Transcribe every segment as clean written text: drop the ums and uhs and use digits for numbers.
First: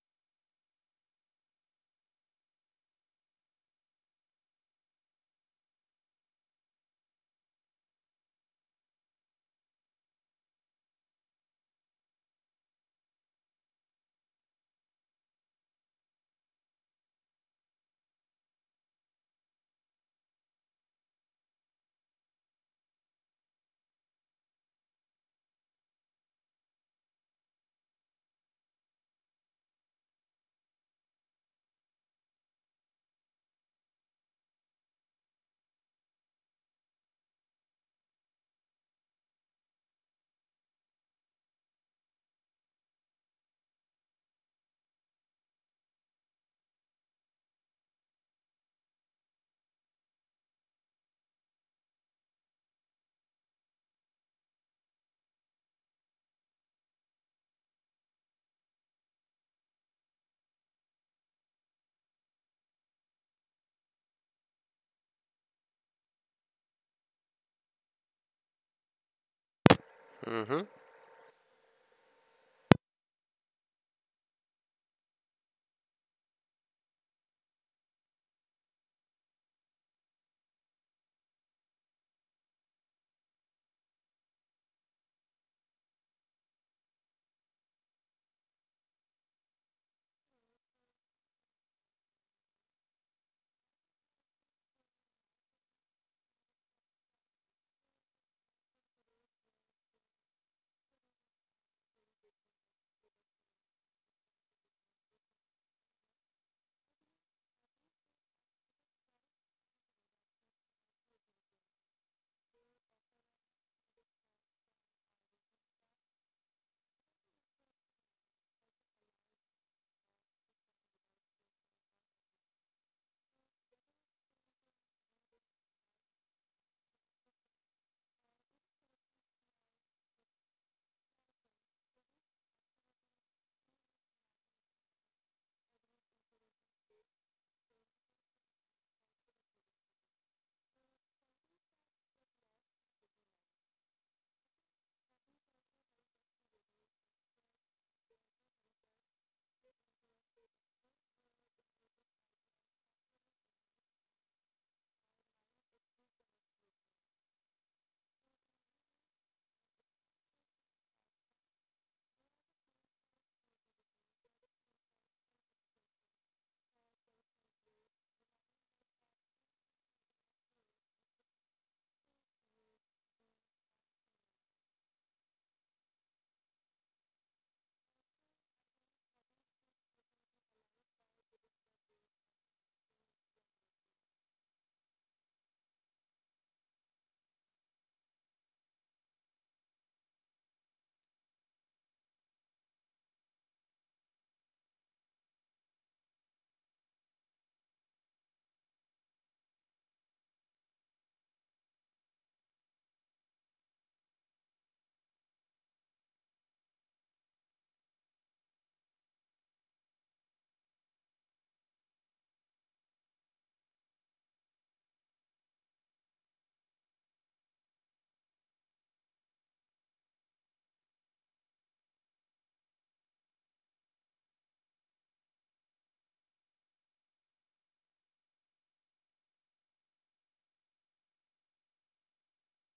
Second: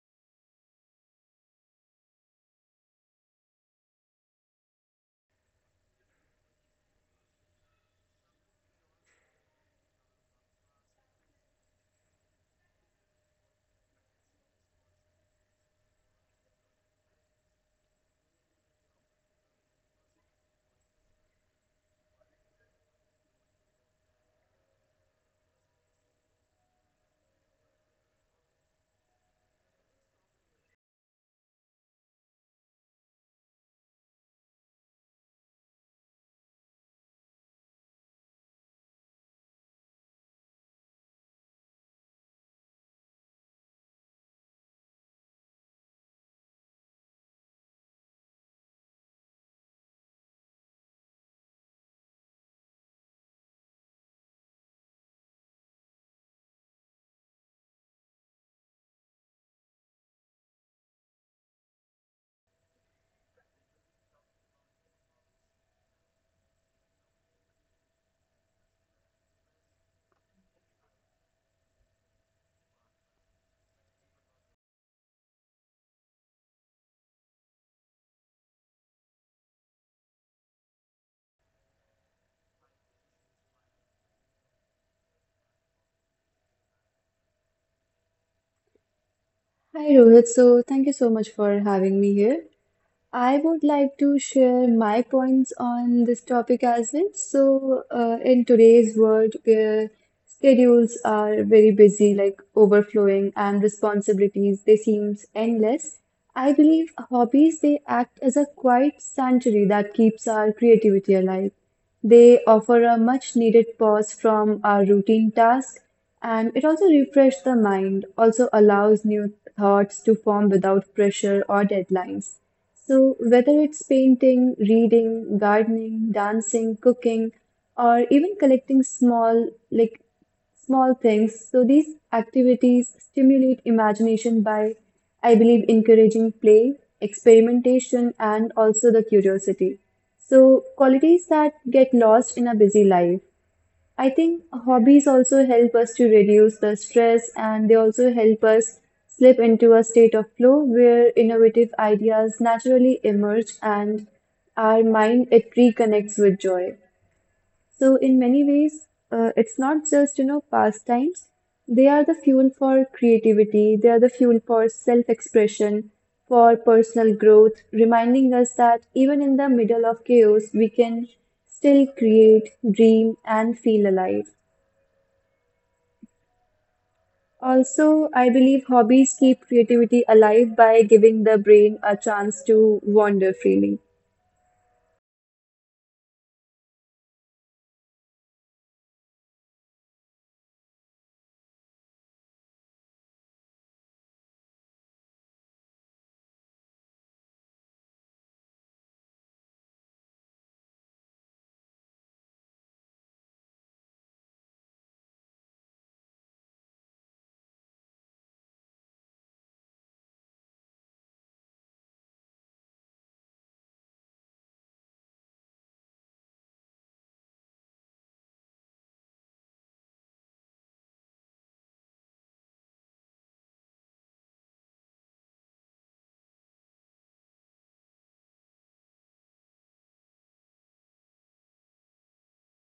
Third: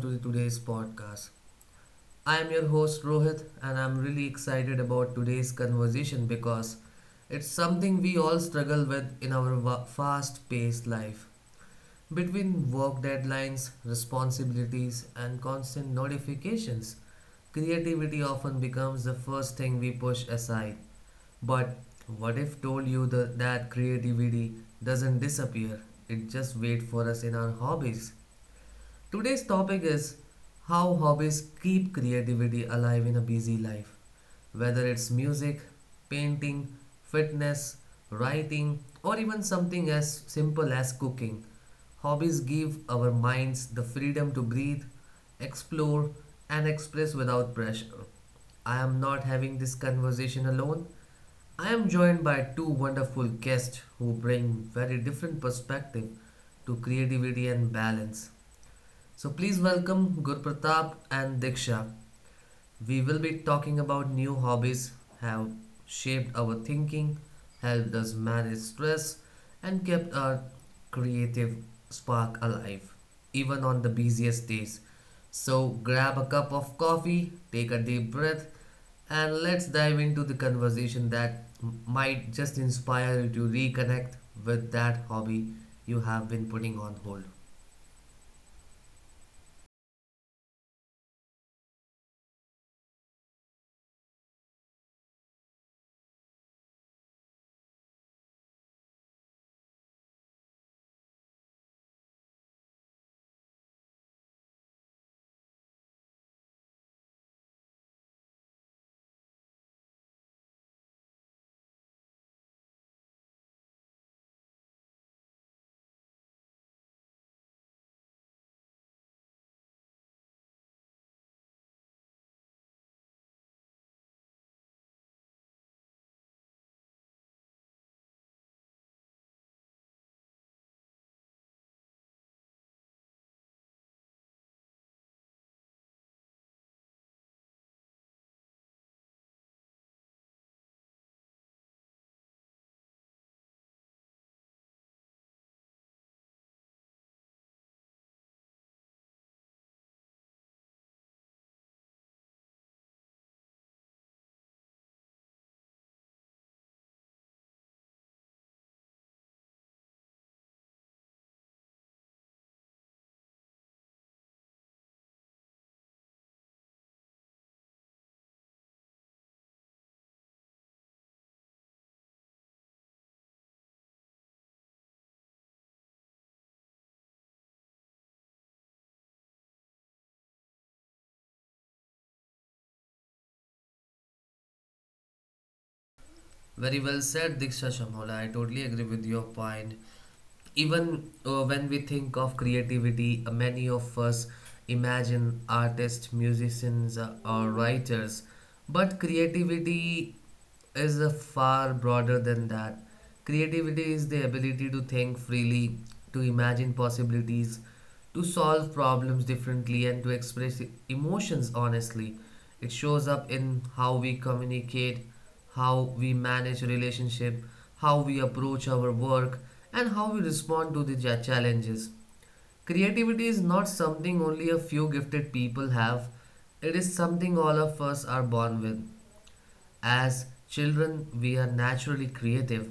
to today's podcast. I am your host Rohit, and I'm really excited about today's conversation because it's something we all struggle with in our fast paced life. Between work deadlines, responsibilities, and constant notifications, creativity often becomes the first thing we push aside. But what if told you that creativity doesn't disappear? It just waits for us in our hobbies. Today's topic is how hobbies keep creativity alive in a busy life. Whether it's music, painting, fitness, writing, or even something as simple as cooking, hobbies give our minds the freedom to breathe, explore, and express without pressure. I am not having this conversation alone. I am joined by two wonderful guests who bring very different perspective to creativity and balance. So please welcome Gurpratap and Diksha. We will be talking about new hobbies have shaped our thinking, helped us manage stress, and kept our hmm creative spark alive, even on the busiest days. So grab a cup of coffee, take a deep breath, and let's dive into the conversation that might just inspire you to reconnect with that hobby you have been putting on hold. Hi Rohit, so thank you so much for having me here. I would like to share my points on this topic as well. So, in today's world where schedules are very busy, like overflowing, and responsibilities, they seems endless. I believe hobbies, they act as a quiet sanctuary that keeps our creativity alive. They offer a much needed pause from our routine tasks, and it also refreshes the mind, also allows new thoughts to form without pressure or deadlines. So, whether it's painting, reading, gardening, dancing, cooking, or even collecting small, like, small things, so these activities stimulate imagination by, I believe, encouraging play, experimentation, and also the curiosity. So, qualities that get lost in a busy life. I think hobbies also help us to reduce the stress and they also help us slip into a state of flow where innovative ideas naturally emerge and our mind it reconnects with joy. So in many ways, it's not just pastimes. They are the fuel for creativity. They are the fuel for self-expression, for personal growth, reminding us that even in the middle of chaos, we can still create, dream, and feel alive. Also, I believe hobbies keep creativity alive by giving the brain a chance to wander freely. Very well said, Diksha Shamola. I totally agree with your point. Even when we think of creativity, many of us imagine artists, musicians, or writers. But creativity is far broader than that. Creativity is the ability to think freely, to imagine possibilities, to solve problems differently, and to express emotions honestly. It shows up in how we communicate, how we manage relationship, how we approach our work, and how we respond to the challenges. Creativity is not something only a few gifted people have. It is something all of us are born with. As children, we are naturally creative.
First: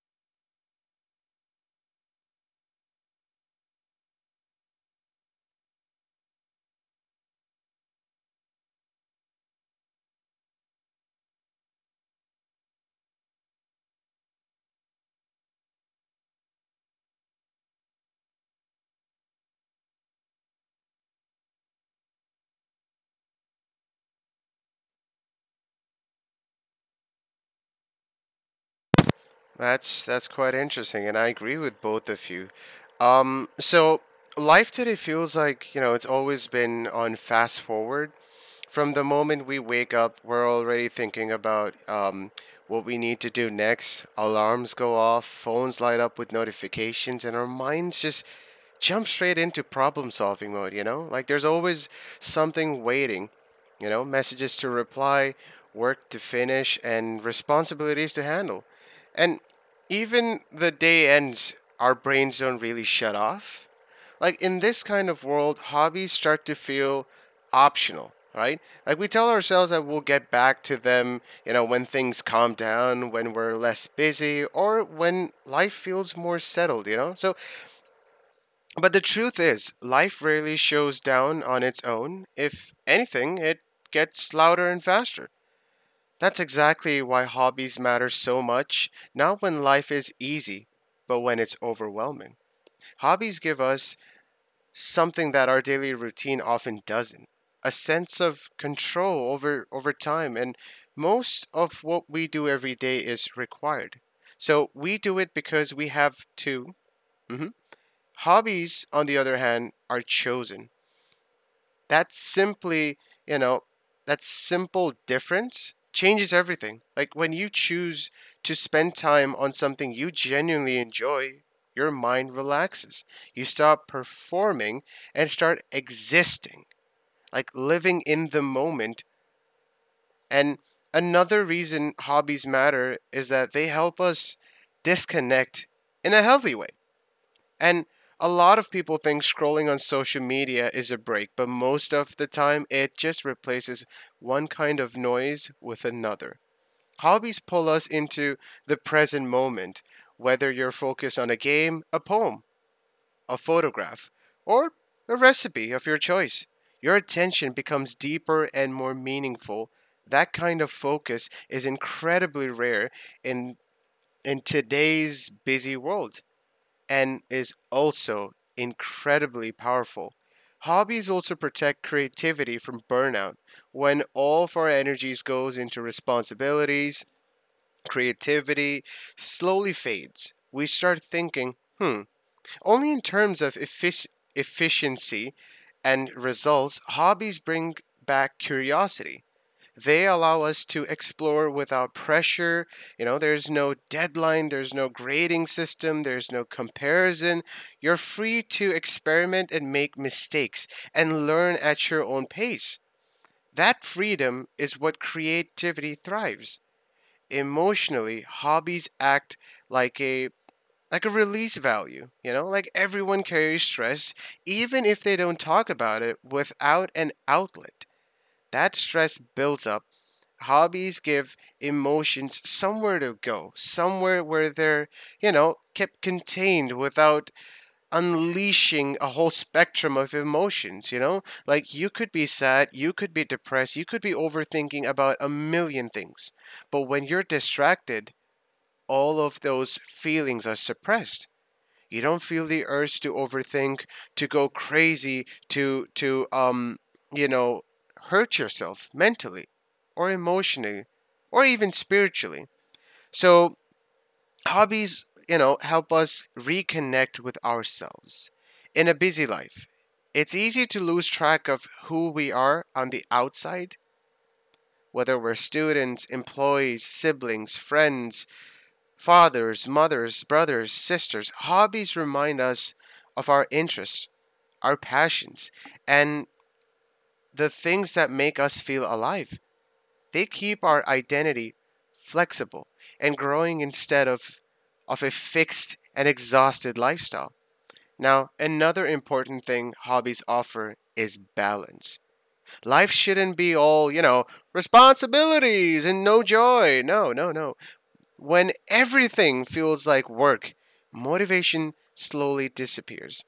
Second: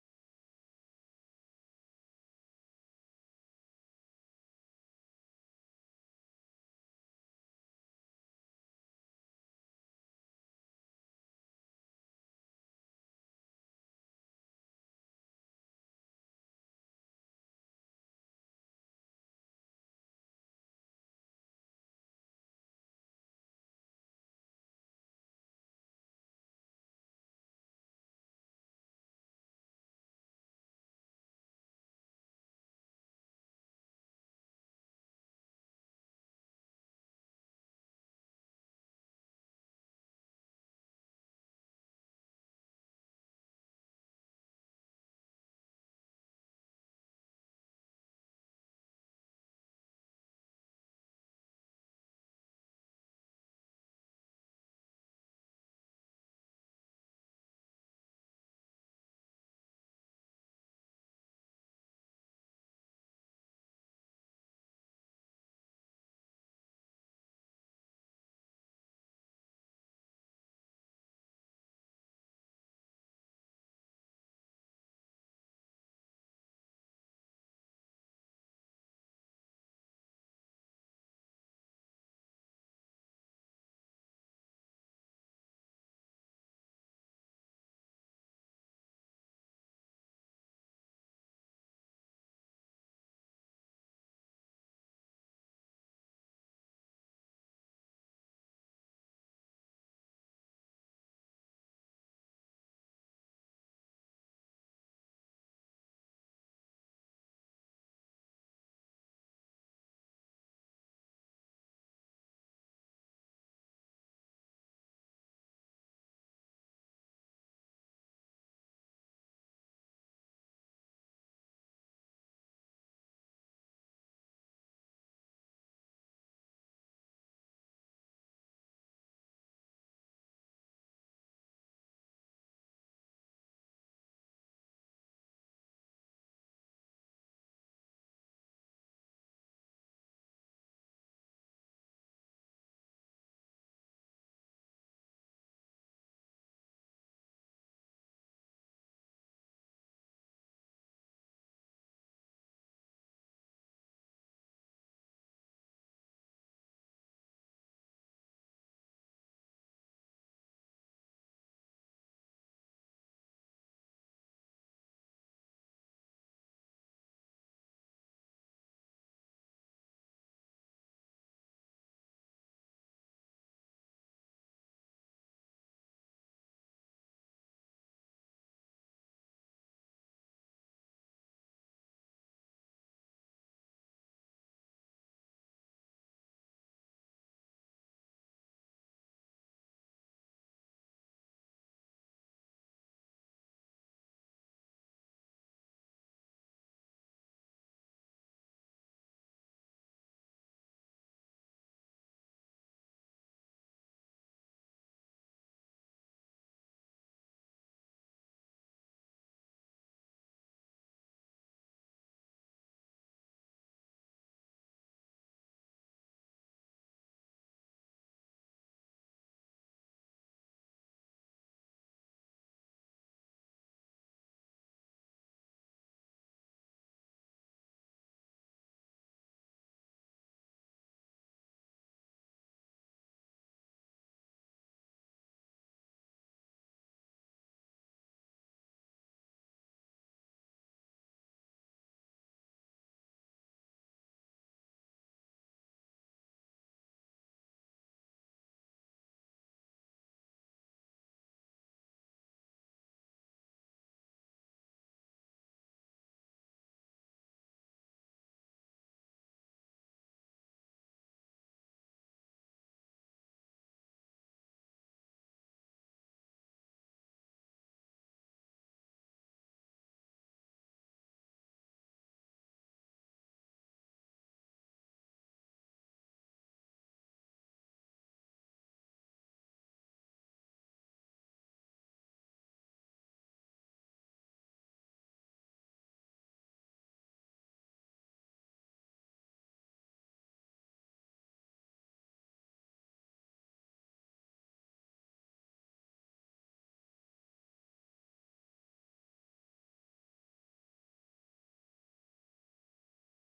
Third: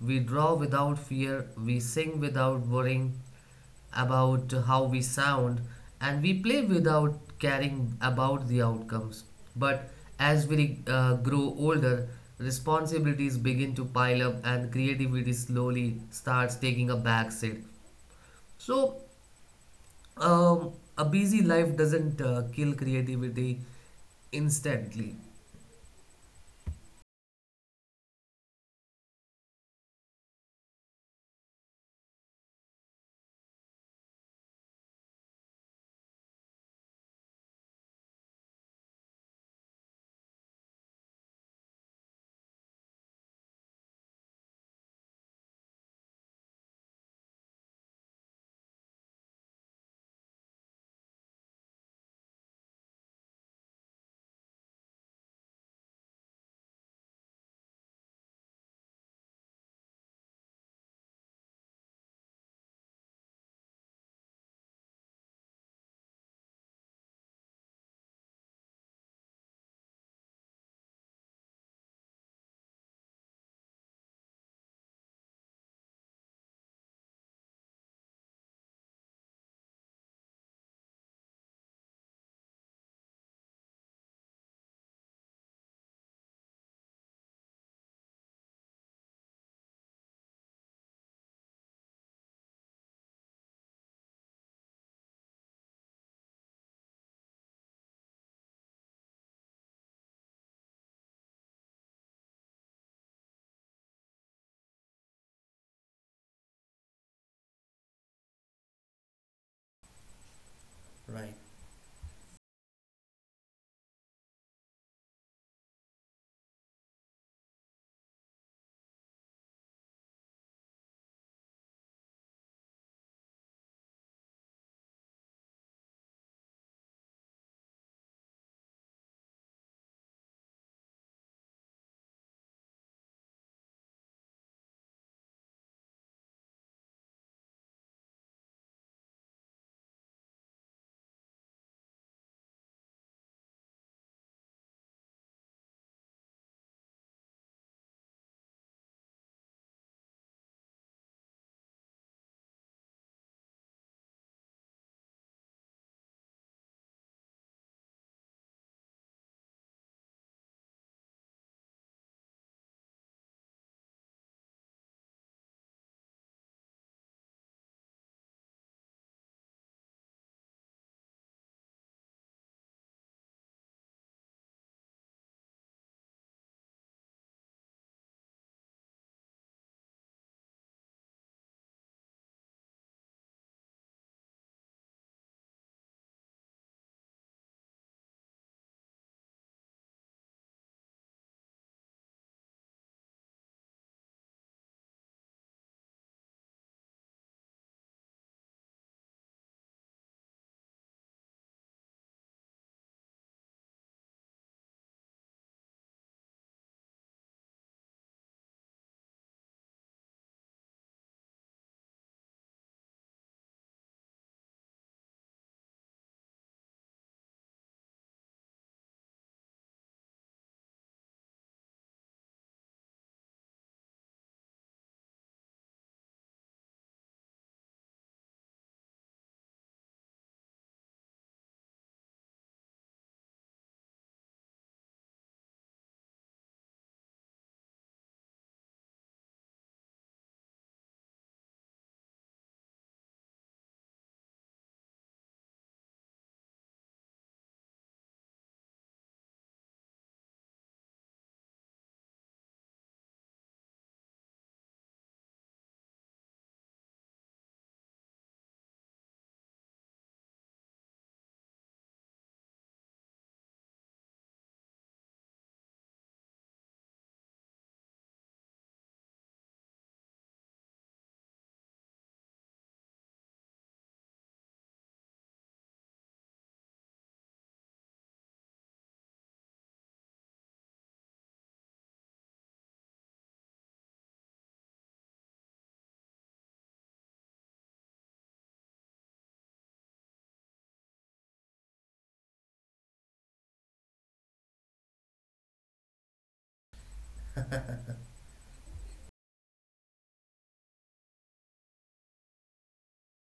We draw without fear, we sing without worrying about how we sound, and we play without caring about the outcomes. But as we grow older, responsibilities begin to pile up, and creativity slowly starts taking a backseat. So, a busy life doesn't kill creativity instantly. That's that's quite interesting, and I agree with both of you. So life today feels like, it's always been on fast forward. From the moment we wake up, we're already thinking about what we need to do next. Alarms go off, phones light up with notifications, and our minds just jump straight into problem solving mode, you know? Like there's always something waiting, you know? Messages to reply, work to finish, and responsibilities to handle. And even the day ends, our brains don't really shut off. Like in this kind of world, hobbies start to feel optional, right? Like we tell ourselves that we'll get back to them, when things calm down, when we're less busy, or when life feels more settled, you know? So, but the truth is, life rarely shows down on its own. If anything, it gets louder and faster. That's exactly why hobbies matter so much, not when life is easy, but when it's overwhelming. Hobbies give us something that our daily routine often doesn't — a sense of control over time. And most of what we do every day is required, so we do it because we have to. Mhm. Hobbies, on the other hand, are chosen. Right. That's simply, you know, That simple difference changes everything. Like when you choose to spend time on something you genuinely enjoy, your mind relaxes. You stop performing and start existing, like living in the moment. And another reason hobbies matter is that they help us disconnect in a healthy way. And a lot of people think scrolling on social media is a break, but most of the time it just replaces one kind of noise with another. Hobbies pull us into the present moment, whether you're focused on a game, a poem, a photograph, or a recipe of your choice. Your attention becomes deeper and more meaningful. That kind of focus is incredibly rare in in today's busy world and is also incredibly powerful. Hobbies also protect creativity from burnout. When all of our energies goes into responsibilities, creativity slowly fades. We start thinking only in terms of efficiency and results. Hobbies bring back curiosity. They allow us to explore without pressure. There's no deadline, there's no grading system, there's no comparison. You're free to experiment and make mistakes and learn at your own pace. That freedom is what creativity thrives. Emotionally, hobbies act like a like a release value. Like everyone carries stress, even if they don't talk about it. Without an outlet, that stress builds up. Hobbies give emotions somewhere to go, somewhere where they're, kept contained without unleashing a whole spectrum of emotions, you know? Like you could be sad, you could be depressed, you could be overthinking about a million things. But when you're distracted, all of those feelings are suppressed. You don't feel the urge to overthink, to go crazy, to you know, hurt yourself mentally or emotionally or even spiritually. So, hobbies, help us reconnect with ourselves in a busy life. It's easy to lose track of who we are on the outside, whether we're students, employees, siblings, friends, fathers, mothers, brothers, sisters. Hobbies remind us of our interests, our passions, and the things that make us feel alive. They keep our identity flexible and growing, instead of a fixed and exhausted lifestyle. Now, another important thing hobbies offer is balance. Life shouldn't be all, responsibilities and no joy. No, no, no. When everything feels like work, motivation slowly disappears.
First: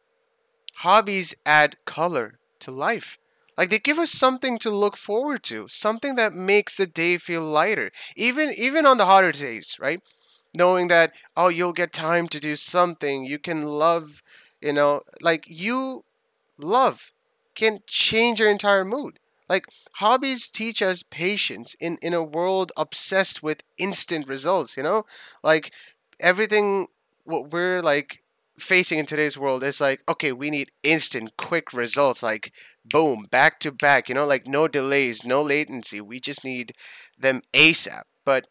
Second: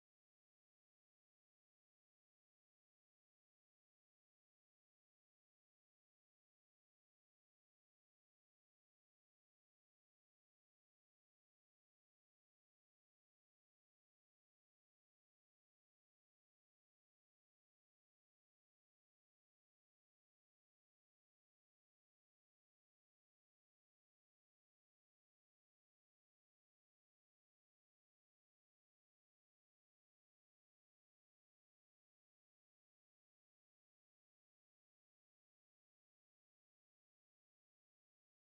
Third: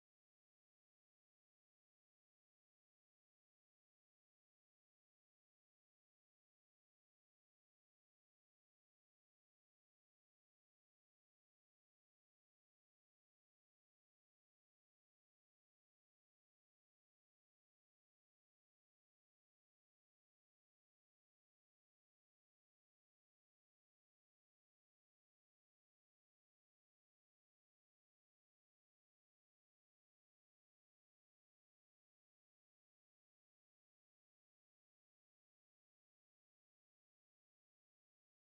Hobbies add color to life. Like they give us something to look forward to, something that makes the day feel lighter, even on the hotter days, right? Knowing that, oh, you'll get time to do something you can love, like you love, can change your entire mood. Like hobbies teach us patience in a world obsessed with instant results, you know? Like everything what we're like facing in today's world is like, okay, we need instant quick results, like boom, back to back, like no delays, no latency. We just need them ASAP. But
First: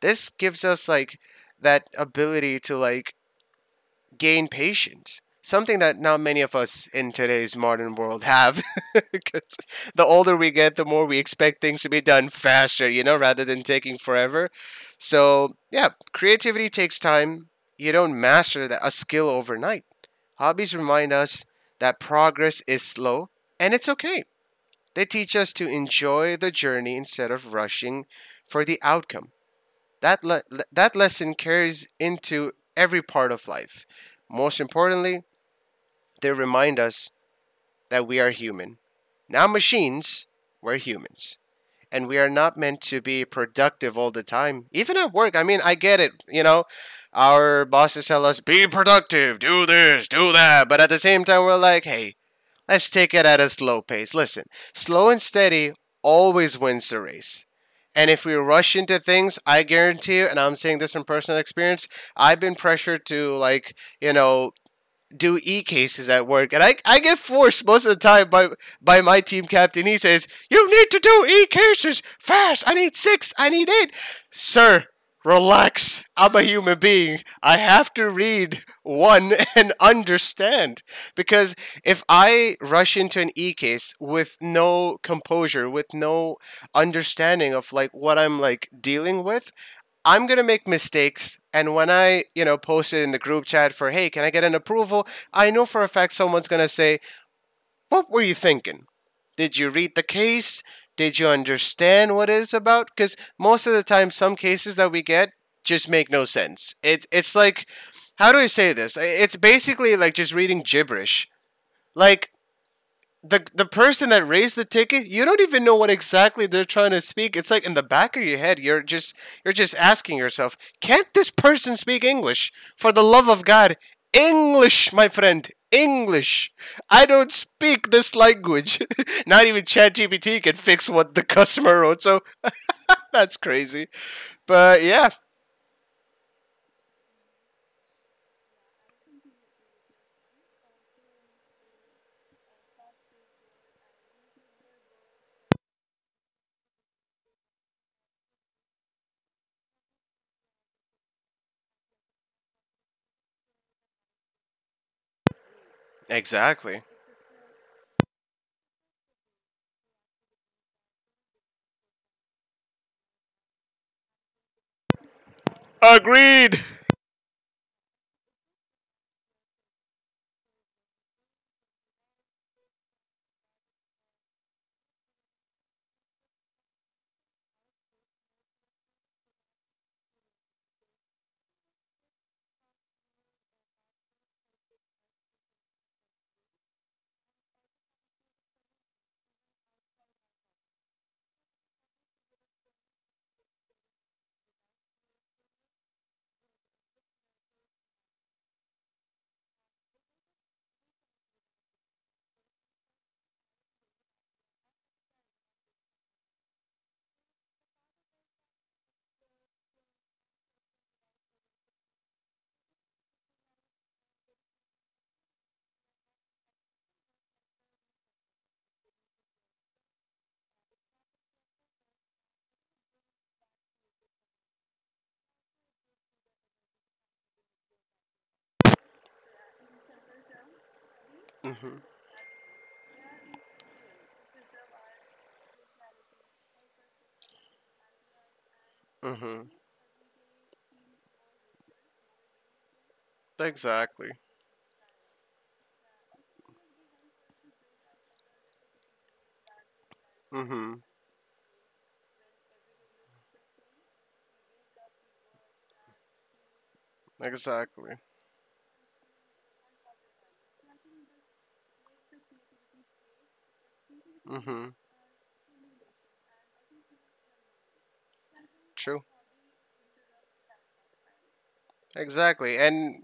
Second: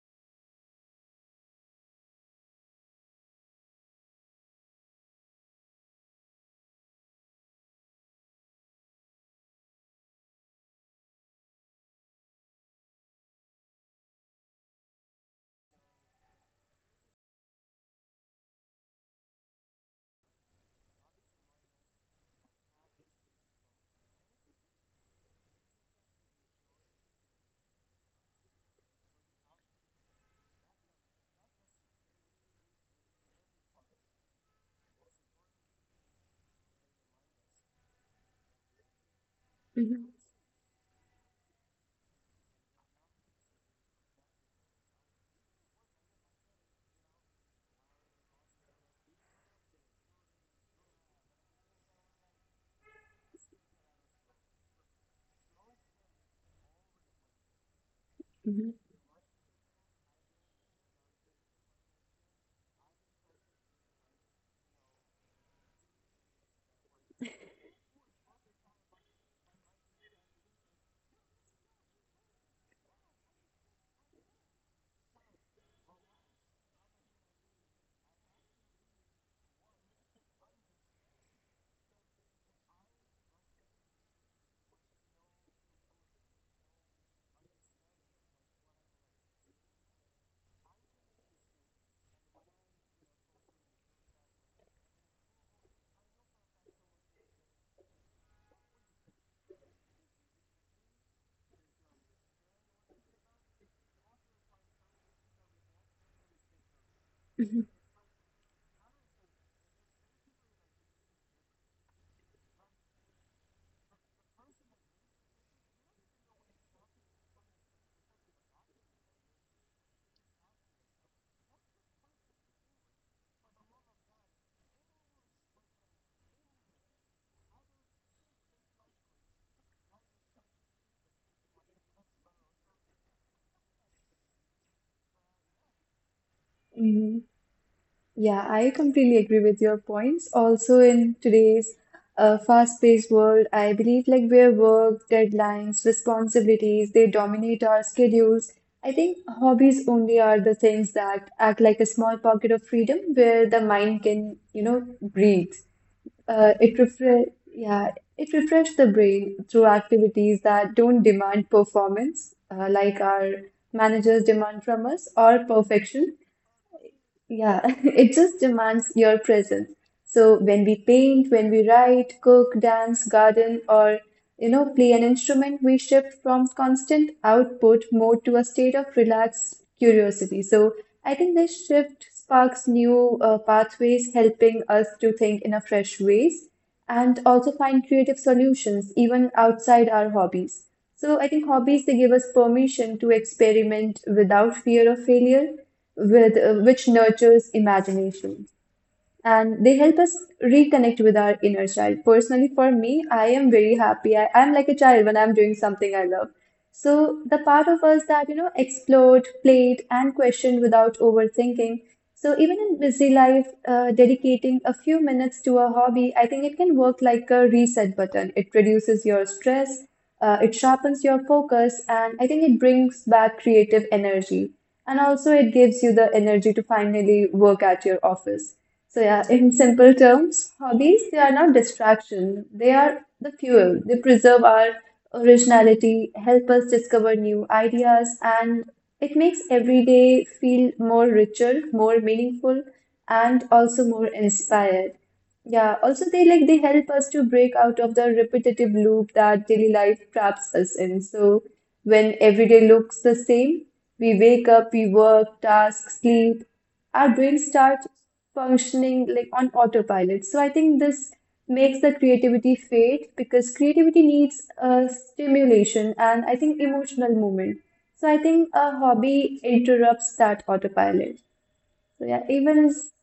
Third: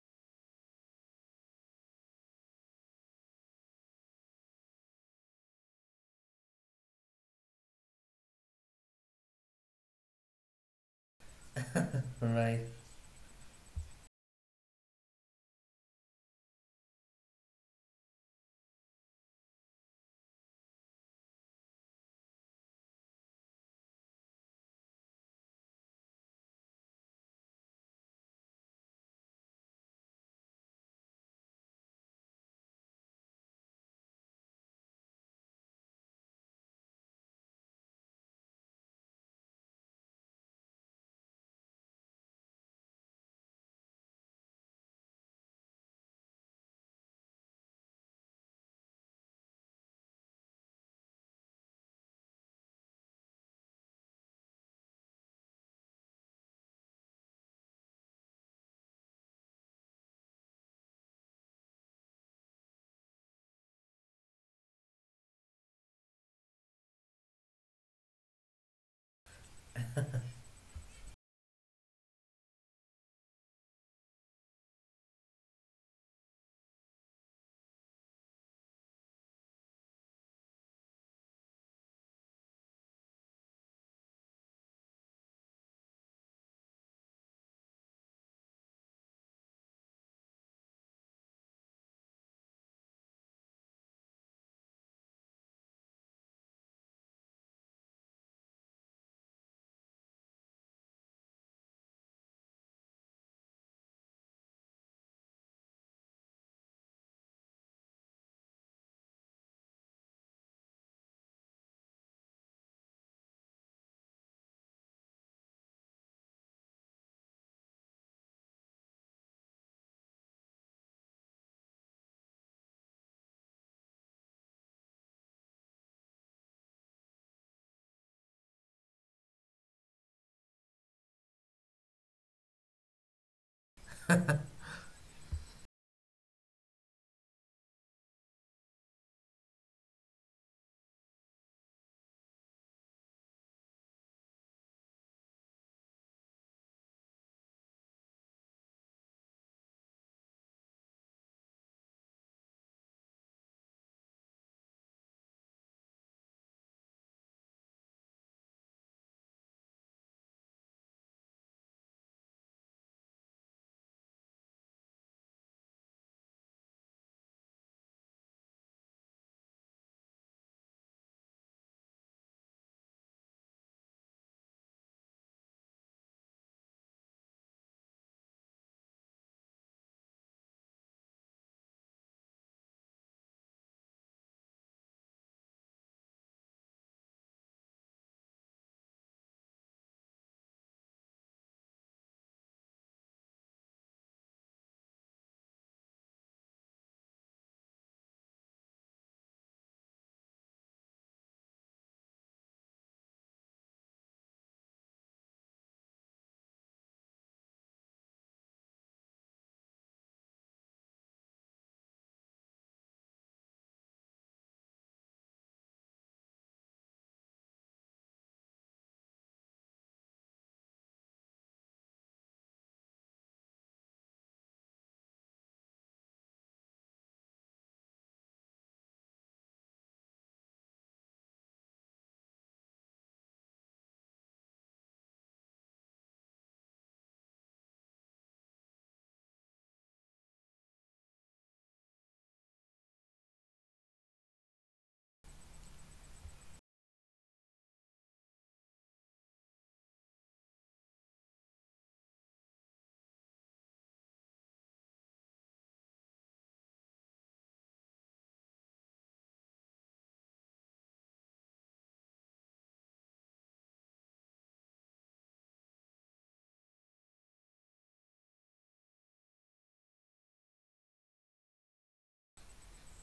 this gives us like that ability to like gain patience. Something that not many of us in today's modern world have. Because the older we get, the more we expect things to be done Right. faster, rather than taking forever. So, yeah, creativity takes time. You don't master that, a skill overnight. Hobbies remind us that progress is slow and it's okay. They teach us to enjoy the journey instead of rushing for the outcome. That, that lesson carries into every part of life. Most importantly, they remind us that we are human. Not Mhm, machines, we're humans. And we are not meant to be productive all the time. Even at work, I mean, I get it. Our bosses tell us, be productive, do this, do that. But at the same time, we're like, hey, let's take it at a slow pace. Listen, slow and steady always wins the race. And if we mhm. rush into things, I guarantee you, and I'm saying this from personal experience, I've been pressured to like, do e cases at work, and I get forced most of the time by my team captain. He says, "You need to do e cases fast. I need six. I need eight, sir." Relax. I'm a human being. I have to read one and understand. Because if I rush into an e case with no composure, with no understanding of like what I'm like dealing with, I'm going to make mistakes. And when I, post it in the group chat for, hey, can I get an approval? I know for a fact someone's going to say, what were you thinking? Did you read the case? Did you understand what it's about? Because most of the time, some cases that we get just make no sense. It's like, how do I say this? It's basically like just reading gibberish. Like, the person that raised the ticket, you don't even know what exactly they're trying to speak. It's like in the back of your head, you're just asking yourself, can't this person speak English? For the love of God, English, my friend, English. I don't speak this language. Not even ChatGPT can fix what the customer wrote, so that's crazy. But yeah, Hmm. Yeah, I completely agree with your points. Also, in today's fast-paced world, I believe like where work, deadlines, responsibilities, they dominate our schedules. I think hobbies only are the things that act like a small pocket of freedom where the mind can, breathe. It exactly. refre yeah, it refreshes the brain through activities that don't demand performance, like our managers demand from us, or perfection. Agreed. Yeah, it just demands your presence. So when we paint, when we write, cook, dance, garden, or play an instrument, we shift from constant output mode to a state of relaxed curiosity. So I think this shift sparks new pathways, helping us to think in a fresh ways and also find creative solutions even outside our hobbies. So I think hobbies they give us permission to experiment without fear of failure which nurtures imagination and they help us reconnect with our inner child. Personally, for me, I am very happy. I'm like a child when I'm doing something I love. So the part of us that, explored, played, and questioned without overthinking. So even in busy life, dedicating a few minutes to a hobby, I think it can work like a reset button. It reduces your stress, it sharpens your focus, and I think it brings back creative energy. And also, it gives you the energy to finally work at your office. So yeah, in simple terms, hobbies, they are not distraction. They are the fuel. They preserve our originality, help us discover new ideas, and it makes Mhm. every day feel more richer, more meaningful, and also more Exactly. inspired. Yeah, also they, like, they help us to break out of the repetitive loop that daily life traps us Mhm. in. So when every day looks the same, we wake up, we work, task, sleep, our brains start Exactly. functioning like on autopilot. So I think this makes the creativity fade because creativity needs Mhm. a stimulation and I think emotional moment. So I think a True. hobby interrupts that autopilot. So yeah, Exactly. even s- And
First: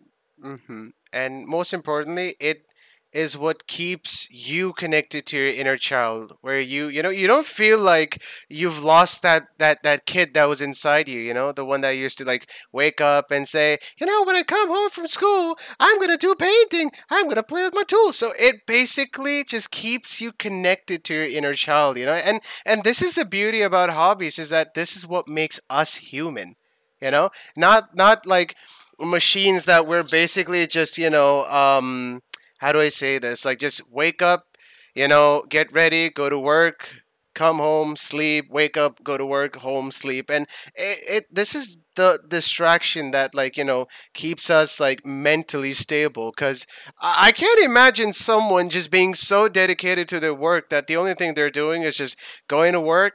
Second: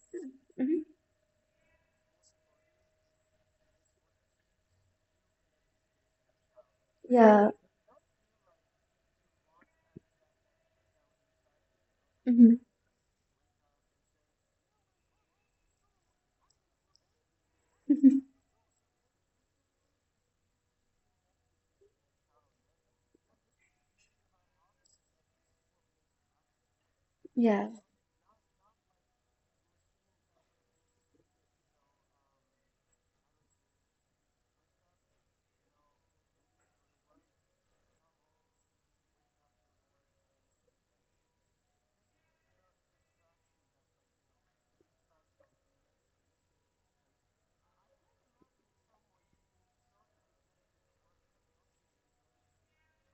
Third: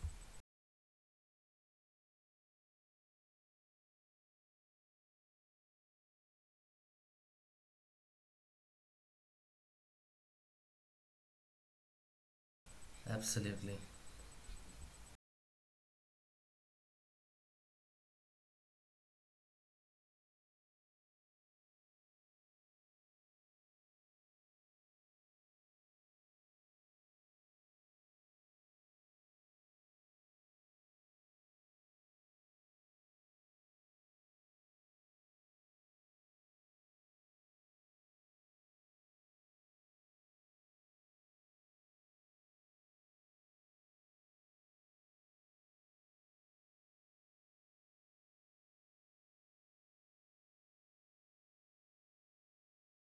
Mhm, And most importantly, it is what keeps you connected to your inner child, where you know you don't yeah, feel like you've lost that kid that was inside you, you know the one that used to like mhm, wake up and say, Absolutely, when I come home from school, I'm going to do painting, I'm going to play with my tools. So it basically just keeps you connected to your inner child, and this is the beauty about hobbies, is that this is what makes us human, you know yeah, not like machines that we're basically just how do I say this? Like just wake up, get ready, go to work, come home, sleep, wake up, go to work, home, sleep, and it this is the distraction that like keeps us like mentally stable. Because I can't imagine someone just being so dedicated to their work that the only thing they're doing is just going to work,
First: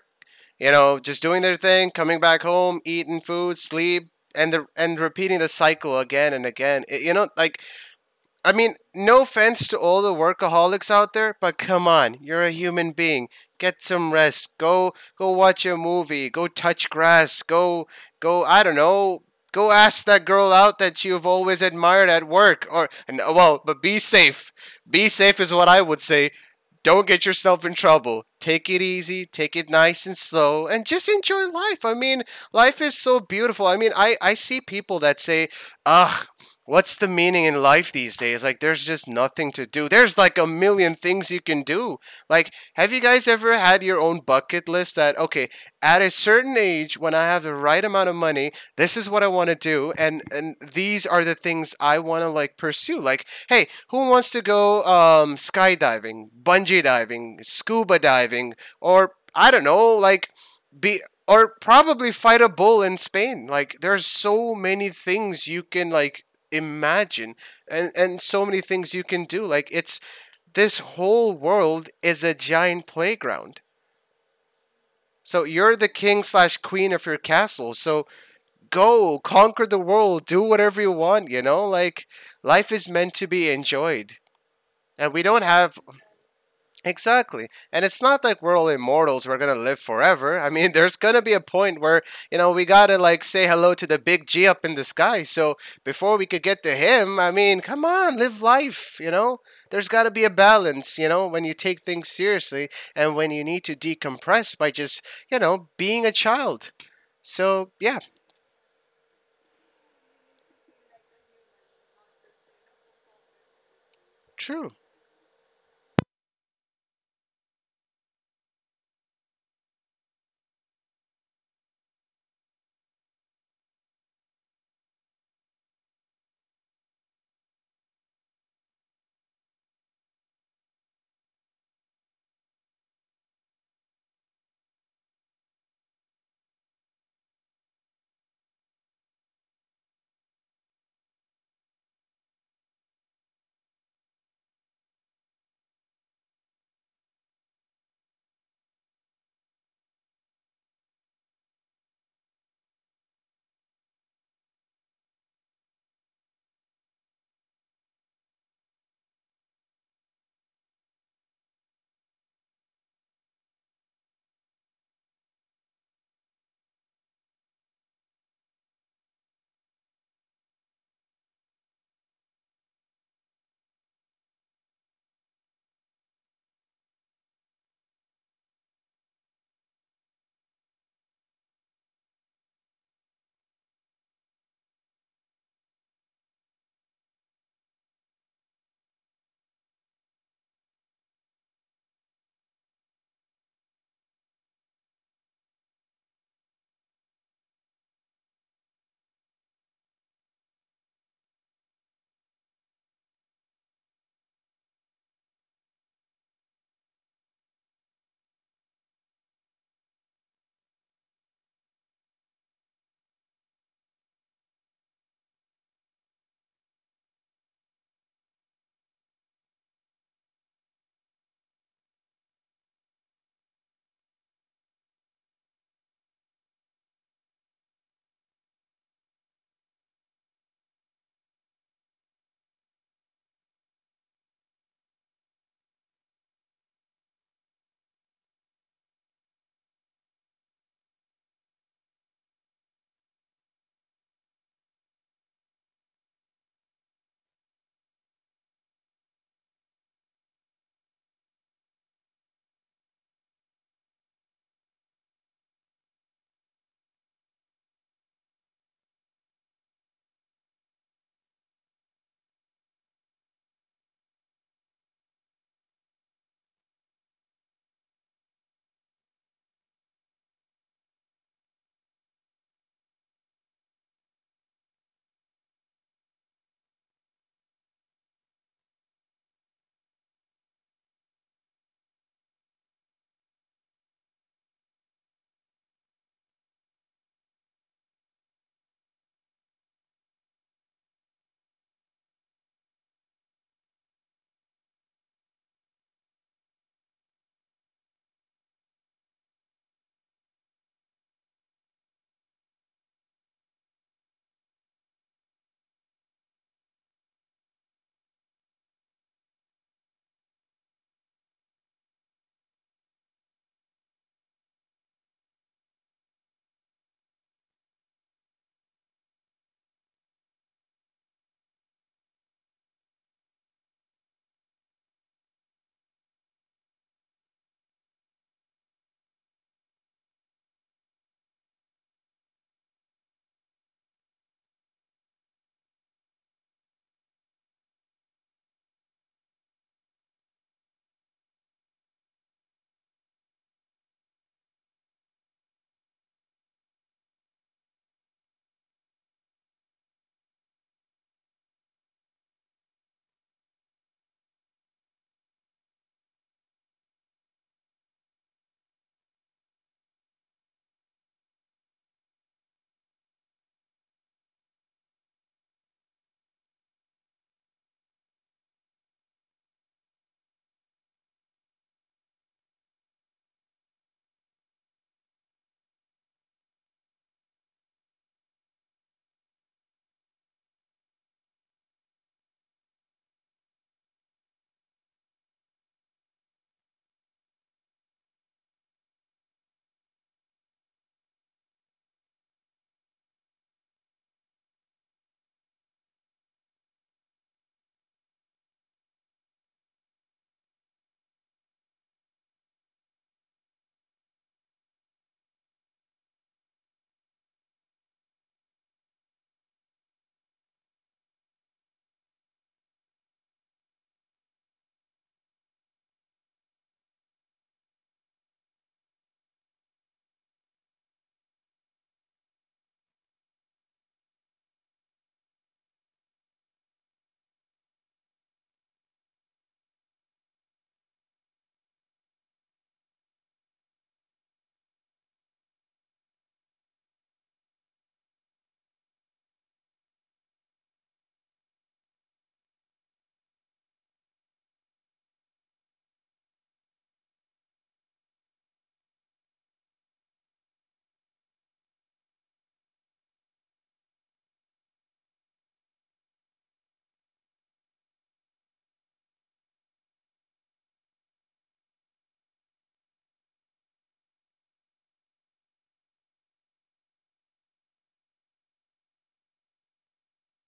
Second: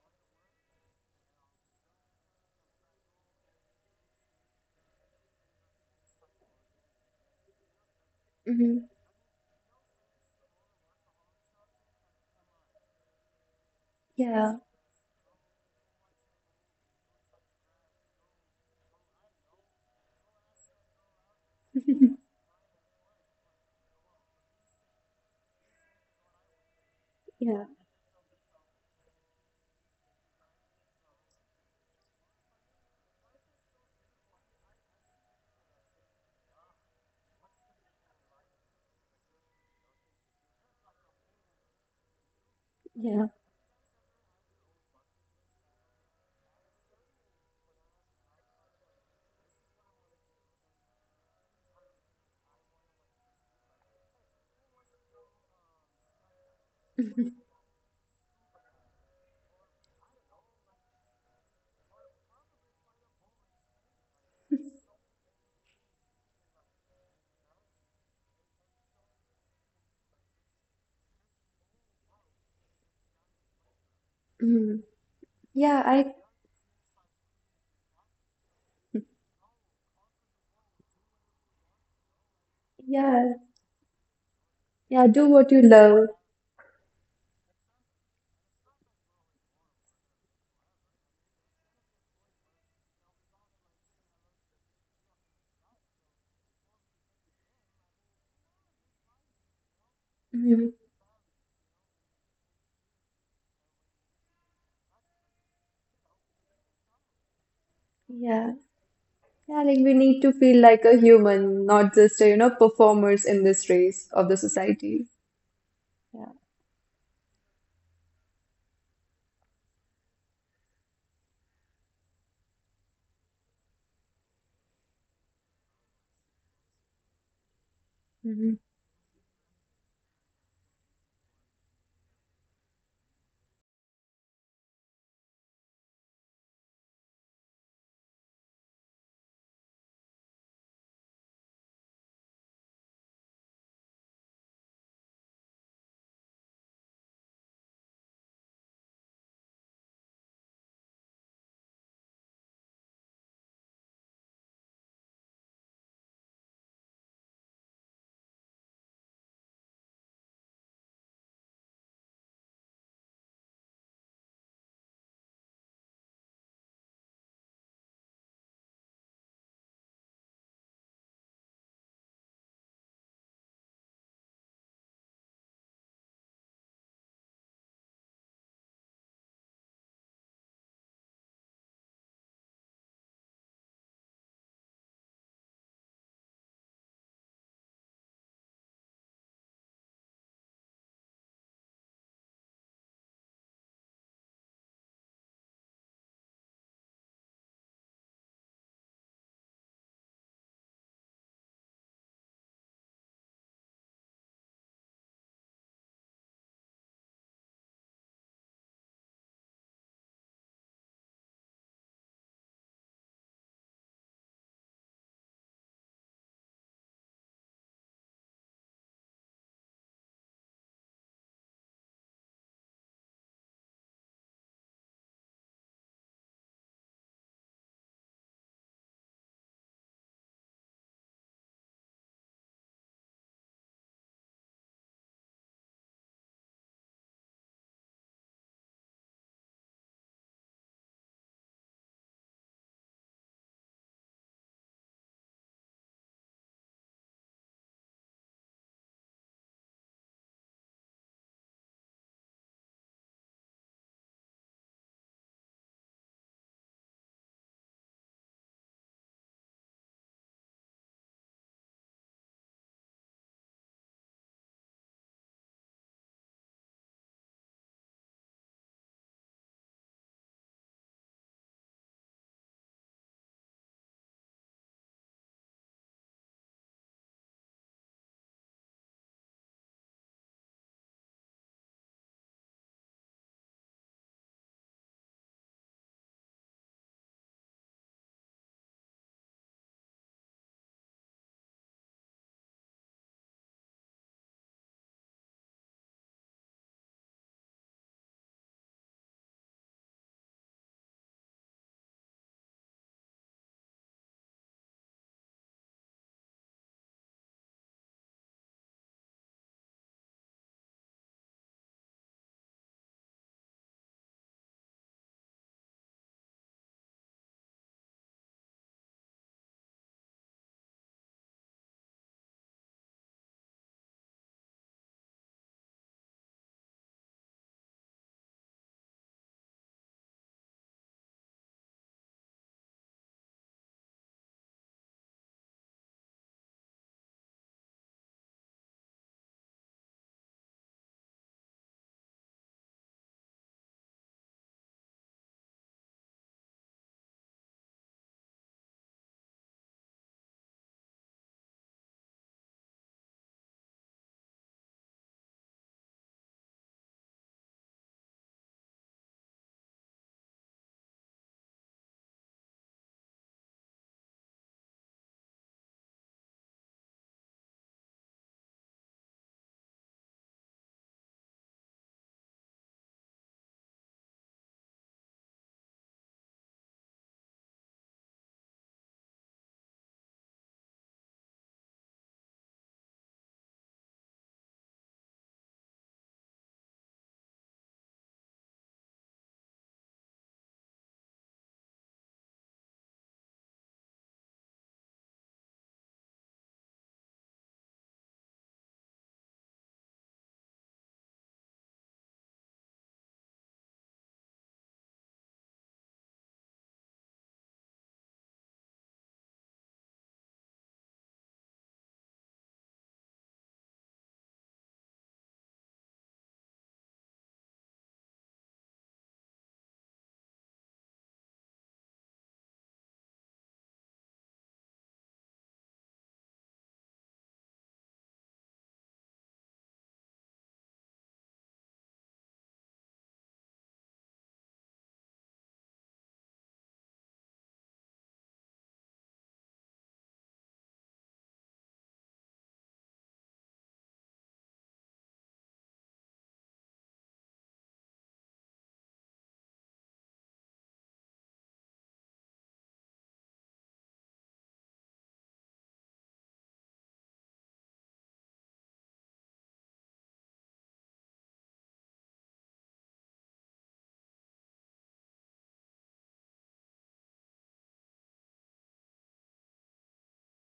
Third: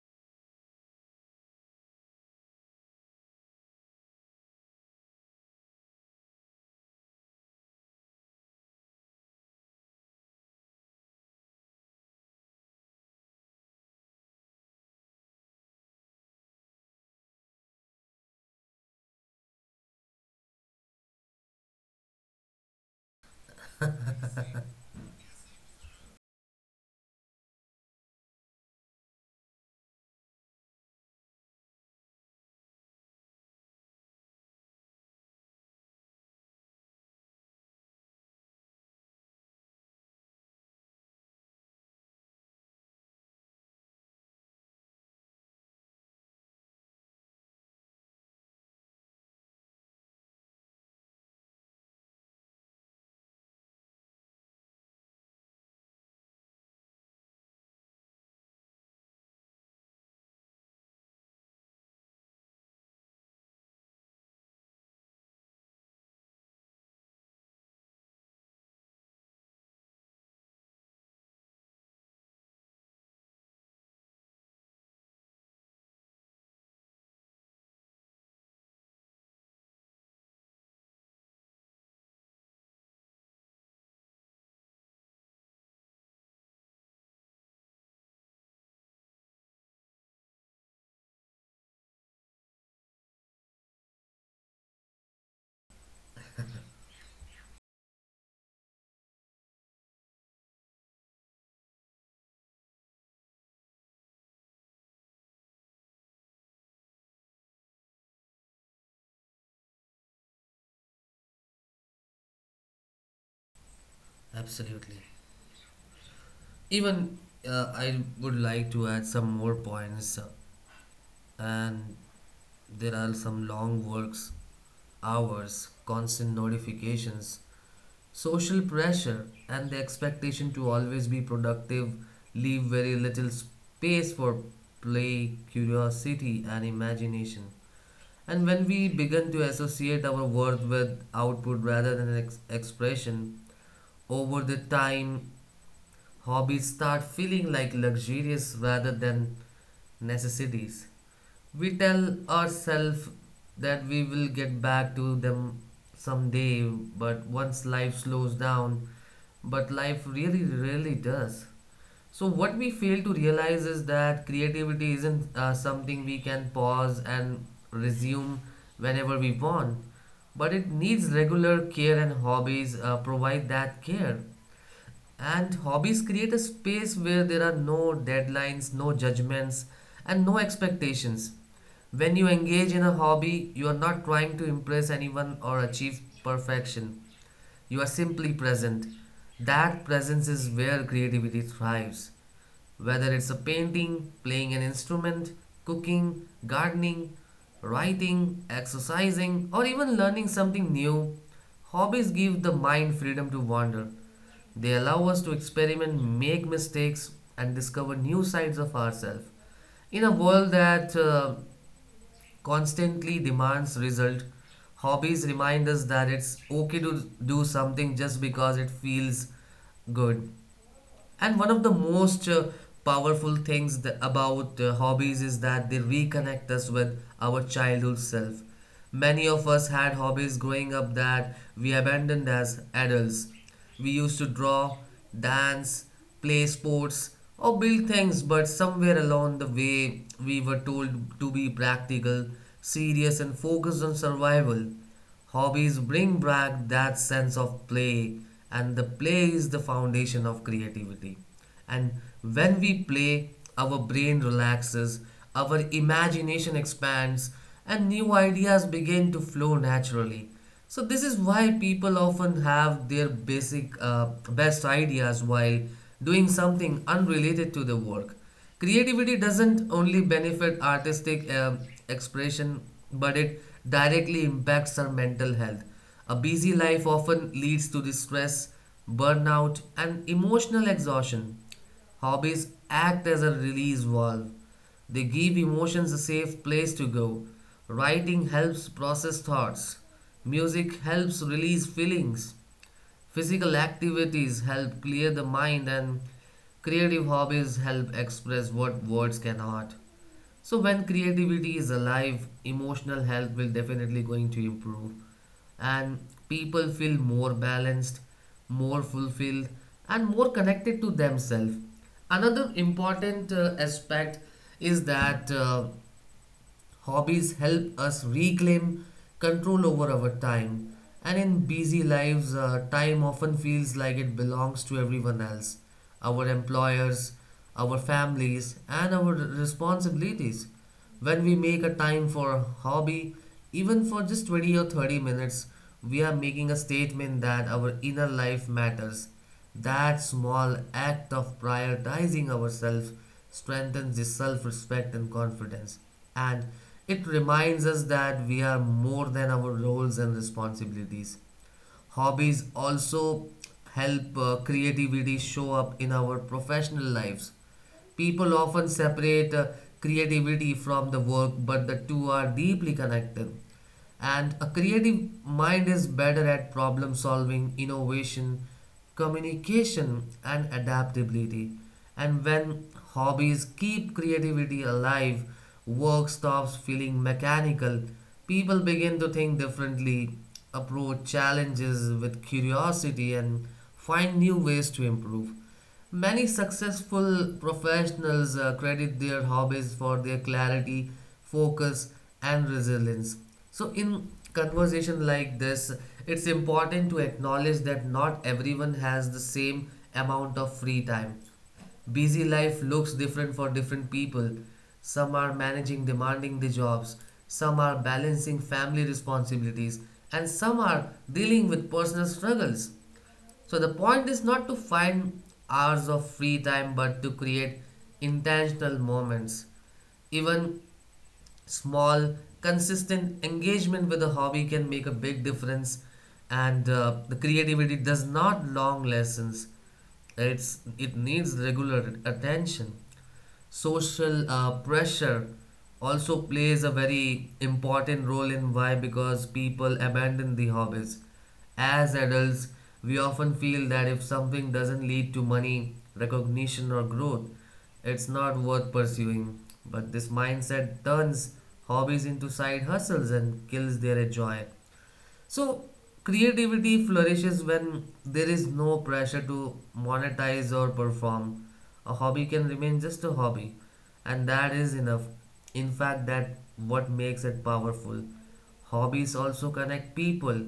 just doing their thing, coming back home, eating food, sleep, and repeating the cycle again and again. It, like I mean, mhm, no offense to all the workaholics out there, but come on, you're a human being. Get some yeah, rest. Go watch a movie. Go touch grass. Go I don't know. Go ask that girl out that you've always admired at work or and, well, but be safe. Be safe is what I would say. Don't get yeah, yourself in trouble. Take it easy, take it nice and slow, and just enjoy life. I mean, life is so beautiful. I mean, I see people that say, ugh, what's the meaning in life these days? Like, there's just nothing to do. There's like a million things you can do. Like, have you yeah, guys ever had your own bucket list that, okay, at a certain age, when I have the right amount of money, this is what I want to do, and these are the things I want to like pursue. Like, hey, who wants to go skydiving, bungee diving, scuba diving, or I don't know, like be or probably fight a bull in Spain. Like, there's so many things you can like imagine, and so many things you can do. Like, it's this whole world is a giant playground. mhm. So you're Yeah. the I king/queen of your castle. So go conquer the world, do whatever you want, like life is meant to yeah, be enjoyed. yeah. And we Do don't what you have. love. Exactly. And it's not like we're all immortals, we're going to live forever. I mean, there's going to be a point where, we got to like say hello to the big G up in the sky. So before we could get to him, I mean, come on, live life, you know? There's got to be a Mhm. balance, when you take things seriously and when you need to decompress by just, being a child. So, yeah, Yeah, yeah. Like we need to feel like a human, not just a, performers in this race of the true. absolutely. society. Yeah. Even I would like to add some more points, and there are some long works, hours, constant notifications, Mhm. social pressure, and the expectation to always be productive leave very little space for play, curiosity, and imagination. And when we begin to associate our worth with output rather than expression, over the time hobbies start feeling like luxurious rather than necessities. We tell ourselves that we will get back to them someday, but once life slows down, but life really, really does. So, what we fail to realize is that creativity isn't something we can pause and resume whenever we want, but it needs regular care, and hobbies provide that care. And hobbies create a space where there are no deadlines, no judgments, and no expectations. When you engage in a hobby, you are not trying to impress anyone or achieve perfection. You are simply present. That presence is where creativity thrives. Whether it's a painting, playing an instrument, cooking, gardening, writing, exercising, or even learning something new, hobbies give the mind freedom to wander. They allow us to experiment, make mistakes, and discover new sides of ourselves. In a world that constantly demands result, hobbies remind us that it's okay to do something just because it feels good. And one of the most powerful things about hobbies is that they reconnect us with our childhood self. Many of us had hobbies growing up that we abandoned as adults. We used to draw, dance, play sports, or build things, but somewhere along the way, we were told to be practical, serious, and focused on survival. Hobbies bring back that sense of play, and the play is the foundation of creativity. And when we play, our brain relaxes, our imagination expands, and new ideas begin to flow naturally. So, this is why people often have their basic, best ideas while doing something unrelated to the work. Creativity doesn't only benefit artistic expression, but it directly impacts our mental health. A busy life often leads to the stress, burnout, and emotional exhaustion. Hobbies act as a release valve. They give emotions a safe place to go. Writing helps process thoughts. Music helps release feelings. Physical activities help clear the mind, and creative hobbies help express what words cannot. So when creativity is alive, emotional health will definitely going to improve, and people feel more balanced, more fulfilled, and more connected to themselves. Another important aspect is that hobbies help us reclaim control over our time, and in busy lives, time often feels like it belongs to everyone else, our employers, our families, and our responsibilities. When we make a time for a hobby, even for just 20 or 30 minutes, we are making a statement that our inner life matters, that small act of prioritizing ourselves strengthens the self respect and confidence, and it reminds us that we are more than our roles and responsibilities. Hobbies also help creativity show up in our professional lives. People often separate creativity from the work, but the two are deeply connected. And a creative mind is better at problem solving, innovation, communication, and adaptability. And when hobbies keep creativity alive, work stops feeling mechanical, people begin to think differently, approach challenges with curiosity, and find new ways to improve. Many successful professionals credit their hobbies for their clarity, focus, and resilience. So, in conversation like this, it's important to acknowledge that not everyone has the same amount of free time. Busy life looks different for different people. Some are managing demanding the jobs, some are balancing family responsibilities, and some are dealing with personal struggles. So the point is not to find hours of free time but to create intentional moments. Even small, consistent engagement with a hobby can make a big difference, and the creativity does not long lessons. It's it needs regular attention. Social pressure also plays a very important role in why because people abandon the hobbies as adults. We often feel that if something doesn't lead to money recognition or growth, it's not worth pursuing, but this mindset turns hobbies into side hustles and kills their joy. So, creativity flourishes when there is no pressure to monetize or perform. A hobby can remain just a hobby, and that is enough. In fact, that what makes it powerful. Hobbies also connect people.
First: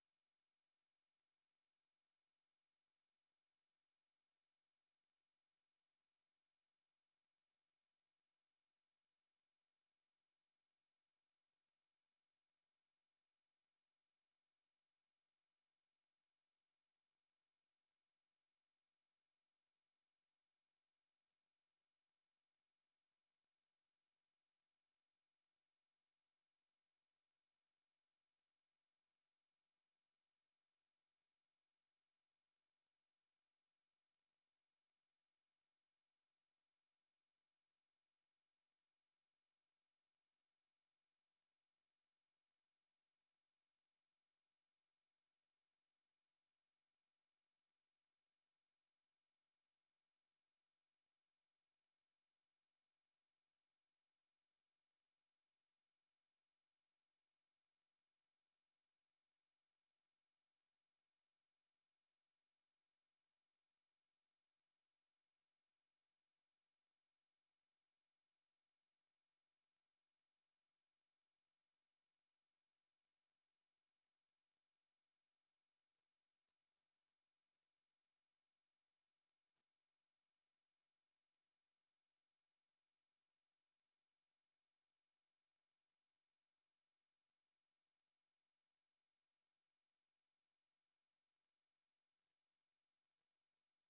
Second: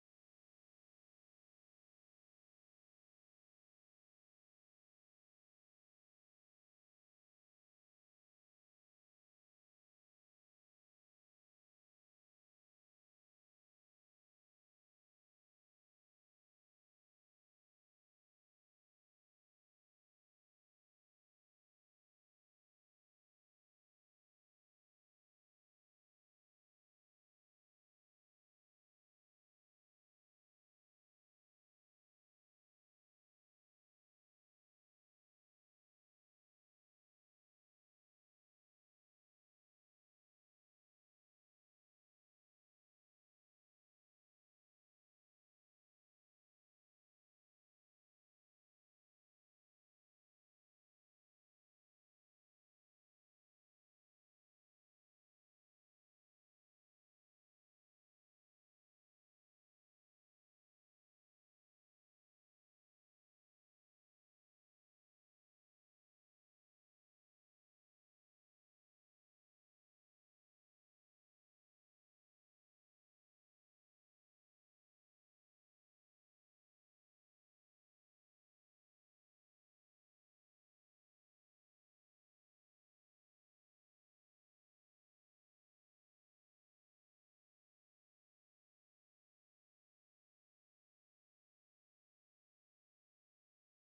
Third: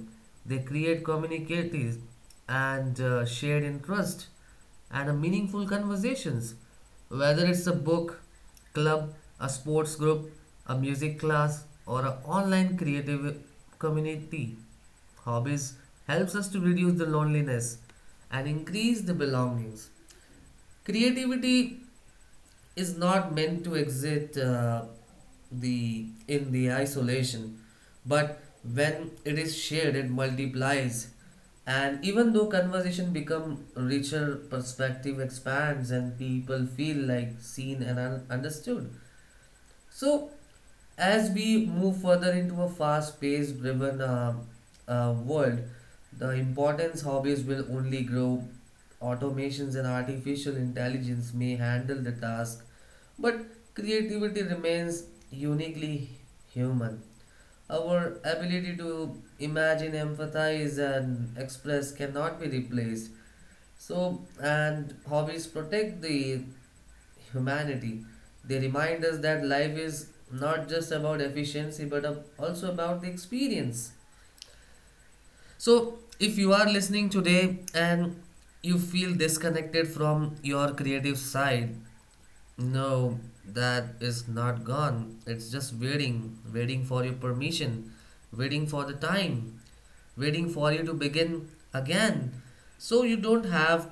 They create communities and shared interest and meaningful conversations. Whether it's a book, club, a sports group, a music class, or an online creative community, hobbies helps us to reduce the loneliness and increase the belongings. Creativity is not meant to exist the in the isolation, but when it is shared it multiplies, and even though conversation become richer, perspective expands, and people feel like seen and understood. So, as we move further into a fast paced driven world, the importance hobbies will only grow. Automations and artificial intelligence may handle the task, but creativity remains uniquely human. Our ability to imagine, empathize, and express cannot be replaced. So, and hobbies protect the humanity. They remind us that life is not just about efficiency but also about the experience. So, if you are listening today and you feel disconnected from your creative side, no, that is not gone. It's just waiting, waiting for your permission, waiting for the time, waiting for you to begin again. So you don't have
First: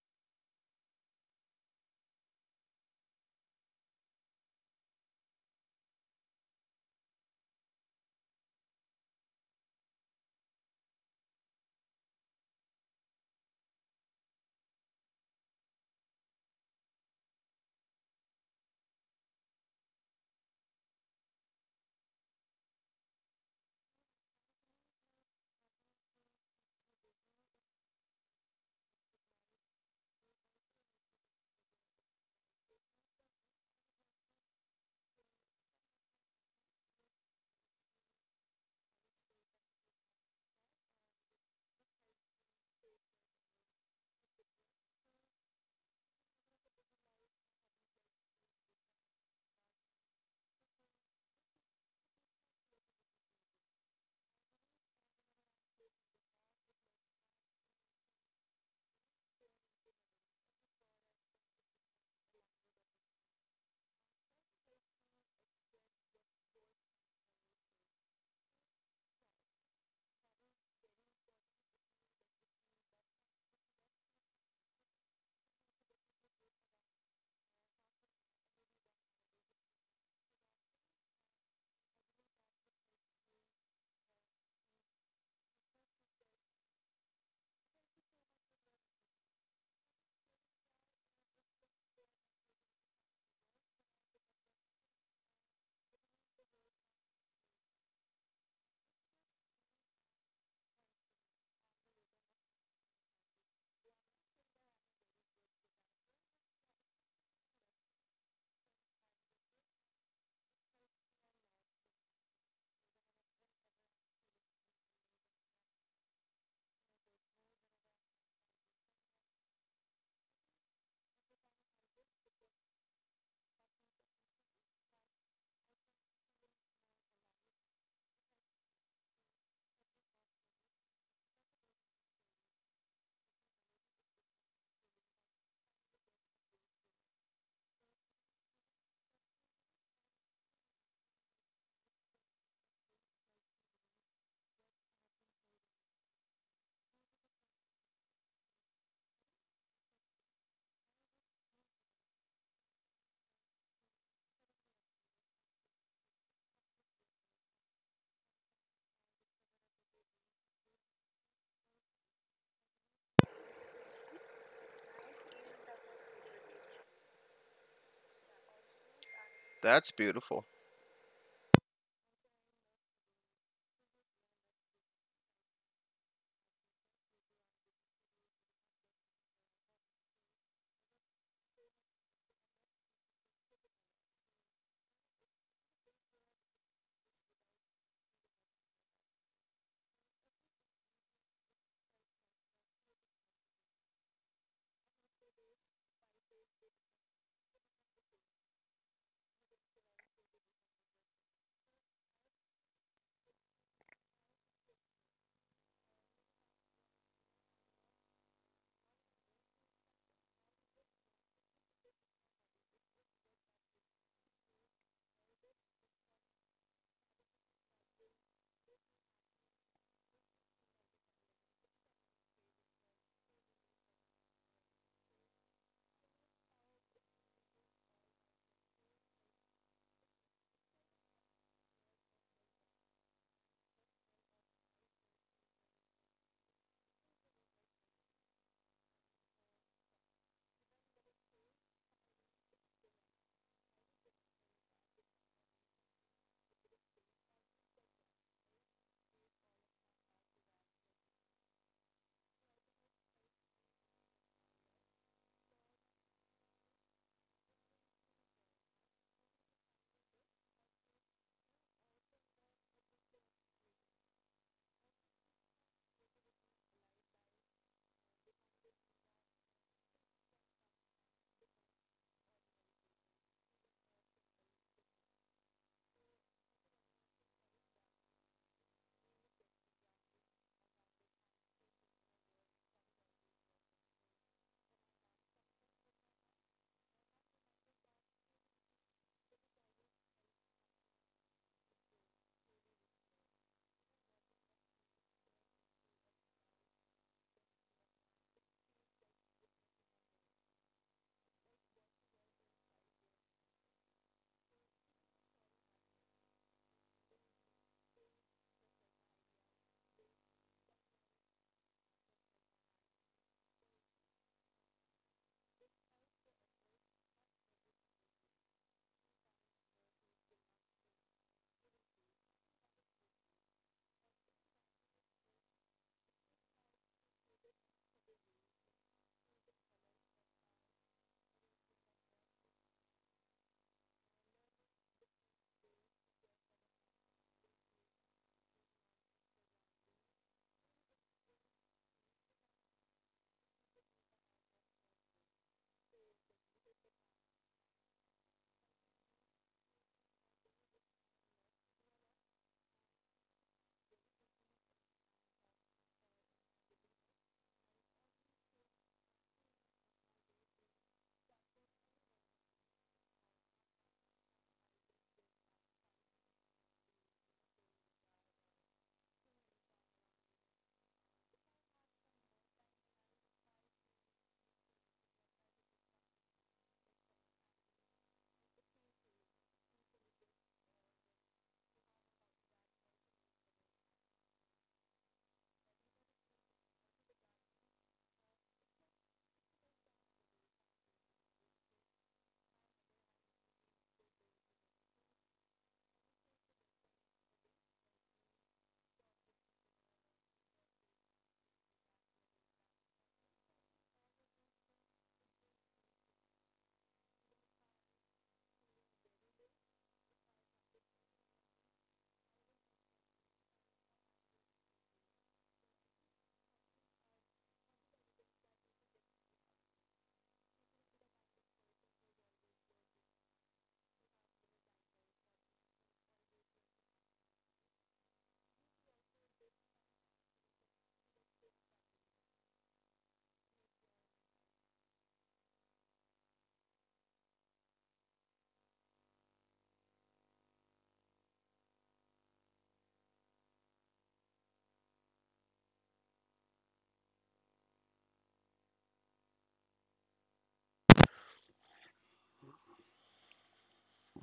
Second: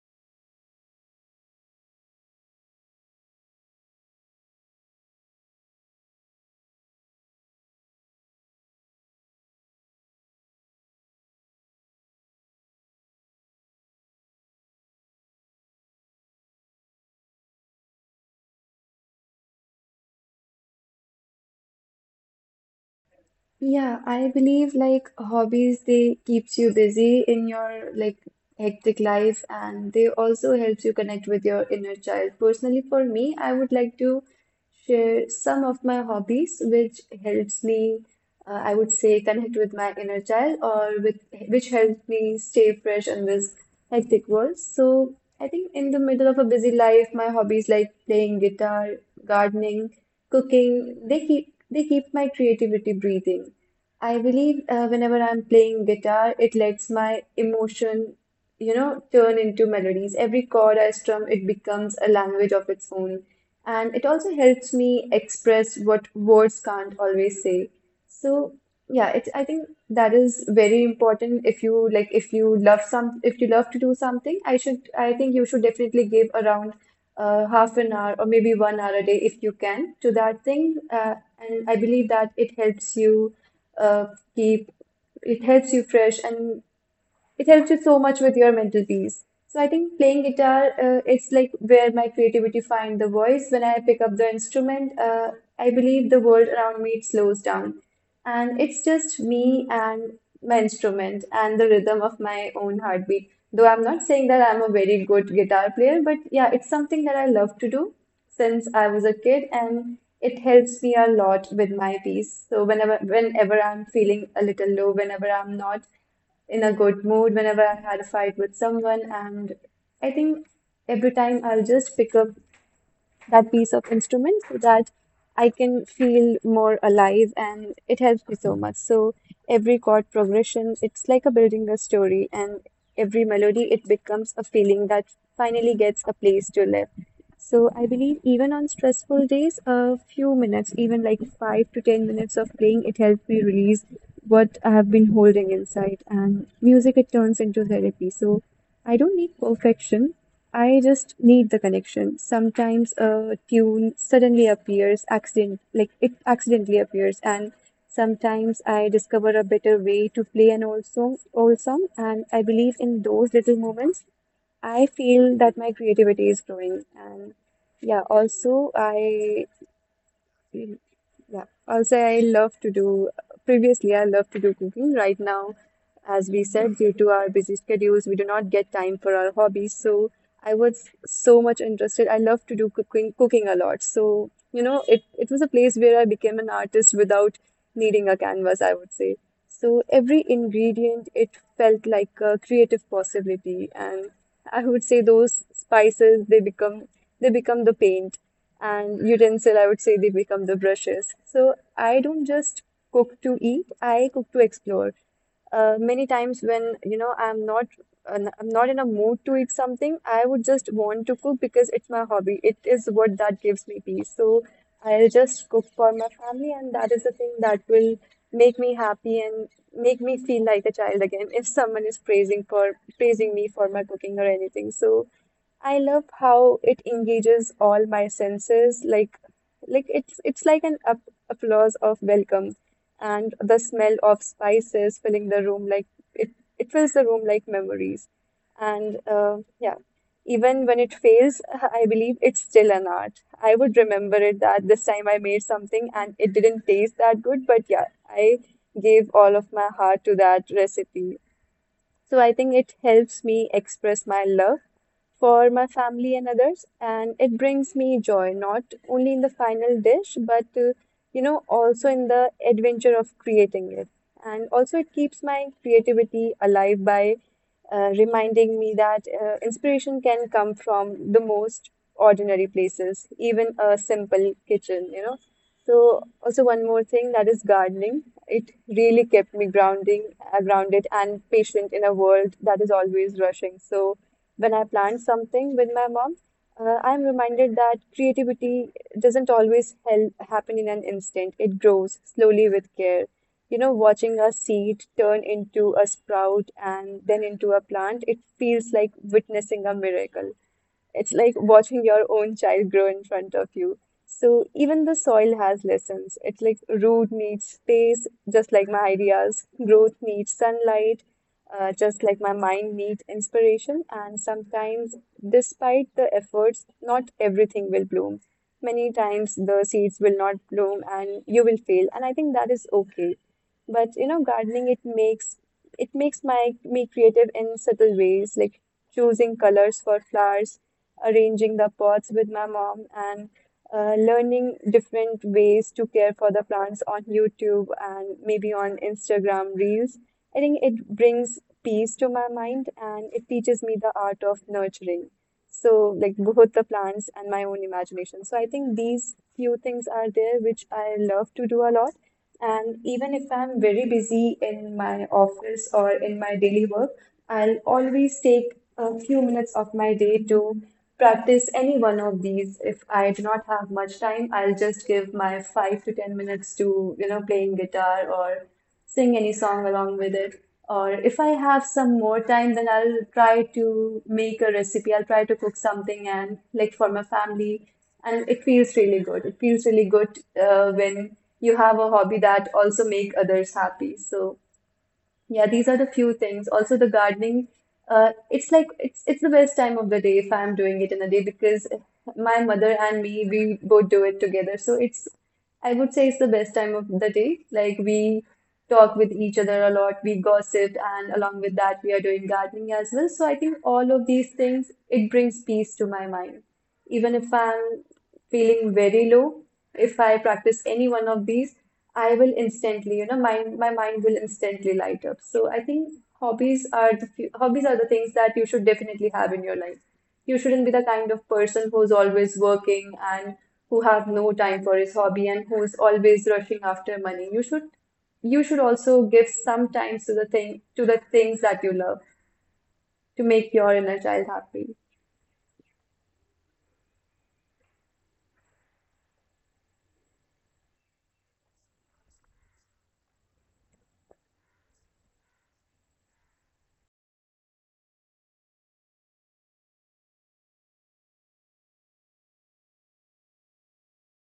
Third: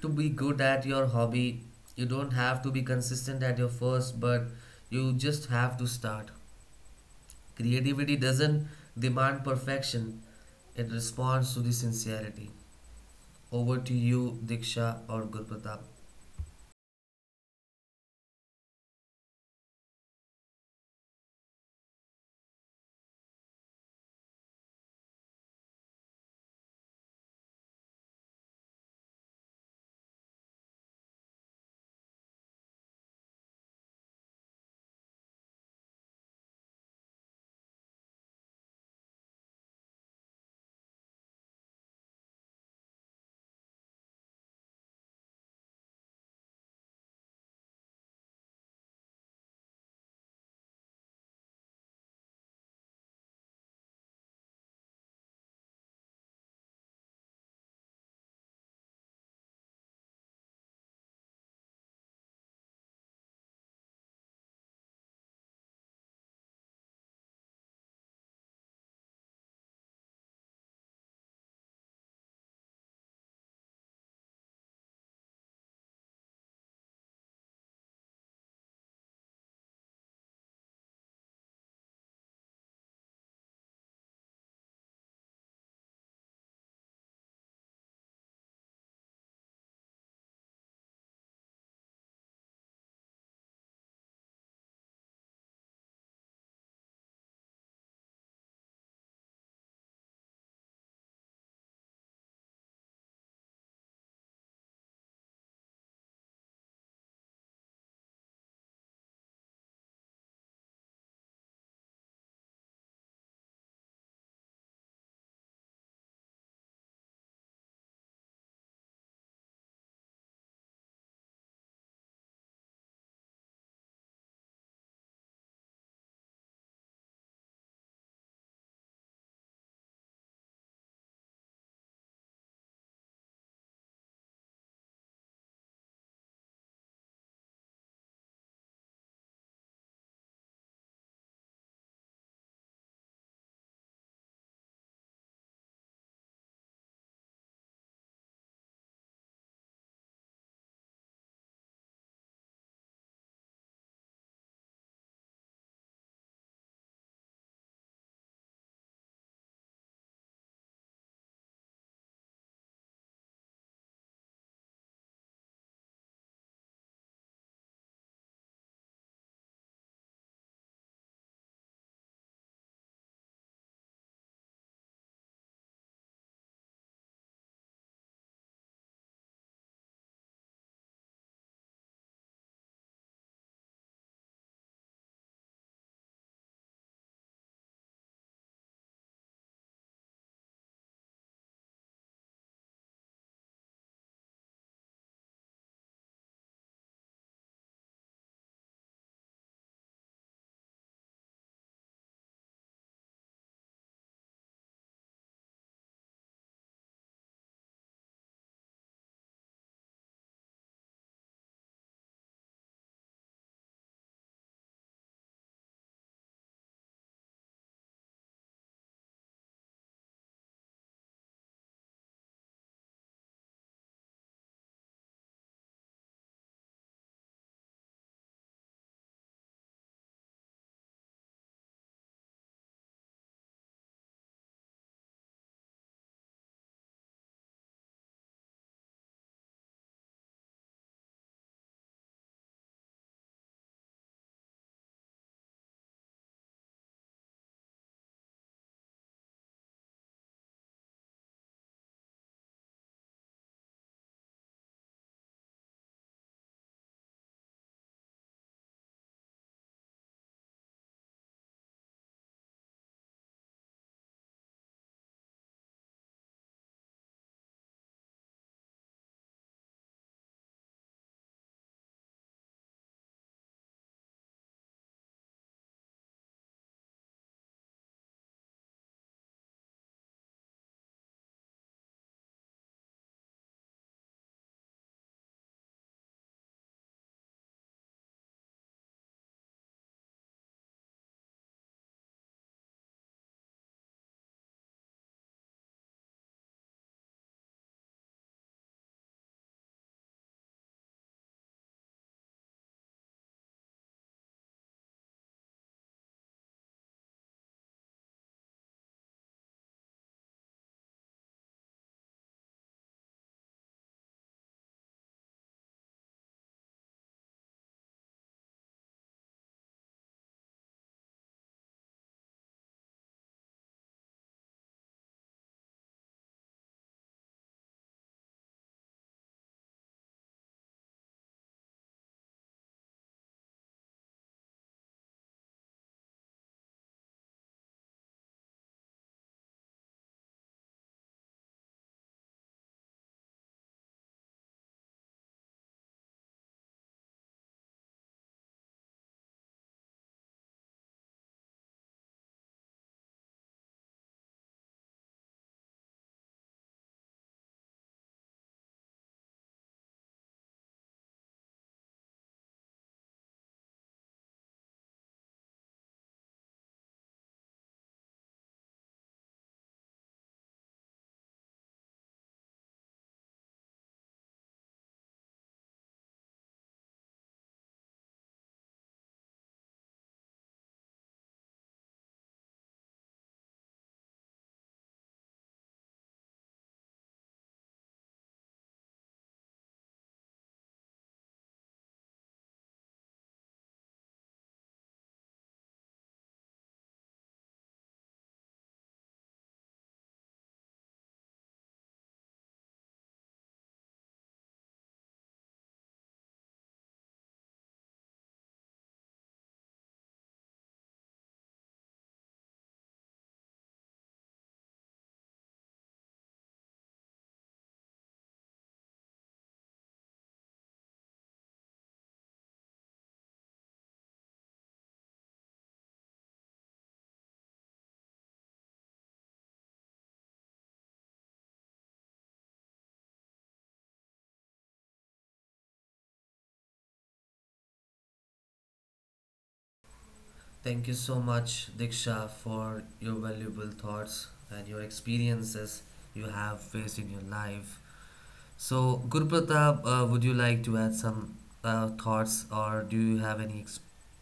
to be good at your hobby. You don't have to be consistent at your first, but you just have to start. Creativity doesn't demand perfection, it responds to the sincerity. Over to you, Diksha or Gurpratap. Yeah, I believe like hobbies, they keeps you busy in your like hectic life and they also helps you connect with your inner child. Personally, for me, I would like to share some of my hobbies which helps me, I would say, connect with my inner child or with which helps me stay fresh in this hectic world. So I think in the middle of a busy life, my hobbies like playing guitar, gardening, cooking, they keep my creativity breathing. I believe whenever I'm playing guitar, it lets my emotion, turn into melodies. Every chord I strum, it becomes a language of its own. And it also helps me express what words can't always say. So, yeah, I think that is very important. If you love to do something, I think you should definitely give around half an hour or maybe one hour a day if you can to that thing. And I believe that it helps you uh, keep, fresh and it helps you so much with your mental peace. So I think playing guitar, it's like where my creativity find the voice. When I pick up the instrument, I believe the world around me it slows down. And it's just me and my instrument and the rhythm of my own heartbeat. Though I'm not saying that I'm a very good guitar player, but yeah, it's something that I love to do since I was a kid and it helps me a lot with my peace. So whenever I'm feeling a little low, whenever I'm not in a good mood, whenever I had a fight with someone, and I think every time I'll just pick up that piece of instrument so that I can feel more alive and it helps me so much. So every chord progression, it's like a building a story and every melody it becomes a feeling that finally gets a place to live. So I believe even on stressful days, a few minutes, even like 5 to 10 minutes of playing, it helped me release what I have been holding inside. And music, it turns into therapy. So I don't need perfection. I just need the connection. Sometimes a tune suddenly appears, accident like it accidentally appears, and sometimes I discover a better way to play an old song. And I believe in those little moments I feel that my creativity is growing, and yeah, also I, That's beautiful. yeah, also I love to do. Previously, I love to do cooking. Right now, as we said, due to our busy schedules, we do not get time for our hobbies. So I was so much interested. I love to do cooking a lot. So, it was a place where I became an artist without needing a canvas, I would say. So every ingredient, it felt like a creative possibility. And I would say those spices, they become the paint and utensil, I would say, they become the brushes. So I don't just cook to eat, I cook to explore. Many times when I'm not in a mood to eat something, I would just want to cook because it's my hobby. It is what that gives me peace. So I'll just cook for my family, and that is the thing that will make me happy and make me feel like a child again if someone is praising me for my cooking or anything. So I love how it engages all my senses, like it's like an up applause of welcome and the smell of spices filling the room like it, it fills the room like memories. And yeah, even when it fails, I believe it's still an art. I would remember it that this time I made something and it didn't taste that good, but yeah, I gave all of my heart to that recipe. So I think it helps me express my love for my family and others, and it brings me joy not only in the final dish, but also in the adventure of creating it. And also, it keeps my creativity alive by reminding me that inspiration can come from the most ordinary places, even a simple kitchen. So also one more thing that is gardening. It really kept me grounded and patient in a world that is always rushing. So when I plant something with my mom, I'm reminded that creativity doesn't always help happen in an instant. It grows slowly with care. You know, watching a seed turn into a sprout and then into a plant, it feels like witnessing a miracle. It's like watching your own child grow in front of you. So even the soil has lessons. It's like root needs space, just like my ideas. Growth needs sunlight, just like my mind needs inspiration. And sometimes, despite the efforts, not everything will bloom. Many times the seeds will not bloom and you will fail. And I think that is okay. But gardening it makes my me creative in subtle ways, like choosing colors for flowers, arranging the pots with my mom, and learning different ways to care for the plants on YouTube and maybe on Instagram Reels. I think it brings peace to my mind and it teaches me the art of nurturing. So, like both the plants and my own imagination. So, I think these few things are there which I love to do a lot. And even if I'm very busy in my office or in my daily work, I'll always take a few minutes of my day to practice any one of these. If I do not have much time, I'll just give my 5 to 10 minutes to, playing guitar or sing any song along with it. Or if I have some more time, then I'll try to make a recipe. I'll try to cook something and like for my family. And it feels really good. It feels really good when you have a hobby that also make others happy. So yeah, these are the few things. Also, the gardening, it's like it's the best time of the day if I'm doing it in a day because my mother and me we both do it together. So it's I would say it's the best time of the day. Like we talk with each other a lot, we gossip, and along with that we are doing gardening as well. So I think all of these things it brings peace to my mind. Even if I'm feeling very low, if I practice any one of these, I will instantly, my mind will instantly light up. So I think hobbies are the things that you should definitely have in your life. You shouldn't be the kind of person who's always working and who have no time for his hobby and who is always rushing after money. You should also give some time to the things that you love to make your inner child happy. Thank you so much, Diksha, for your valuable thoughts and your experiences you have faced in your life. So, Guru Pratap, would you like to add some thoughts, or do you have any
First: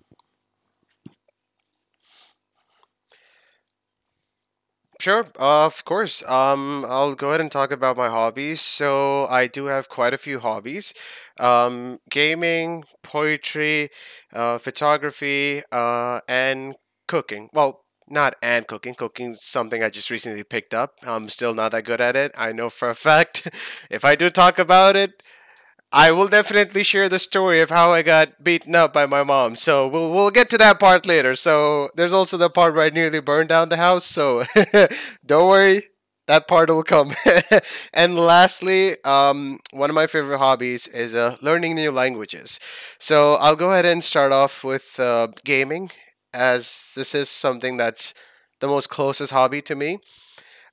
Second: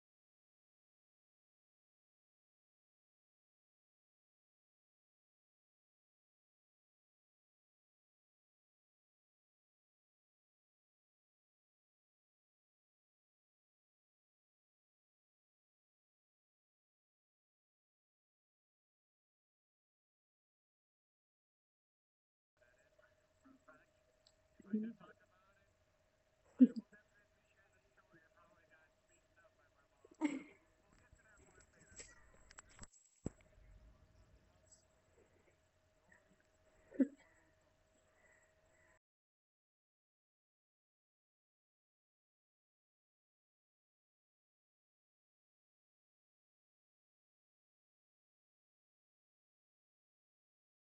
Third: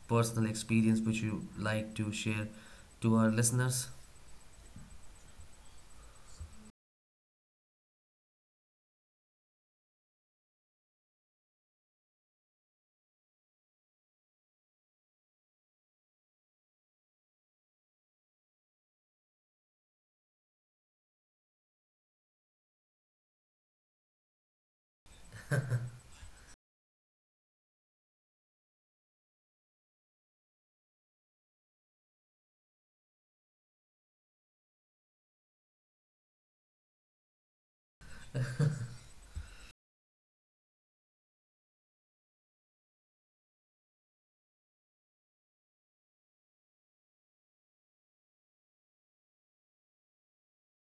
personal experience which you like to share to our listeners? Sure, of course. I'll go ahead and talk about my hobbies. So I do have quite a few hobbies: gaming, poetry, photography, and cooking. Well, not and cooking. Cooking's something I just recently picked up. I'm still not that good at it. I know for a fact. If I do talk about it, I will definitely share the story of how I got beaten up by my mom. So we'll get to that part later. So there's also the part where I nearly burned down the house. So don't worry, that part will come. And lastly, one of my favorite hobbies is learning new languages. So I'll go ahead and start off with gaming, as this is something that's the most closest hobby to me.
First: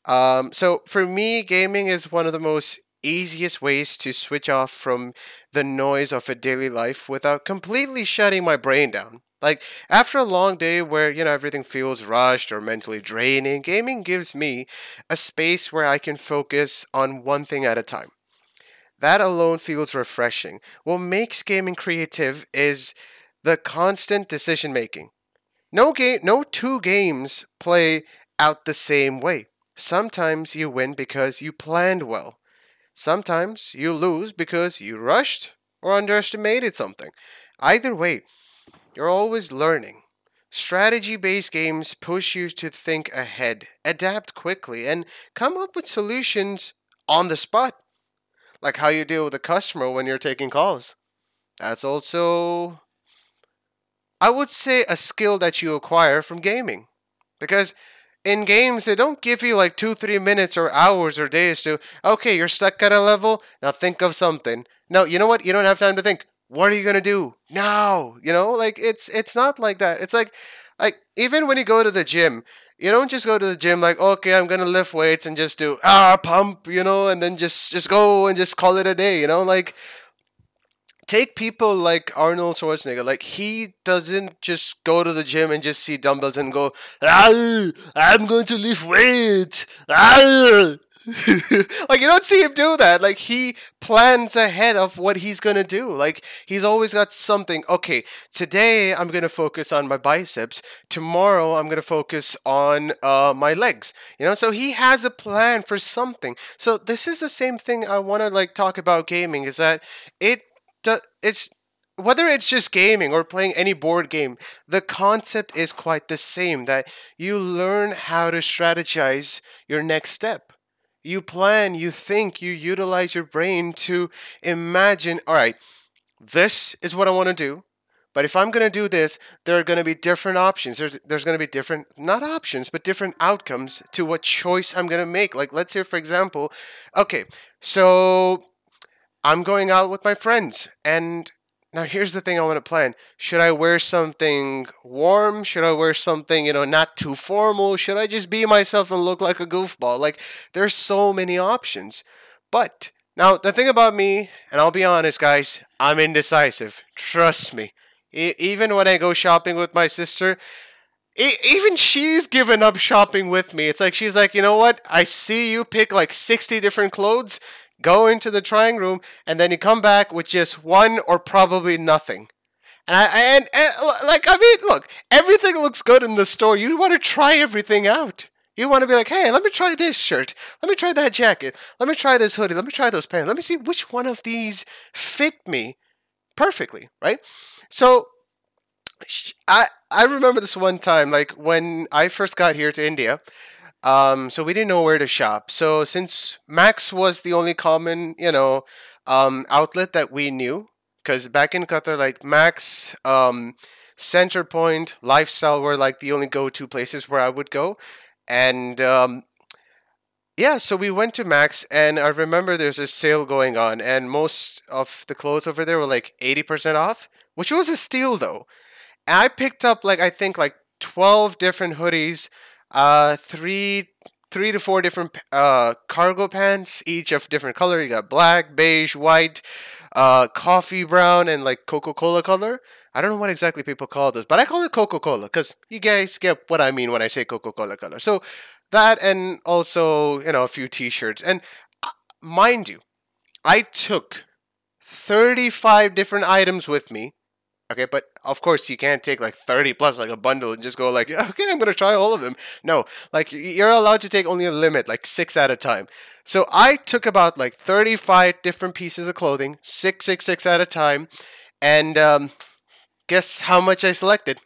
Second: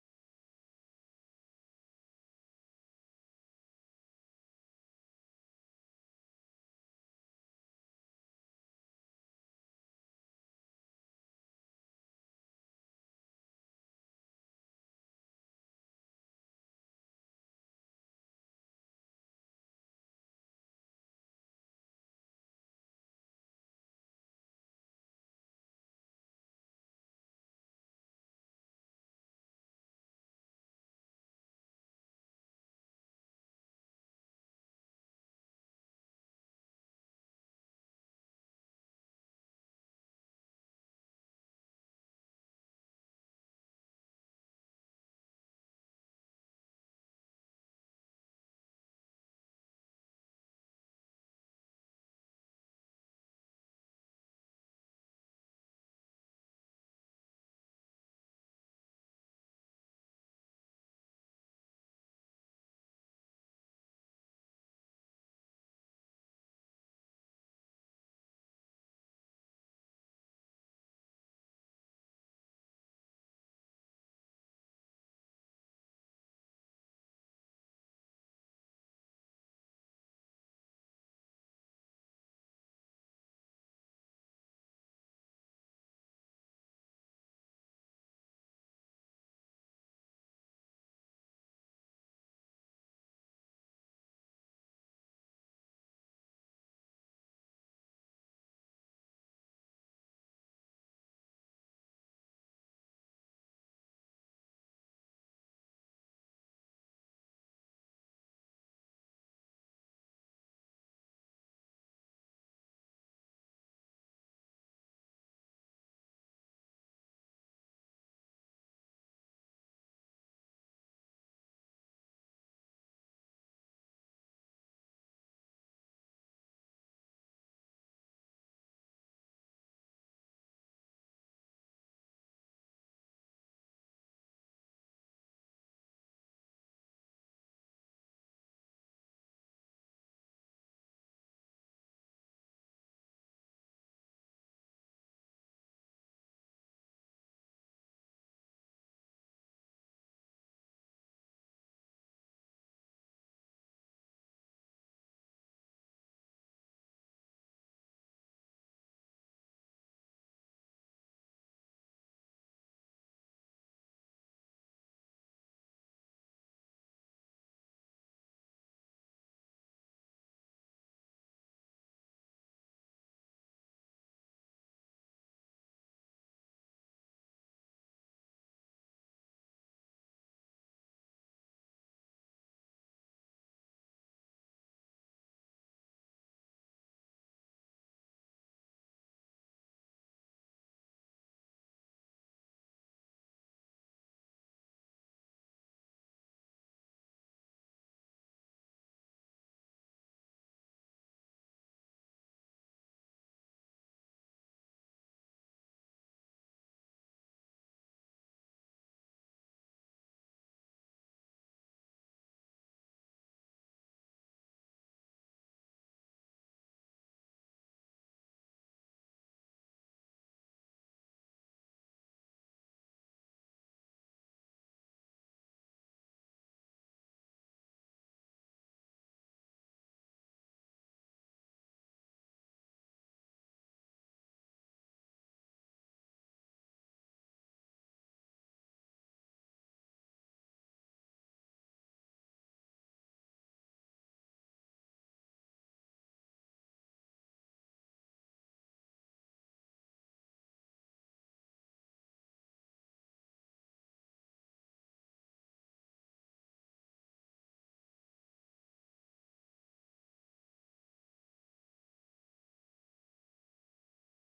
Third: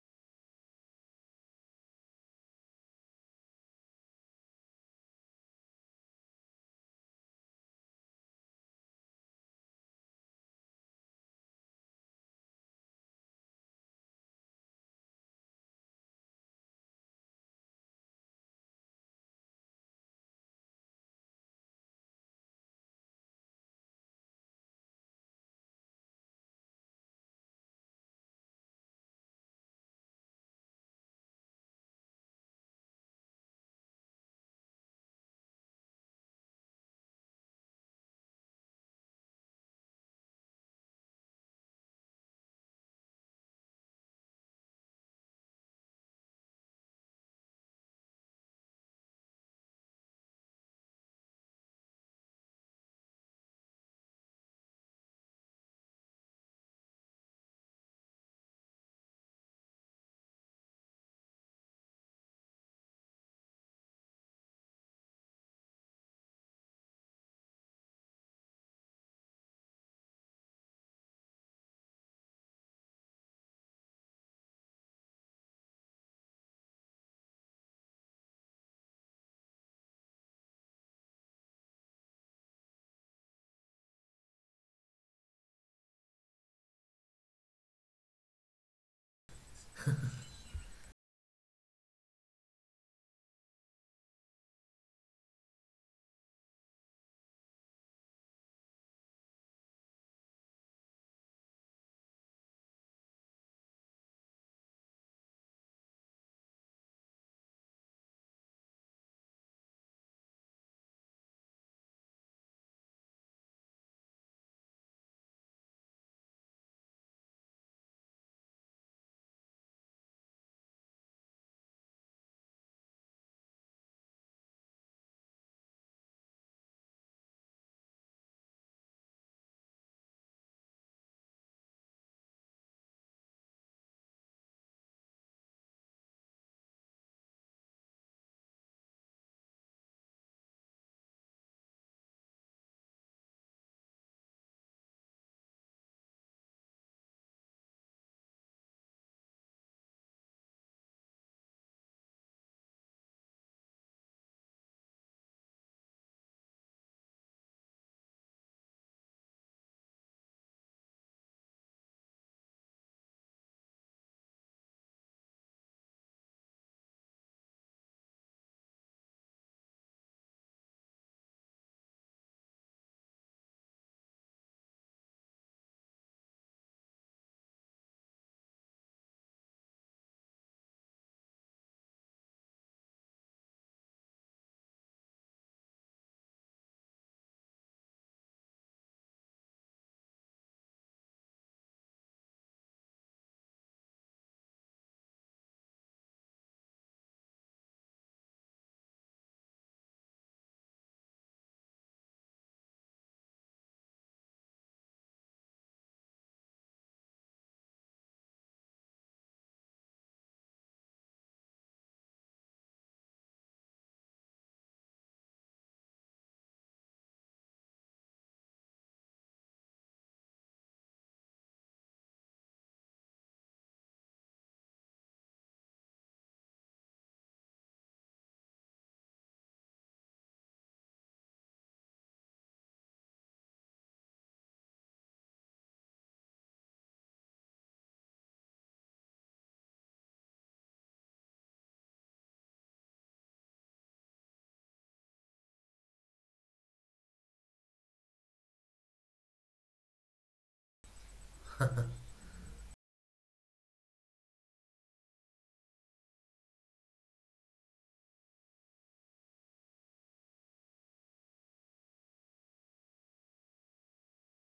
So for me, gaming is one of the most easiest ways to switch off from the noise of a daily life without completely shutting my brain down. Like after a long day where everything feels rushed or mentally draining, gaming gives me a space where I can focus on one thing at a time. That alone feels refreshing. What makes gaming creative is the constant decision making. No two games play out the same way. Sometimes you win because you planned well. Sometimes you lose because you rushed or underestimated something. Either way, you're always learning. Strategy based games push you to think ahead, adapt quickly, and come up with solutions on the spot, like how you deal with a customer when you're taking calls. That's also, I would say, a skill that you acquire from gaming. Because in games, they don't give you like two, 3 minutes or hours or days to, okay, you're stuck at a level, now think of something. No, you know what? You don't have time to think. What are you gonna do now? You know, like it's not like that. It's like even when you go to the gym, you don't just go to the gym like okay I'm gonna lift weights and just do pump and then just go and just call it a day. Take people like Arnold Schwarzenegger. Like he doesn't just go to the gym and just see dumbbells and go, "Ah, I'm going to lift weight. like you don't see him do that. Like he plans ahead of what he's gonna do. Like he's always got something. Okay, today I'm gonna focus on my biceps. Tomorrow I'm gonna focus on my legs. You know, so he has a plan for something. So this is the same thing I wanna like talk about gaming. Is that it it's whether it's just gaming or playing any board game, the concept is quite the same that you learn how to strategize your next step. You plan, you think, you utilize your brain to imagine, all right, this is what I want to do. But if I'm going to do this, there are going to be different options. There's going to be different, not options, but different outcomes to what choice I'm going to make. Like, let's say, for example, okay, so I'm going out with my friends. And now here's the thing I want to plan. Should I wear something warm? Should I wear something, not too formal? Should I just be myself and look like a goofball? Like there's so many options. But now the thing about me, and I'll be honest guys, I'm indecisive. Trust me. Even when I go shopping with my sister, even she's given up shopping with me. It's like she's like, you know what? I see you pick like 60 different clothes, go into the trying room, and then you come back with just one or probably nothing. And, I, and like, I mean, look, everything looks good in the store. You want to try everything out. You want to be like, hey, let me try this shirt. Let me try that jacket. Let me try this hoodie. Let me try those pants. Let me see which one of these fit me perfectly, right? So I remember this one time, like when I first got here to India. So we didn't know where to shop. So since Max was the only common, outlet that we knew, because back in Qatar, like Max, Centerpoint, Lifestyle were like the only go-to places where I would go, and yeah, so we went to Max, and I remember there's a sale going on, and most of the clothes over there were like 80% off, which was a steal though. I picked up like I think like 12 different hoodies, uh, three three to four different cargo pants, each of different color. You got black, beige, white, coffee brown, and like Coca Cola color. I don't know what exactly people call those, but I call it Coca Cola because you guys get what I mean when I say Coca Cola color. So that, and also a few T-shirts. And uh, mind you, I took 35 different items with me. Okay, but of course you can't take like 30 plus like a bundle and just go like, okay, I'm gonna try all of them. No, like you're allowed to take only a limit, like six at a time. So I took about like 35 different pieces of clothing, six, six, six at a time, and guess how much I selected?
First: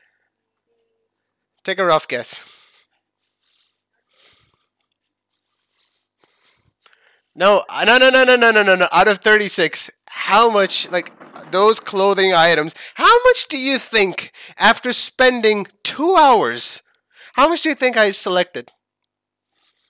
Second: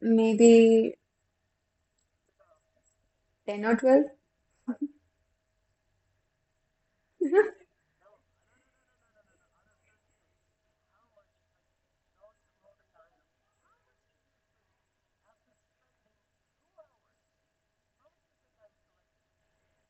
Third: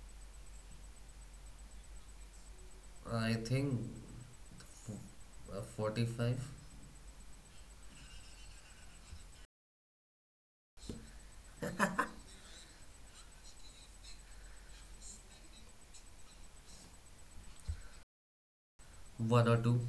Maybe Take a rough guess. I 10 or think 12? f- 45, No, no, no, no, no, no, no, no, no. Out of 36, how much like those clothing items? How much do you think after spending 2 hours? How much do you think I selected? one or two.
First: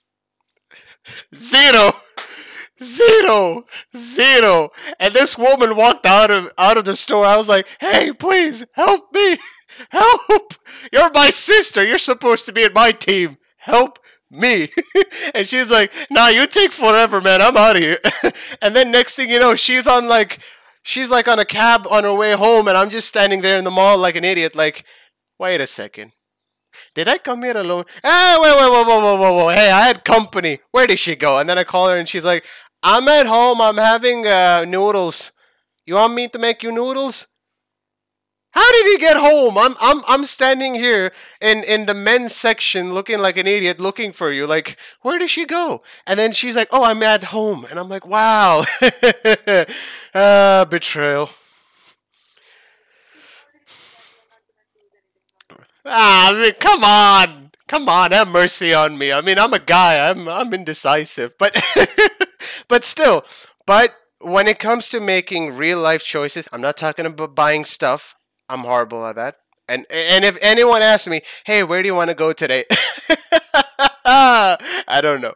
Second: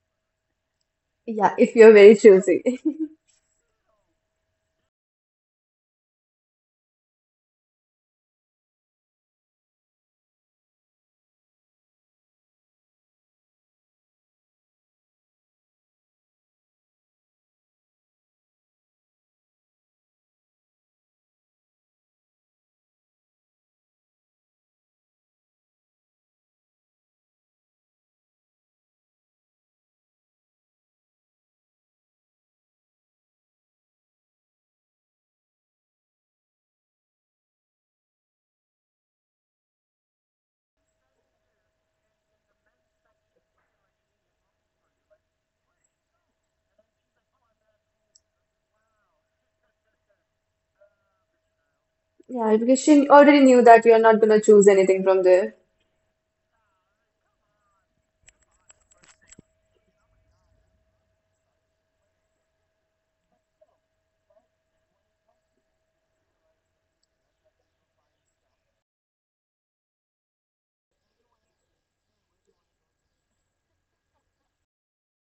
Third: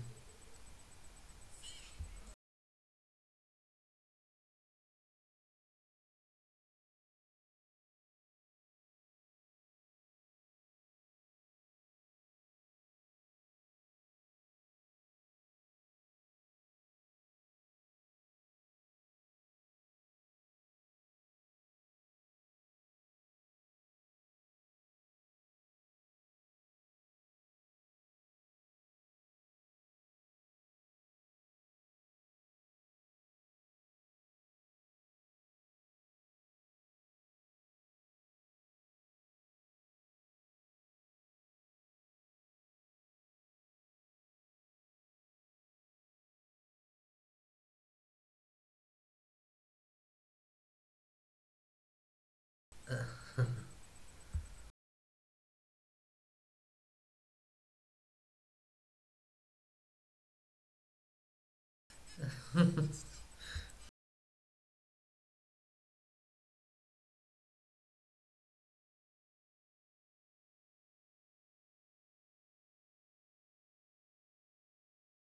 Yeah, if Zero, you're very choosy. zero, zero. And this woman walked out of the store. I was like, hey, please help me. Help! You're my sister. You're supposed to be in my team. Help me. And she's like, nah, you take forever, man. I'm out of here. And then next thing you know, she's like on a cab on her way home and I'm just standing there in the mall like an idiot, like, wait a second. Did I come here alone? Hey, wait, wait, whoa, whoa, whoa, whoa, whoa. Hey, I had company. Where did she go? And then I call her and she's like, I'm at home. I'm having noodles. You want me to make you noodles? How did you get home? I'm standing here in the men's section looking like an idiot looking for you. Like, where did she go? And then she's like, "Oh, I'm at home." And I'm like, "Wow." Betrayal. Yeah, because she already knew that you're not gonna choose anything from there. Ah, I mean, come on, come on, have mercy on me. I mean, I'm a guy. I'm indecisive, but but still, but when it comes to making real life choices, I'm not talking about buying stuff. I'm horrible at that. And if anyone asks me, hey, where do you want to go today? I don't know.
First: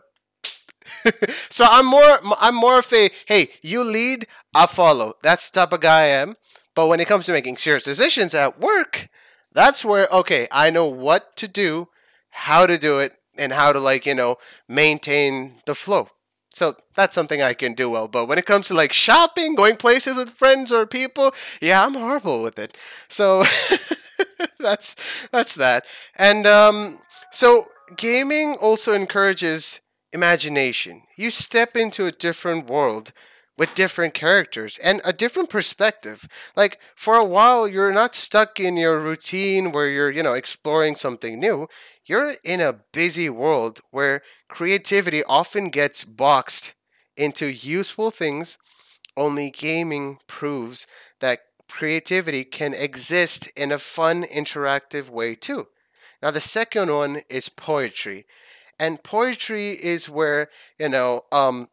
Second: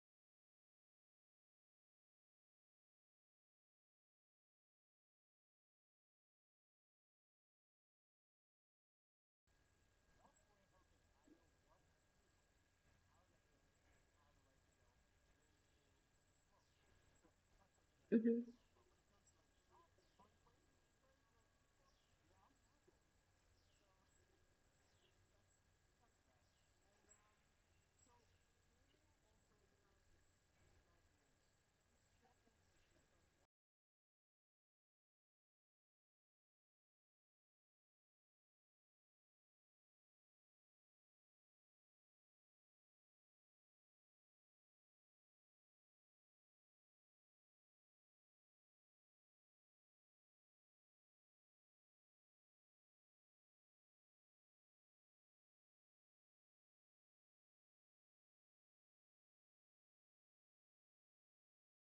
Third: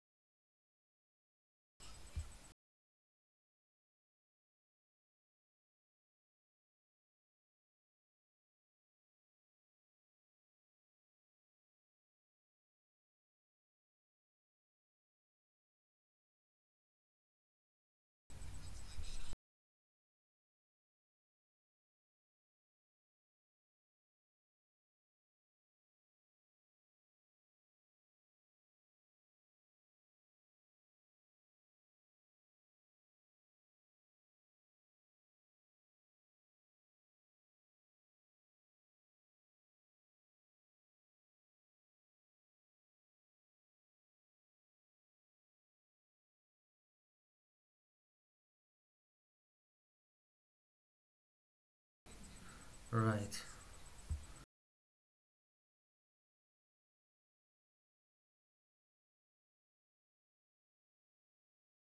So I'm more of a hey, you lead, I follow. That's the type of guy I am. But when it comes to making serious decisions at work, that's where okay, I know what to do, how to do it, and how to like, maintain the flow. So that's something I can do well. But when Mhm, it comes to like shopping, going places with friends or people, yeah, I'm horrible with it. So that's that's that. And so gaming also encourages imagination. You step into a different world with different characters and a different perspective. Like for a while you're not stuck in your routine where you're, exploring something new. You're in a busy world where creativity often gets boxed into useful things. Only gaming proves that creativity can Right. exist in a fun interactive way too. Now the second one is poetry, and poetry is where you know um,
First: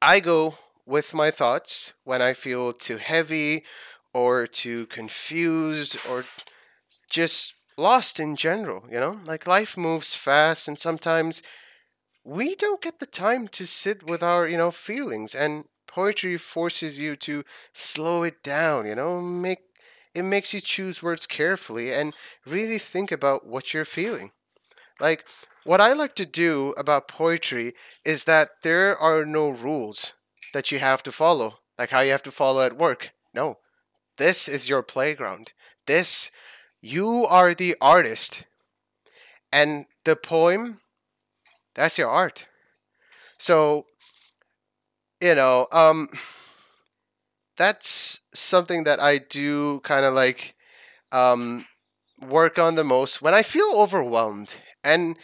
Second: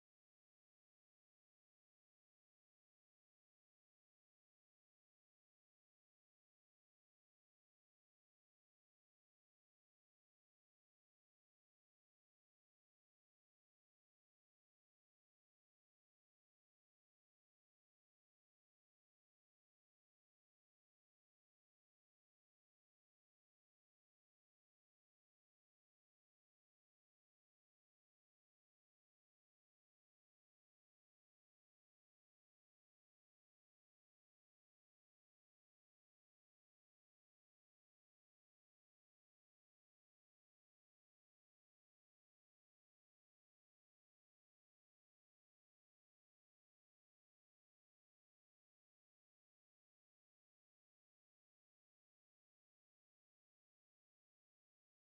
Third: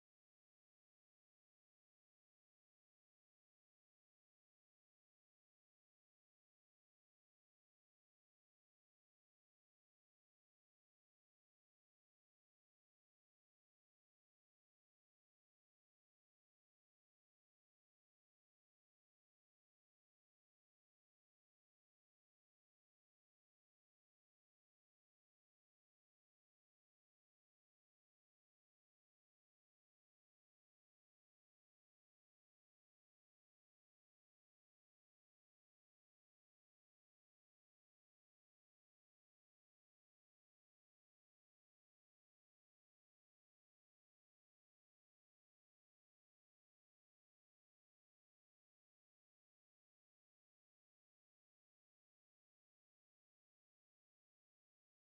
I go with my thoughts when I feel too heavy or too confused or just lost in general, like life moves fast, and sometimes we don't get the time to sit with our feelings. And poetry forces you to slow it down. You know make It makes you choose words carefully and really think about what you're feeling. Like, what I like to do about poetry is that there are no rules that you have to follow, like how you have to follow at work. No, this is your playground. This, you are the artist, and the poem, that's your art. So, you know, um, that's something that I do kind of like um, work on the most when I feel overwhelmed. And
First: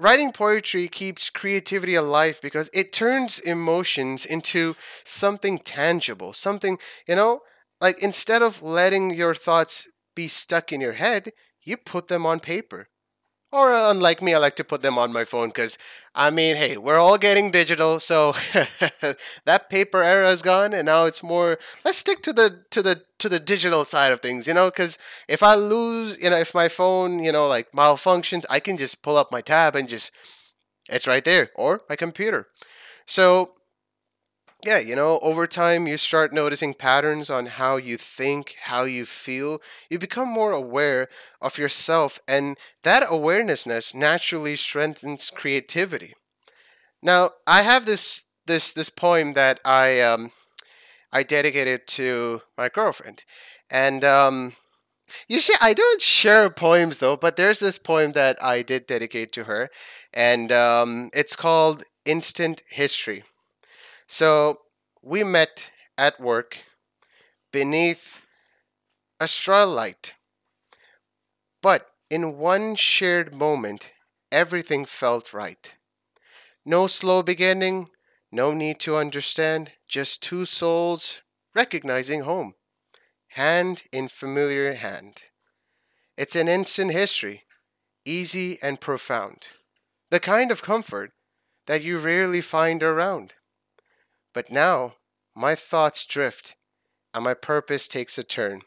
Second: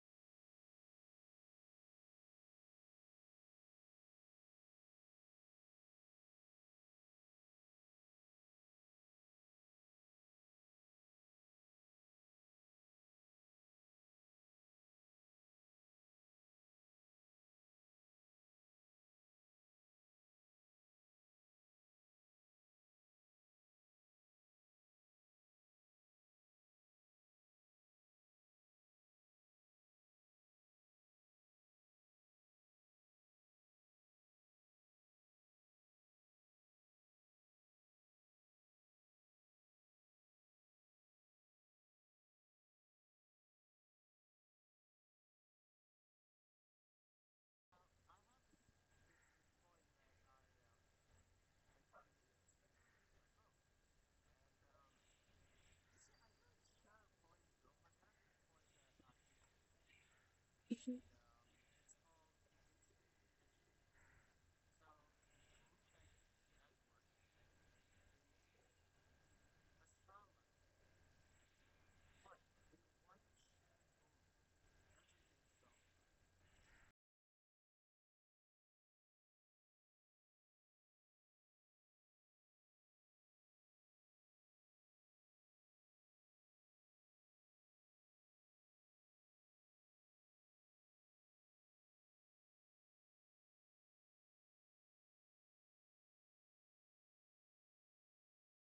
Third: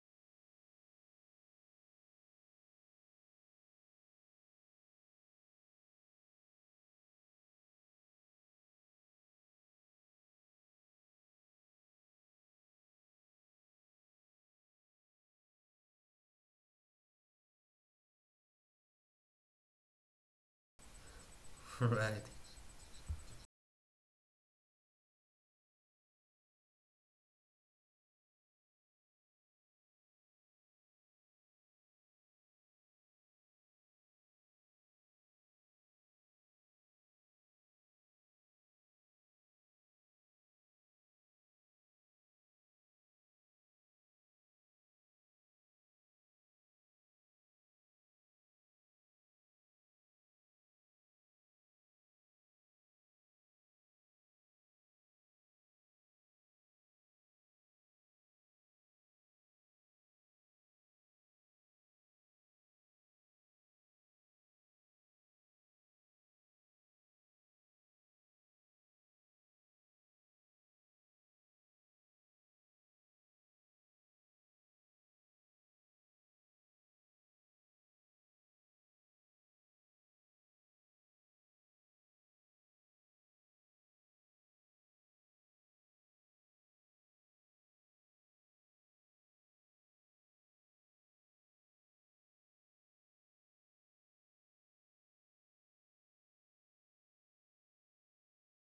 writing poetry keeps creativity alive because it turns emotions into something tangible, something, you know, like instead of letting your thoughts be stuck in your head, you put them on paper. Or unlike me, I like to put them on my phone because, I mean, hey, we're all getting digital, so that paper era is gone, and now it's more. Let's stick Right. to the digital side of things, because if I lose, you know, if my phone, like malfunctions, I can just pull up my tab and just it's right there, or my computer. So, yeah, over time you start noticing patterns on how you think, how you feel. You become more aware of yourself, and that awarenessness naturally strengthens creativity. Now, I have this poem that I dedicated to my girlfriend. And you see, I don't share poems, though, but there's this poem that I did dedicate to her, and mhm, it's called Instant History. So we met at work beneath a straw light, but in one shared moment, everything felt right. No slow beginning, no need to understand, just two souls recognizing home, hand in familiar hand. It's an instant history, easy and profound. The kind of comfort that you rarely find around. But now, my thoughts drift and my purpose takes a turn.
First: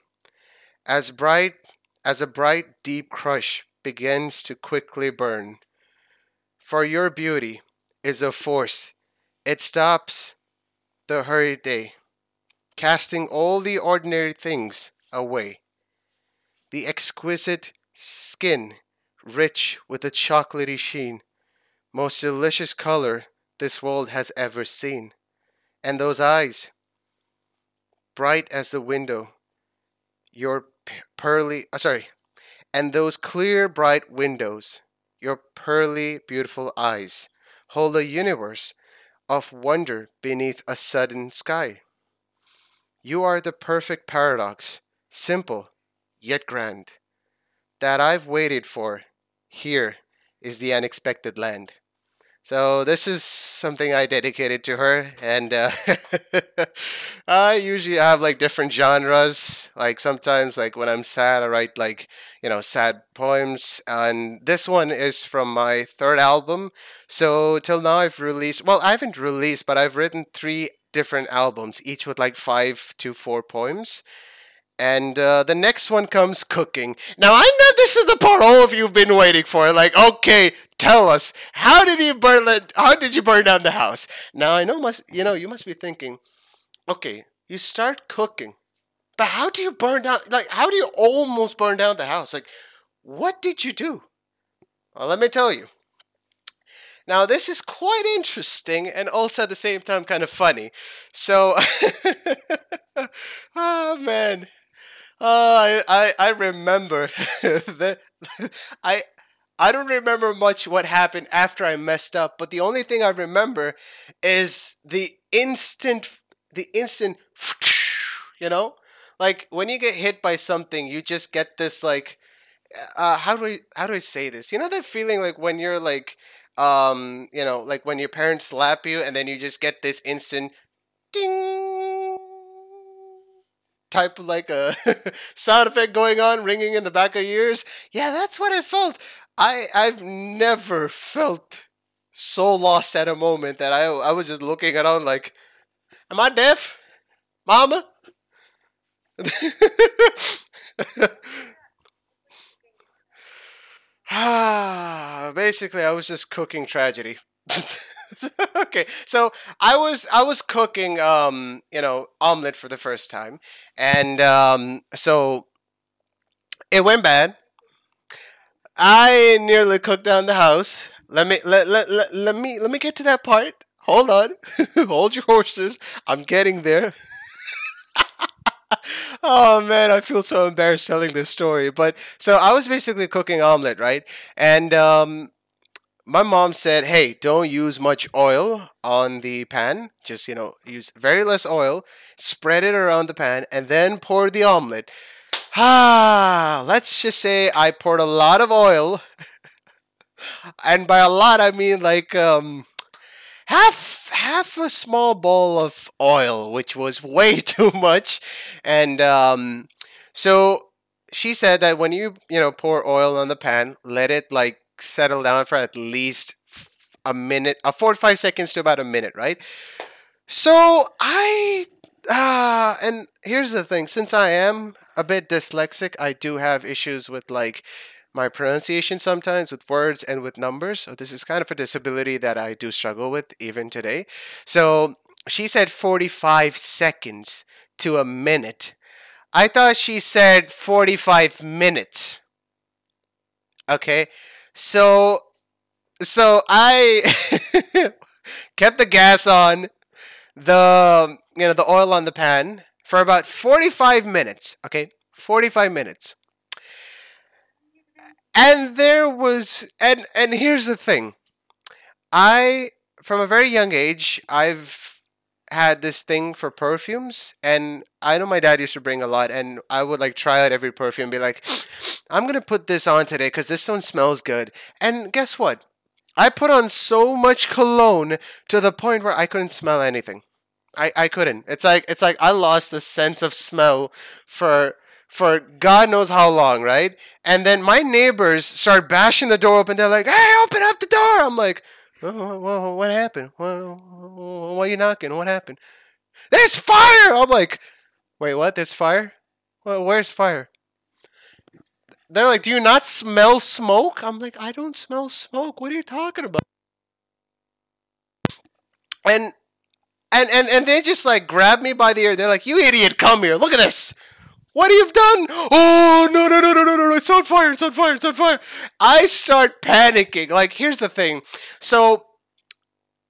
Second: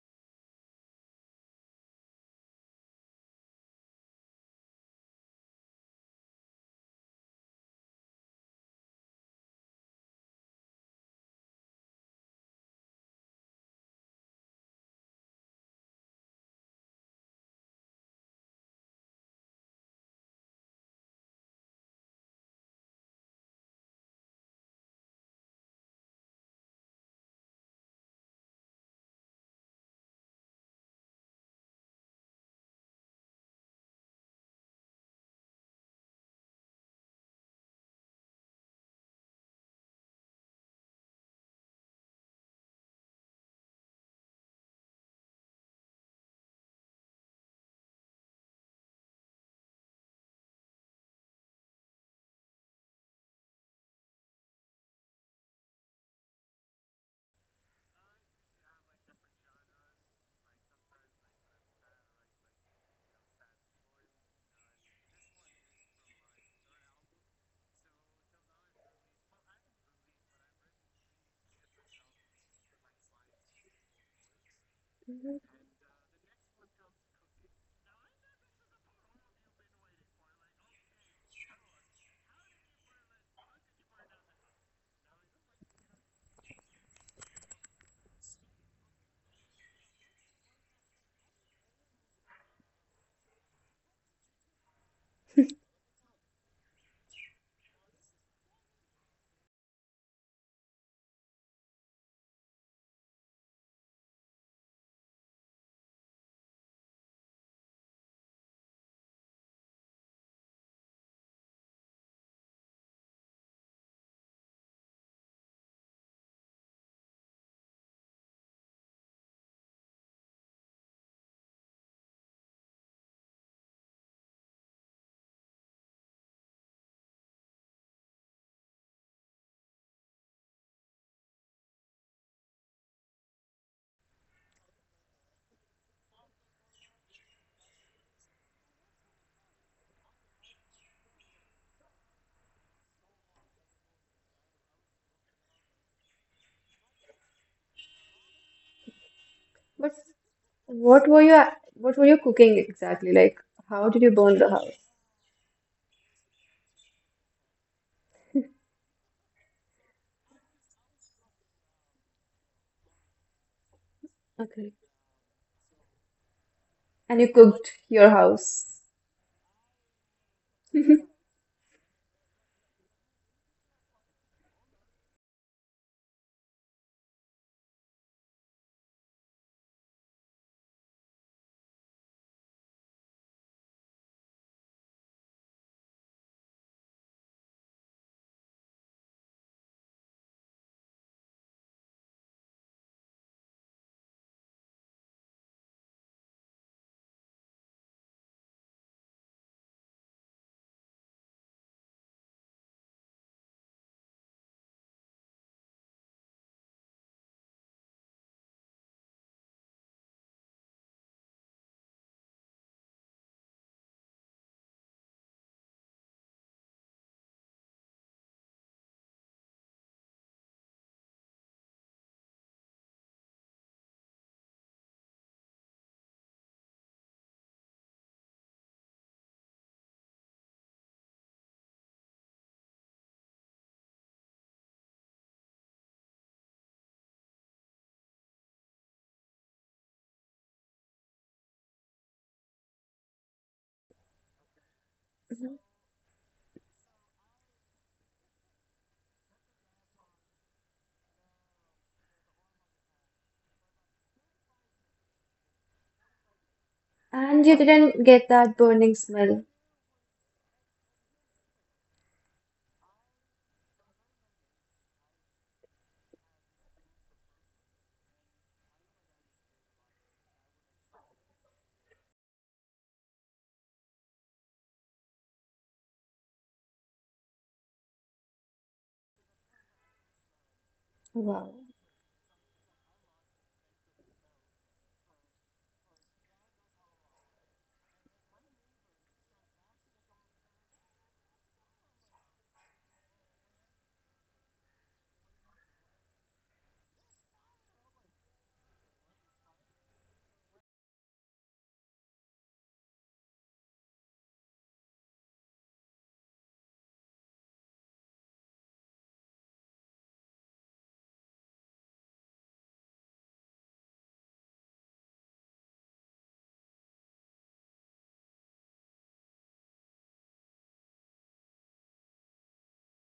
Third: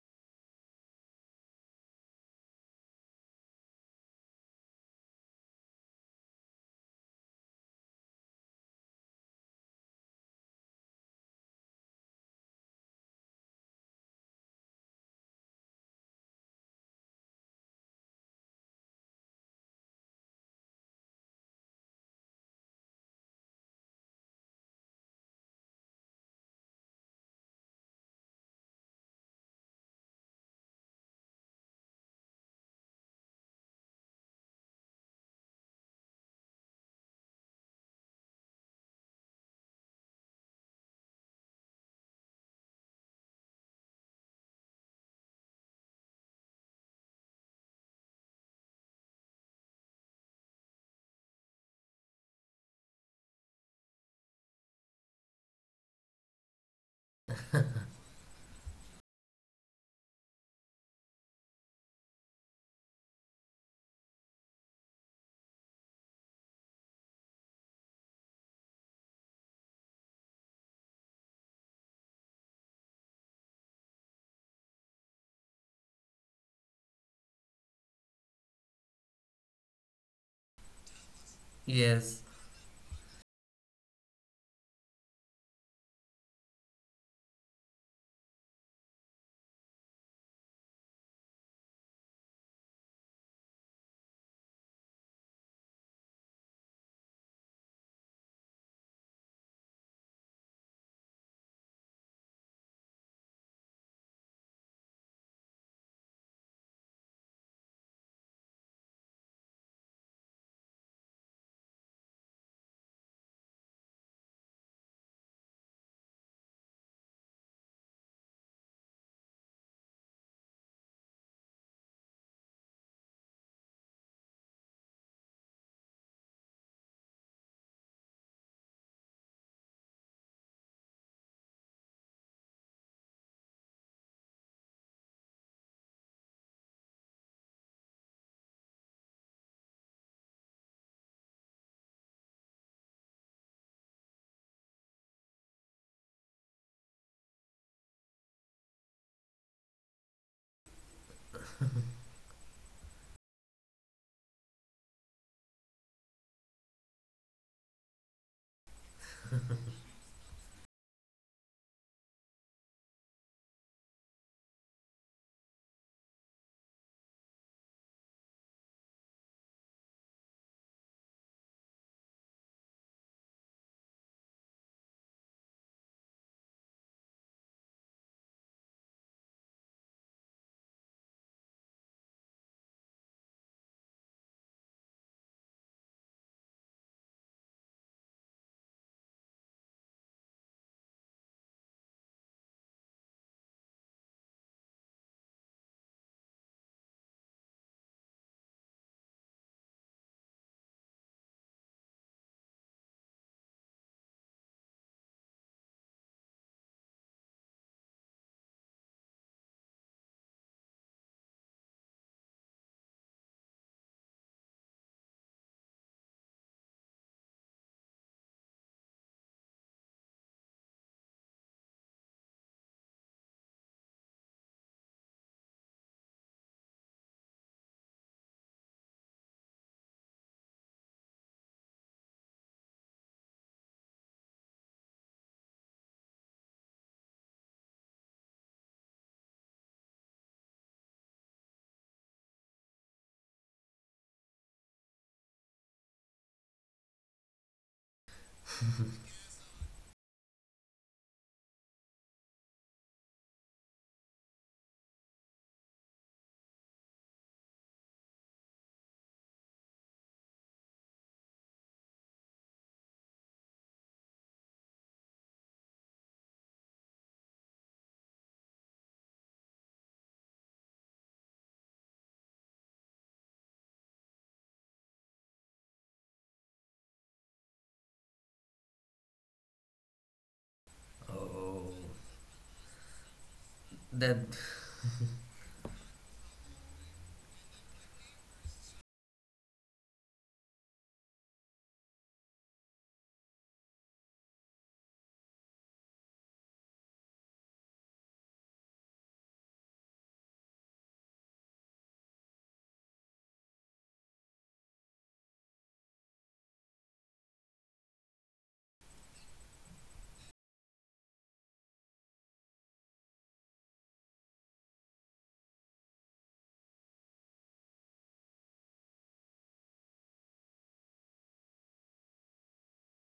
As bright as a bright deep crush begins to quickly burn, for your beauty is a force. It stops the hurried day, casting all the ordinary things away. The exquisite skin, rich with a chocolatey sheen, most delicious color this world has ever seen. And those eyes, bright as the window, your pearly, uh, sorry, and those clear, bright windows, your pearly, beautiful eyes, hold a universe of wonder beneath a sudden sky. You are the perfect paradox, simple, yet grand, that I've waited for. Here is the unexpected land. So this is something I dedicated to her. And I usually have like different genres. Like sometimes, like when I'm sad, I write like sad poems, and this one is from my third album. So till now, I've released well, I haven't released, but I've written three different albums, each with like five to four poems. And mhm. the next one comes cooking. Now I know this is the part all of you've been waiting for. Like, okay, tell us, how did you Yes. burn? How did you burn down the house? Now, I know must you know you must be thinking, okay, you start cooking, but how do you burn down? Like, how do you almost burn down the house? Like, what did you do? Well, let me tell you. Now, this is quite interesting, and also at the same time kind of funny. So, oh man. Oh, I remember. the, I I don't remember much what happened after I messed up, but the only thing I remember is the instant. You know? Like when you get hit by something, you just get this like how do I say this? You know that feeling, like when your parents slap you, and then you just get this instant ding type of like a sound effect going on, ringing in the back of your ears. Yeah, that's what I felt. I've never felt so lost at a moment that I was just looking around like, am I deaf, Mama? But what were you what were you cooking exactly? Like, how did you burn the house? Basically, I was just cooking tragedy. Okay, so I was cooking omelet for the first time, and Okay. So it went And you bad. cooked your house. I nearly cooked down the house. Let me get to that part. Hold on. Hold your horses. I'm getting there. Oh man, I feel so embarrassed telling this story. But so I was basically cooking omelet, right? And my mom said, "Hey, don't use much oil on the pan. Just, you know, use very less oil. Spread it around the pan and then pour the omelet." Ah, let's just say I poured a lot of oil, and by a lot I mean like half a small bowl of oil, which was way too much, and so she said that when you know pour oil on the pan, let it like settle down for at least f- a minute, a 4 to 5 seconds to about a minute, right? So, I and here's the thing. Since I am a bit dyslexic, I do have issues with like my pronunciation sometimes with words and with numbers. So this is kind of a disability that I do struggle with even today. So she said 45 seconds to a minute. I thought she said 45 minutes. Okay. So so I kept the gas on the you know the oil on the pan for about 45 minutes. Okay, 45 minutes. And you didn't get that And burning there smell. was and Here's the thing. I From a very young age, I've had this thing for perfumes, and I know my dad used to bring a lot, and I would like try out every perfume and be like, I'm gonna put this on today because this one smells good. And guess what? I put on so much cologne to the point where I couldn't smell anything. I couldn't. It's Wow. Oh, like it's like I lost the sense of smell that. for for God knows how long, right? And then my neighbors start bashing the door open. They're like, "Hey, open up the door!" I'm like, "Whoa, whoa, what happened? Whoa, whoa, why are you knocking? What happened? There's fire!" I'm like, "Wait, what? There's fire? Well, where's fire?" They're like, "Do you not smell smoke?" I'm like, "I don't smell smoke. What are you talking about?" And and they just like grab me by the ear. They're like, "You idiot, come here. Look at this. What you've done? Oh, no, no, no, no, no, no! No. It's on fire! It's on fire! It's on fire!" I start panicking. Like, here's the thing. So,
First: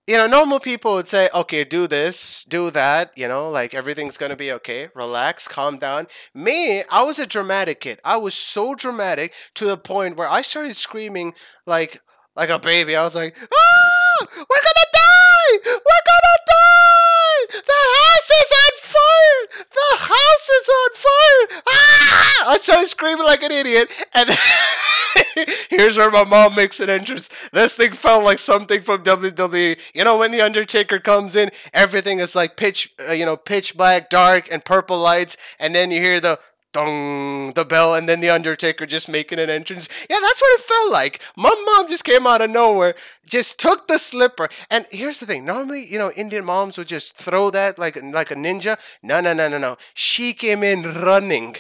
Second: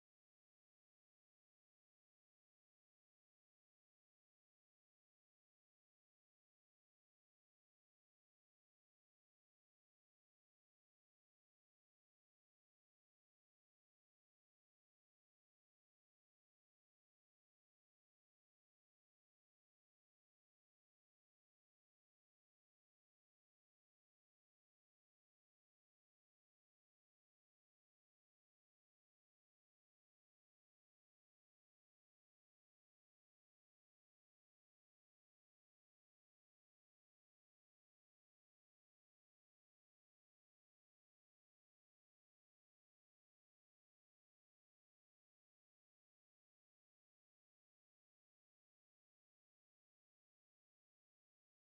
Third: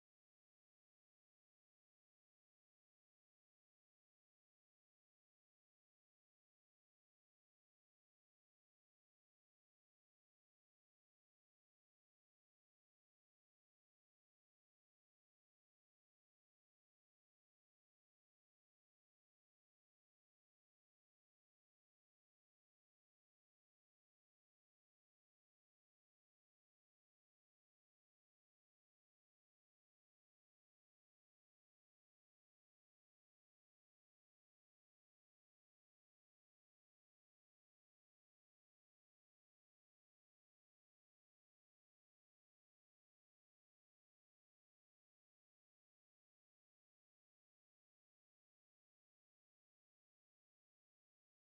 normal people would say, okay, do this, do that, like everything's gonna be okay, relax, calm down. Me, I was a dramatic kid. I was so dramatic to the point where I started screaming, like, like, a baby. I was like, ah, we're gonna die! We're gonna die! The house is on fire! The house is on fire! Ah! I started screaming like an idiot, and here's where my mom makes an entrance. This thing felt like something from WWE. You know, when the Undertaker comes in, everything is like pitch black, dark, and purple lights, and then you hear the dung, the bell, and then the Undertaker just making an entrance. Yeah, that's what it felt like. My mom just came out of nowhere, just took the slipper, and here's the thing. Normally, Indian moms would just throw that like a ninja. No, no, no, no, no, she came in running,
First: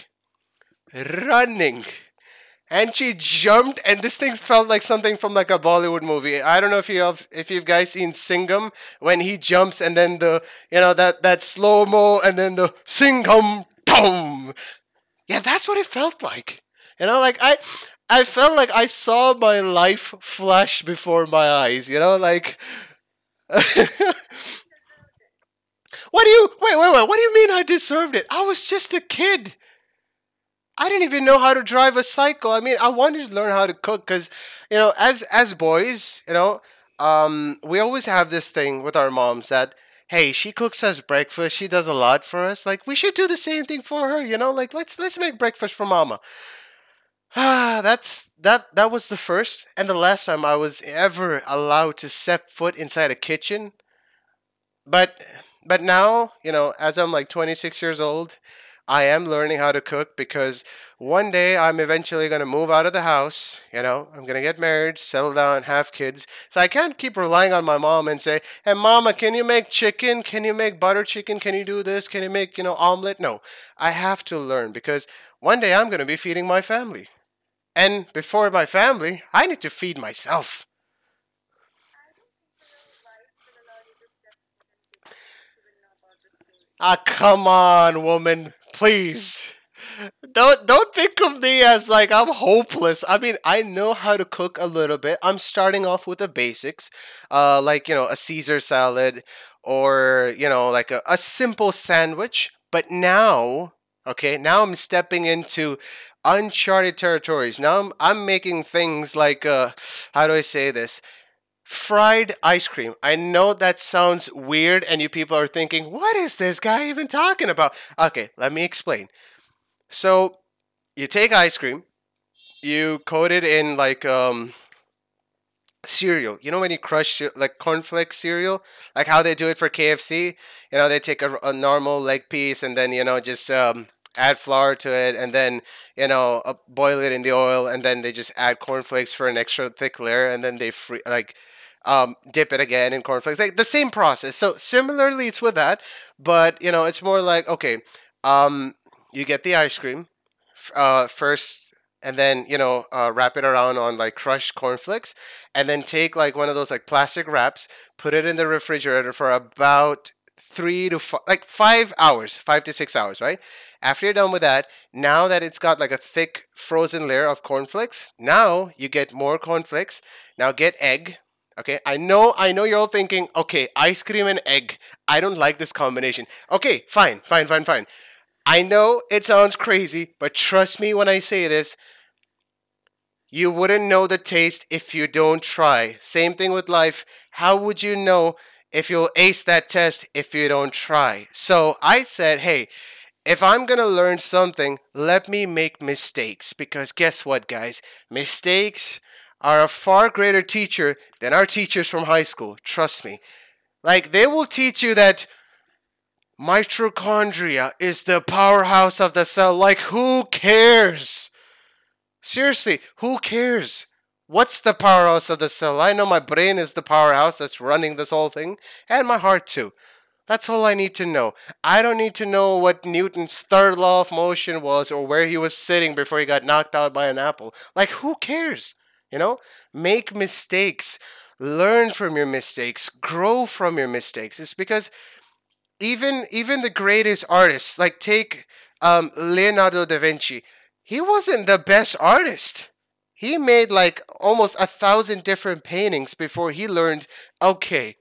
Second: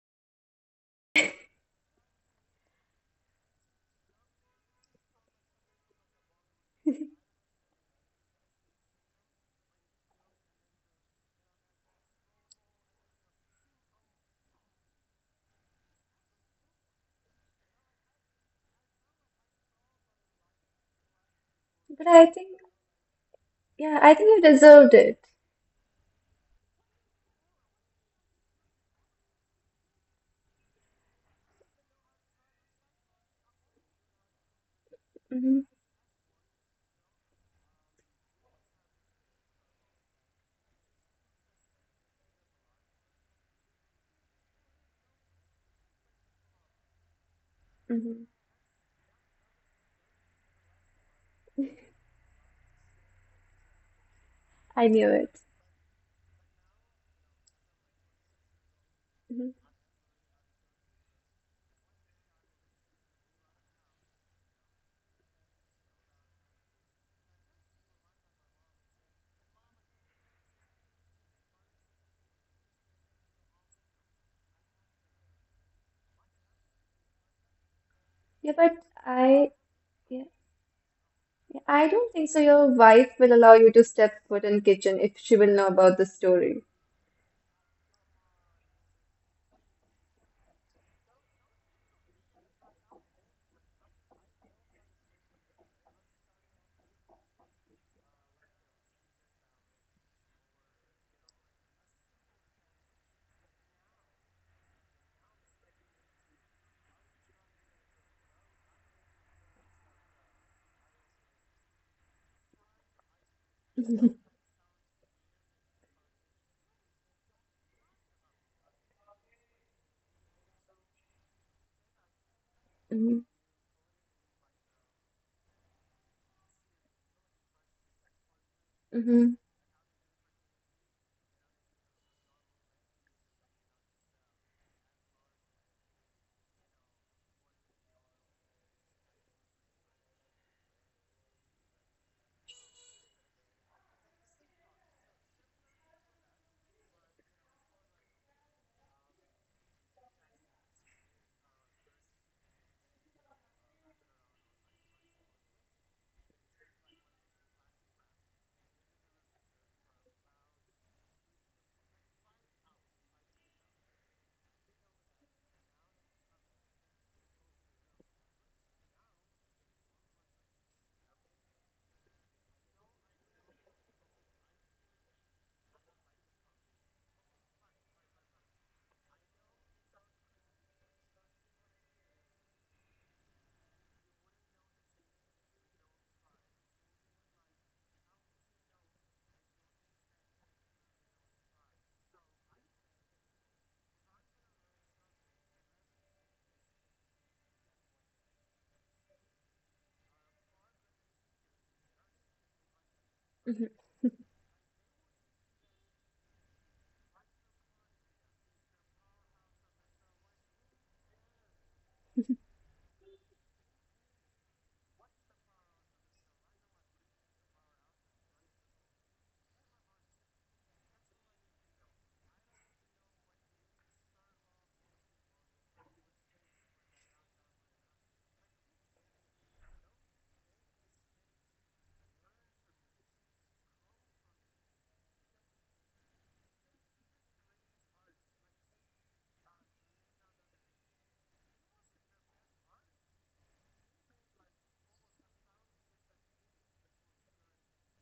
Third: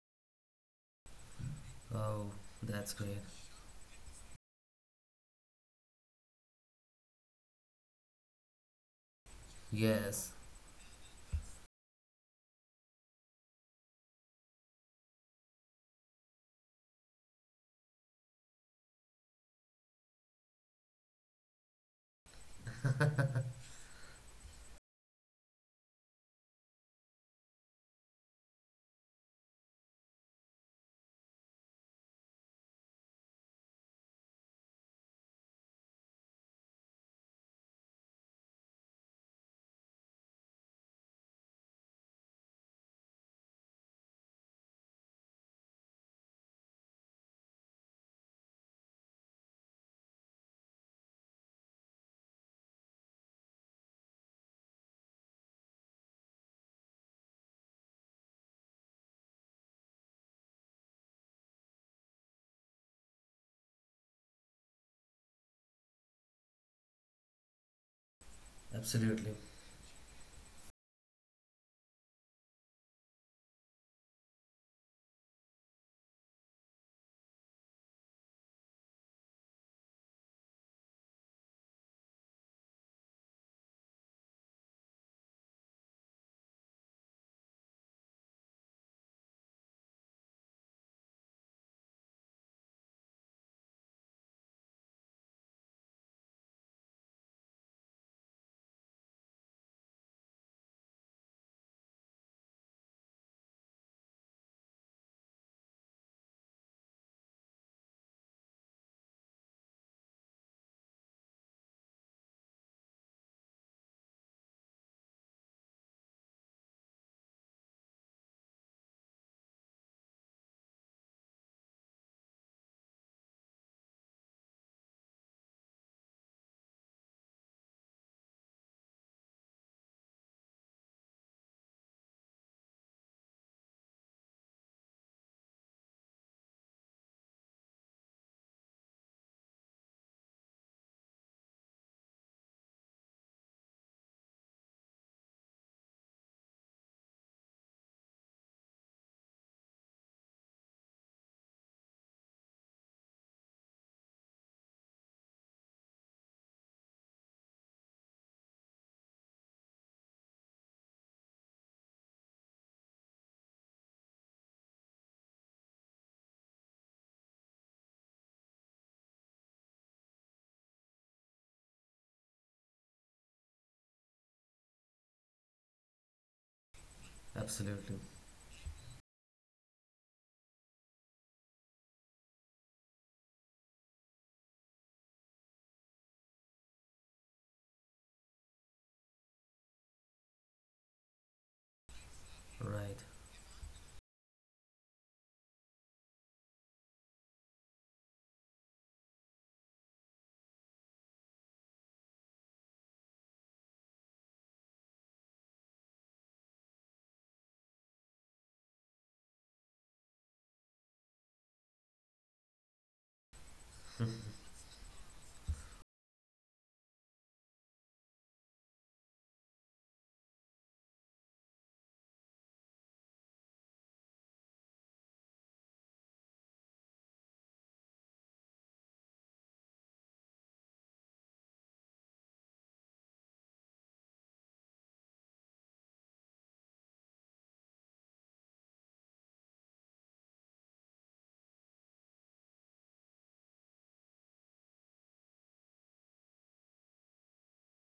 running. Oh, that's And she great. jumped, and this thing felt like something from like a Bollywood movie. I don't know if you've guys seen Singham, when he jumps and then Yes, the you know that that slow mo, and then the Singham tom. Yeah, that's what it felt like. You know, like I felt like I saw my life flash before my eyes, you But know, I think, like what yeah, do I think you deserved it. you wait, wait, wait, what do you mean I deserved it? I was just a kid. I didn't even know how to drive a cycle. I mean, I wanted to learn how to cook, cuz, as Hmm. boys, we always have this thing with our moms that, hey, she cooks us breakfast. She does a lot for us. Like, we should do the same thing for her, you know? Like, let's make breakfast for mama. Ah, Hmm. that was the first and the last time I was ever allowed to set foot inside a kitchen. I knew But it. but now, you know, as I'm like 26 years old, I am Hmm. learning how to cook because one day I'm eventually going to move out of the house. You know, I'm going to get married, settle down, have kids. So I can't keep relying on my mom and say, "Hey mama, absolutely, can you make chicken? Can you make butter chicken? Can you do this? Can you make, you know, omelet?" No. I have to learn because one day I'm going to be feeding my family. And Yeah, before my but family, I, I need to feed yeah, myself. yeah, I don't think so. Your wife will allow you to step foot in kitchen if she will know about the story. Ah, come on, woman. Please. Don't think of me as like I'm hopeless. I mean, I know how to cook a little bit. I'm starting off with the basics. Like, you know, a Caesar salad or, you know, like a simple sandwich. But now, okay, now I'm stepping into uncharted territories. Now I'm making things like how do I say this? Fried ice cream. I know that sounds weird, and you people are thinking, what is this guy even talking about? Okay, let me explain. So, you take ice cream, you coat it in like cereal. You know when you like cornflakes cereal, like how they Mm-hmm. do it for KFC. You know they take a normal leg piece and then you know just add flour to it and then you know boil it in the oil, and then they just add cornflakes for an extra thick layer, and then they free like dip it again in cornflakes. Like the same process. So similarly, it's with that, but you know it's more like okay, um, you get the ice cream first. And then you know, wrap it around on like crushed cornflakes, and then take like one of those like plastic wraps, put it in the refrigerator for about like 5 hours, 5 to 6 hours, right? After you're done with that, now that it's got like a thick frozen layer of cornflakes, now you get more cornflakes. Now get egg. Okay, I know you're all thinking, okay, ice cream and egg. I don't like this combination. Okay, fine, fine, fine, fine. absolutely. I know it sounds crazy, but trust me when I say this, you wouldn't know the taste if you don't try. Same thing with life. How would you know if you'll ace that test if you don't try? So I said, hey, Right, if I'm going to learn something, let me make mistakes. Because guess what, guys? Mistakes are a far greater teacher than our teachers from high school. Trust me. Like, they will teach you that mitochondria is the powerhouse of the cell. Like, who cares? Seriously, who cares? What's the powerhouse of the cell? I know my brain is the powerhouse that's running this whole thing, and my heart too. That's all I need to know. I don't need to know what Newton's third law of motion was or where he was sitting before he got knocked out by an apple. Like, who cares? You know? Make mistakes, learn from your mistakes, grow from your mistakes. It's because even the greatest artists, like take Leonardo da Vinci, he wasn't the best artist. He made like almost 1,000 different paintings before he learned, okay,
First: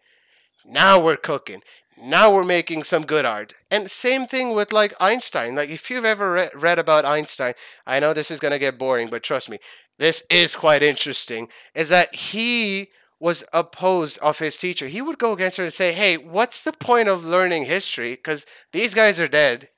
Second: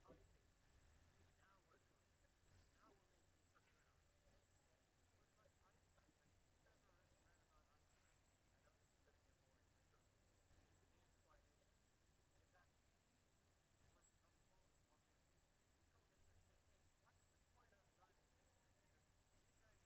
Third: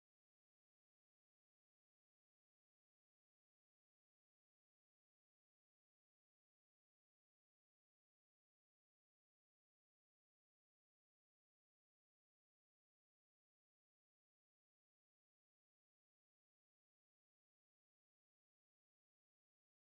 now we're cooking. Now we're making some good art. And same thing with like Einstein. Like if you've read about Einstein, I know this is going to get boring, but trust me, this is quite interesting. Is that he was opposed of his teacher. He would go against her and say, "Hey, what's the point of learning history cuz these guys are dead?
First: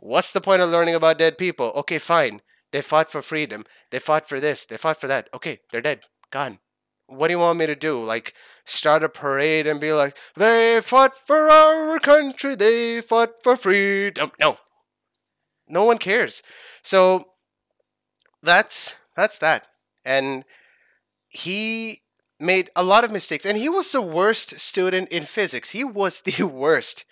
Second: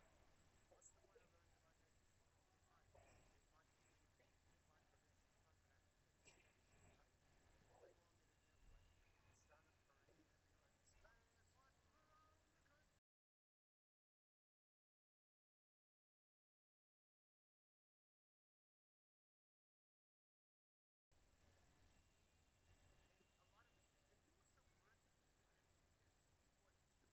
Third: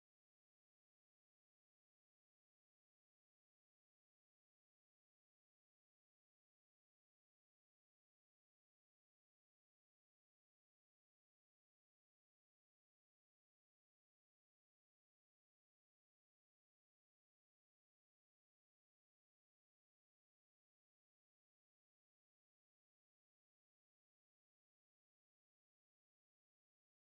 What's the point of learning about dead people? Okay, fine. They fought for freedom. They fought for this. They fought for that. Okay, they're dead. Gone. What do you want me to do? Like, start a parade and be like, they fought for our country. They fought for freedom." No, no one cares. So that's that. And he made a lot of mistakes. And he was the worst student in physics. He was the worst.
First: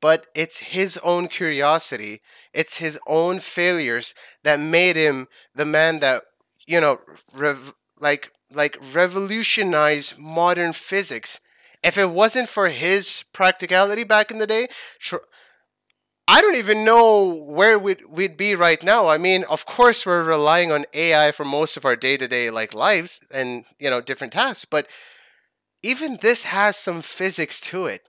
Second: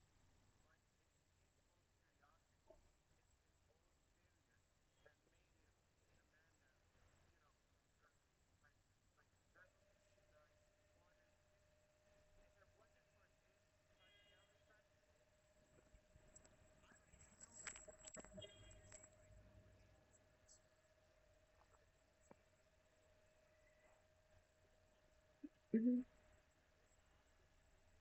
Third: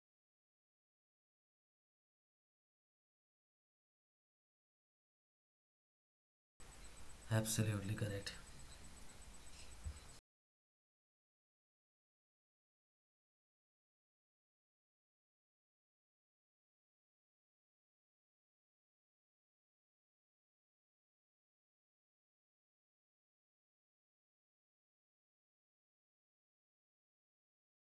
But it's his own curiosity, it's his own failures that made him the man that, you know, rev- absolutely like correct. Revolutionized modern physics. If it wasn't for his practicality back in the day, tr- I don't even know where we'd be right now. I mean, of course, we're relying on AI for most of our day to day like lives and you know different tasks, but Mhm. even this has some physics to it.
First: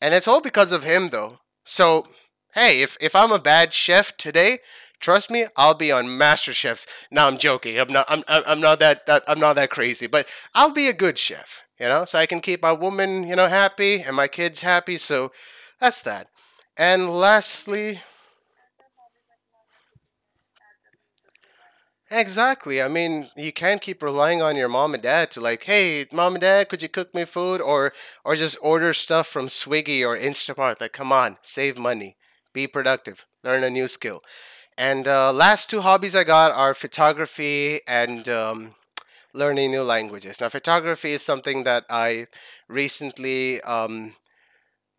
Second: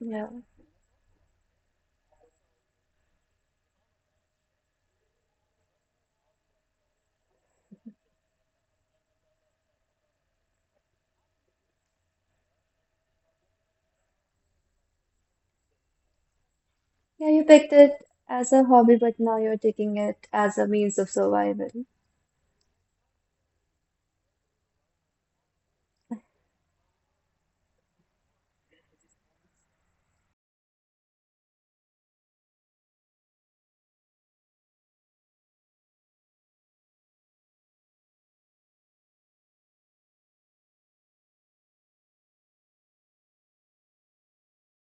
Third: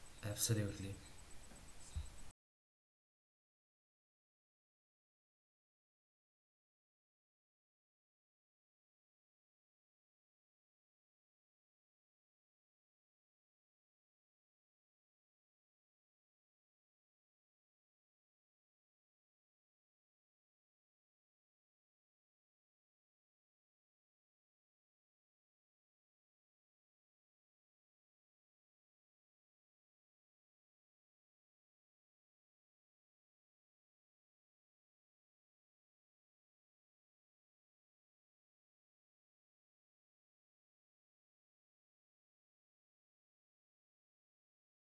And it's Yeah. all because of Absolutely. him, though. So, hey, if I'm a bad chef today, trust me, I'll be on MasterChefs. No, I'm joking. I'm not. I'm not that. I'm not that crazy. But I'll be a good chef, you know, so I can keep my woman, you know, happy and my kids happy. So that's that. And Yeah, you picked lastly, it as a hobby, but now you're taking it as a means of survival. exactly. I mean, you can't keep relying on your mom and dad to like, "Hey, mom and dad, could you cook me food?" Or just order stuff from Swiggy or Instacart. Like, come on, save money, be productive, learn a new skill. And last two hobbies I got are photography and learning new languages. Now, photography is something that I recently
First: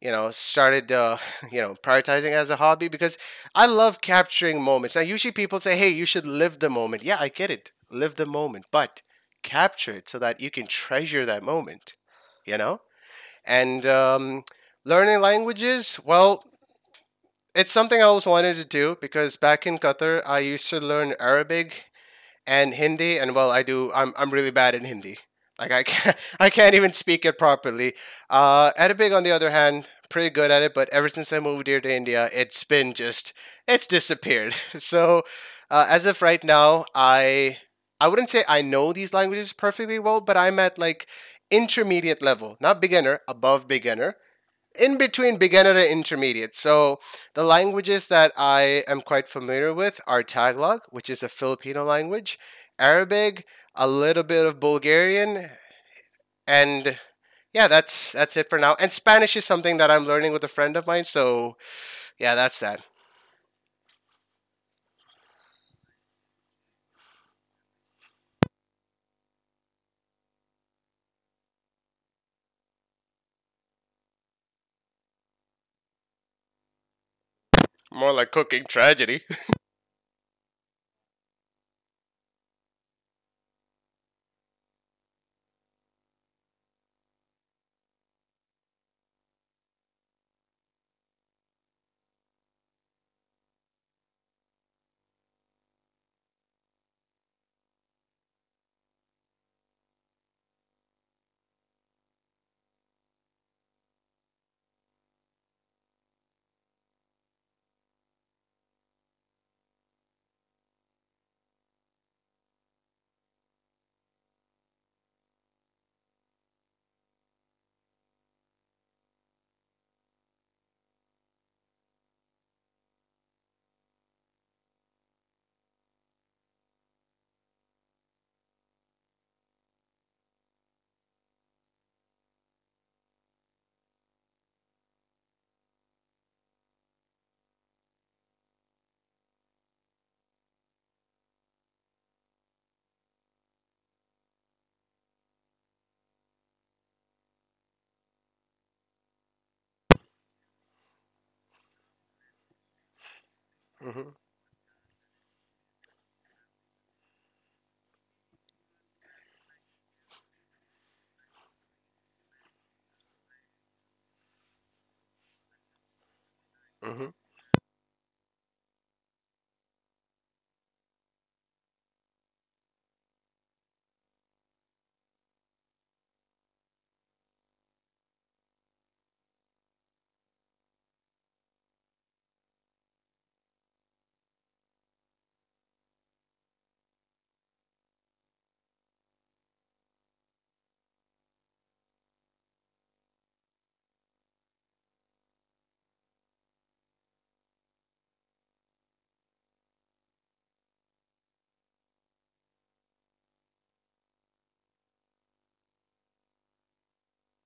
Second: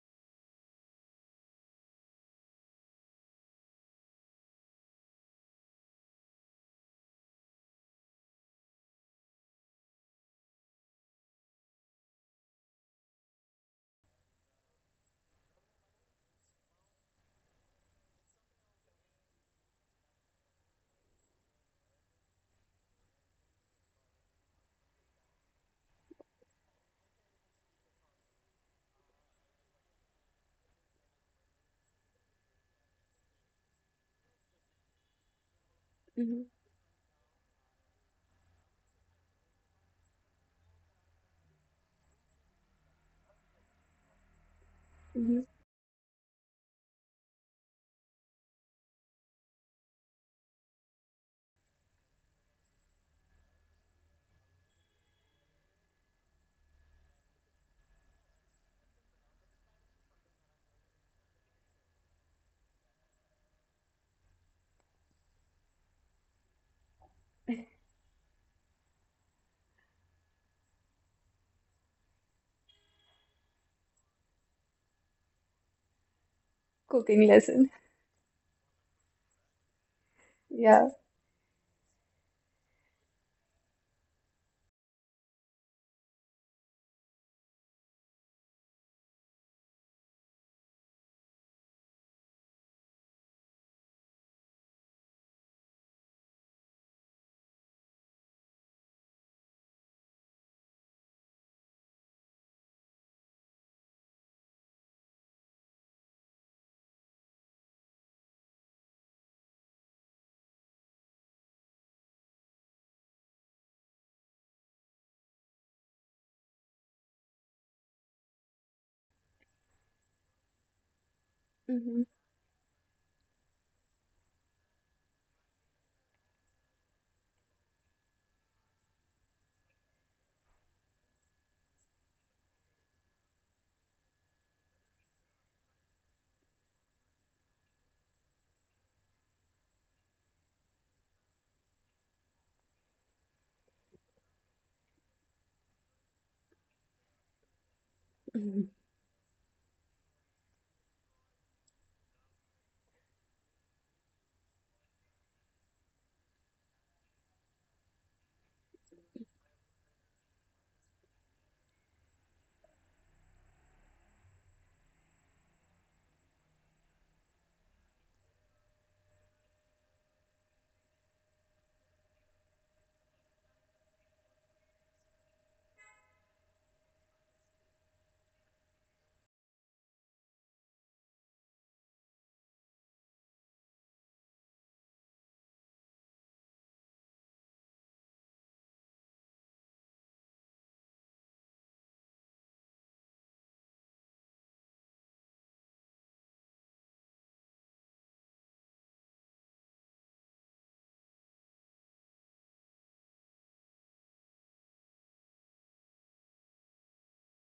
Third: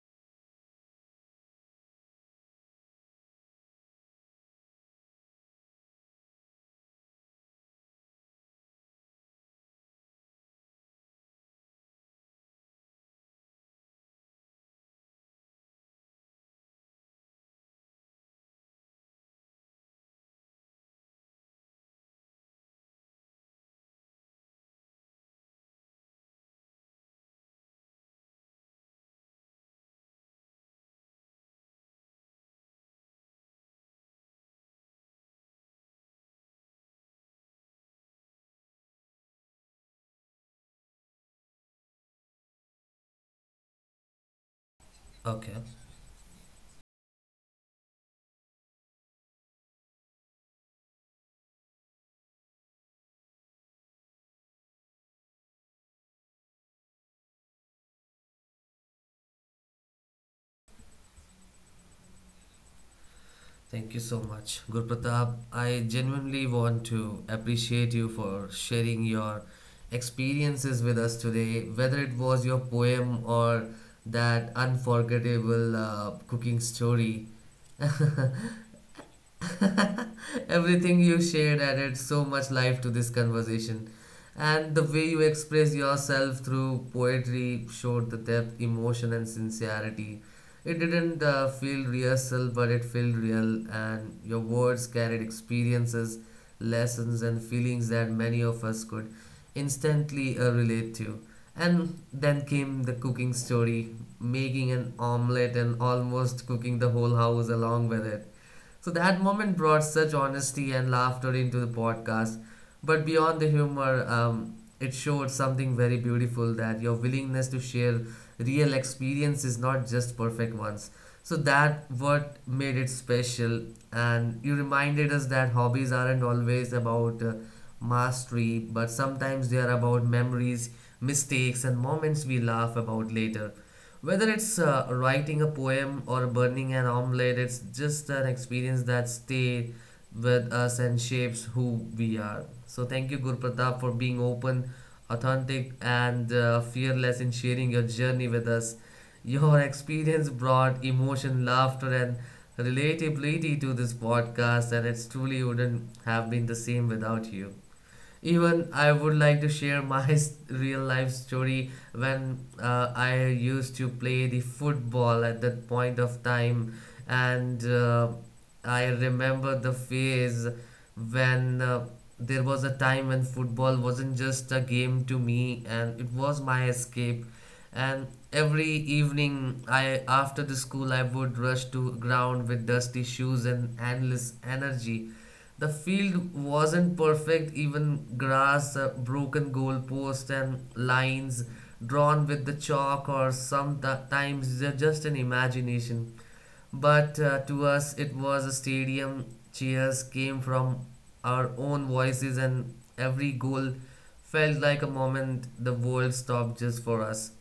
you know started you know prioritizing as a hobby because I love capturing moments. Now usually people say, hey, you should live the moment. Yeah, I get it, live the moment, but capture it so that you can treasure that moment, you know. And learning languages, well, it's something I always wanted to do because back in Qatar I used to learn Arabic and Hindi. And well, I do. I'm really bad in Hindi. Like I can't I can't even speak it properly. Arabic, on the other hand, pretty good at it. But ever since I moved here to India, it's been just it's disappeared. So as of Hmm. right now, I wouldn't say I know these languages perfectly well, but I'm at like intermediate level, not beginner, above beginner, in between Hmm. Okay. beginner and intermediate. So the languages that I am quite familiar with are Tagalog, which is the Filipino language, Arabic, a little bit of Bulgarian, and yeah, that's it for now. And Spanish is something that I'm learning with a friend of mine. So yeah, that's that. Thank you so much, Gurpratap. I genuinely want to appreciate you for sharing your experiences with us today, whether it was your poem or that unforgettable cooking Cooking story. lesson. More like cooking tragedy. Yeah. Everything you shared added so much life to this conversation, and the way you express yourself through poetry showed the depth, emotion, and sincerity. It didn't feel rehearsal, but it felt real, and your words carried experiences, lessons, and feelings that many of us could instantly relate to. And then came the cooking story, making an omelette and almost cooking the whole house along with it. So that moment brought such honesty and laughter into the podcast. But beyond the humor, it showed something very beautiful that your willingness to share real experiences, not just perfect ones. So that Hmm. what made it special, and you reminded us that hobbies aren't always about mastery, but sometimes they are about memories, mistakes, and moments we laugh about later. Whether it's writing a poem or burning an omelette, it's just an experience that stays with us and shapes who we are. So thank you, Guru Pratap, for being open, authentic, and fearless in sharing your journey with Hmm. us. Your experience brought emotion, laughter, and relatability to this Hmm. podcast, and it truly wouldn't have been the same without you. Even I would like to share my real life story when I used to play the football at that point of time, Hmm. and I remember the phase when there was a time when football wasn't just a game to me, and it was my escape. And every evening, I after the school, I would rush to ground with dusty shoes and endless energy. The field wasn't perfect, even grass, broken goalposts, and lines drawn with the chalk or sometimes just an imagination. But to us, it was a stadium. Cheers came from our own voices, and every goal felt like a moment the world stopped just for us.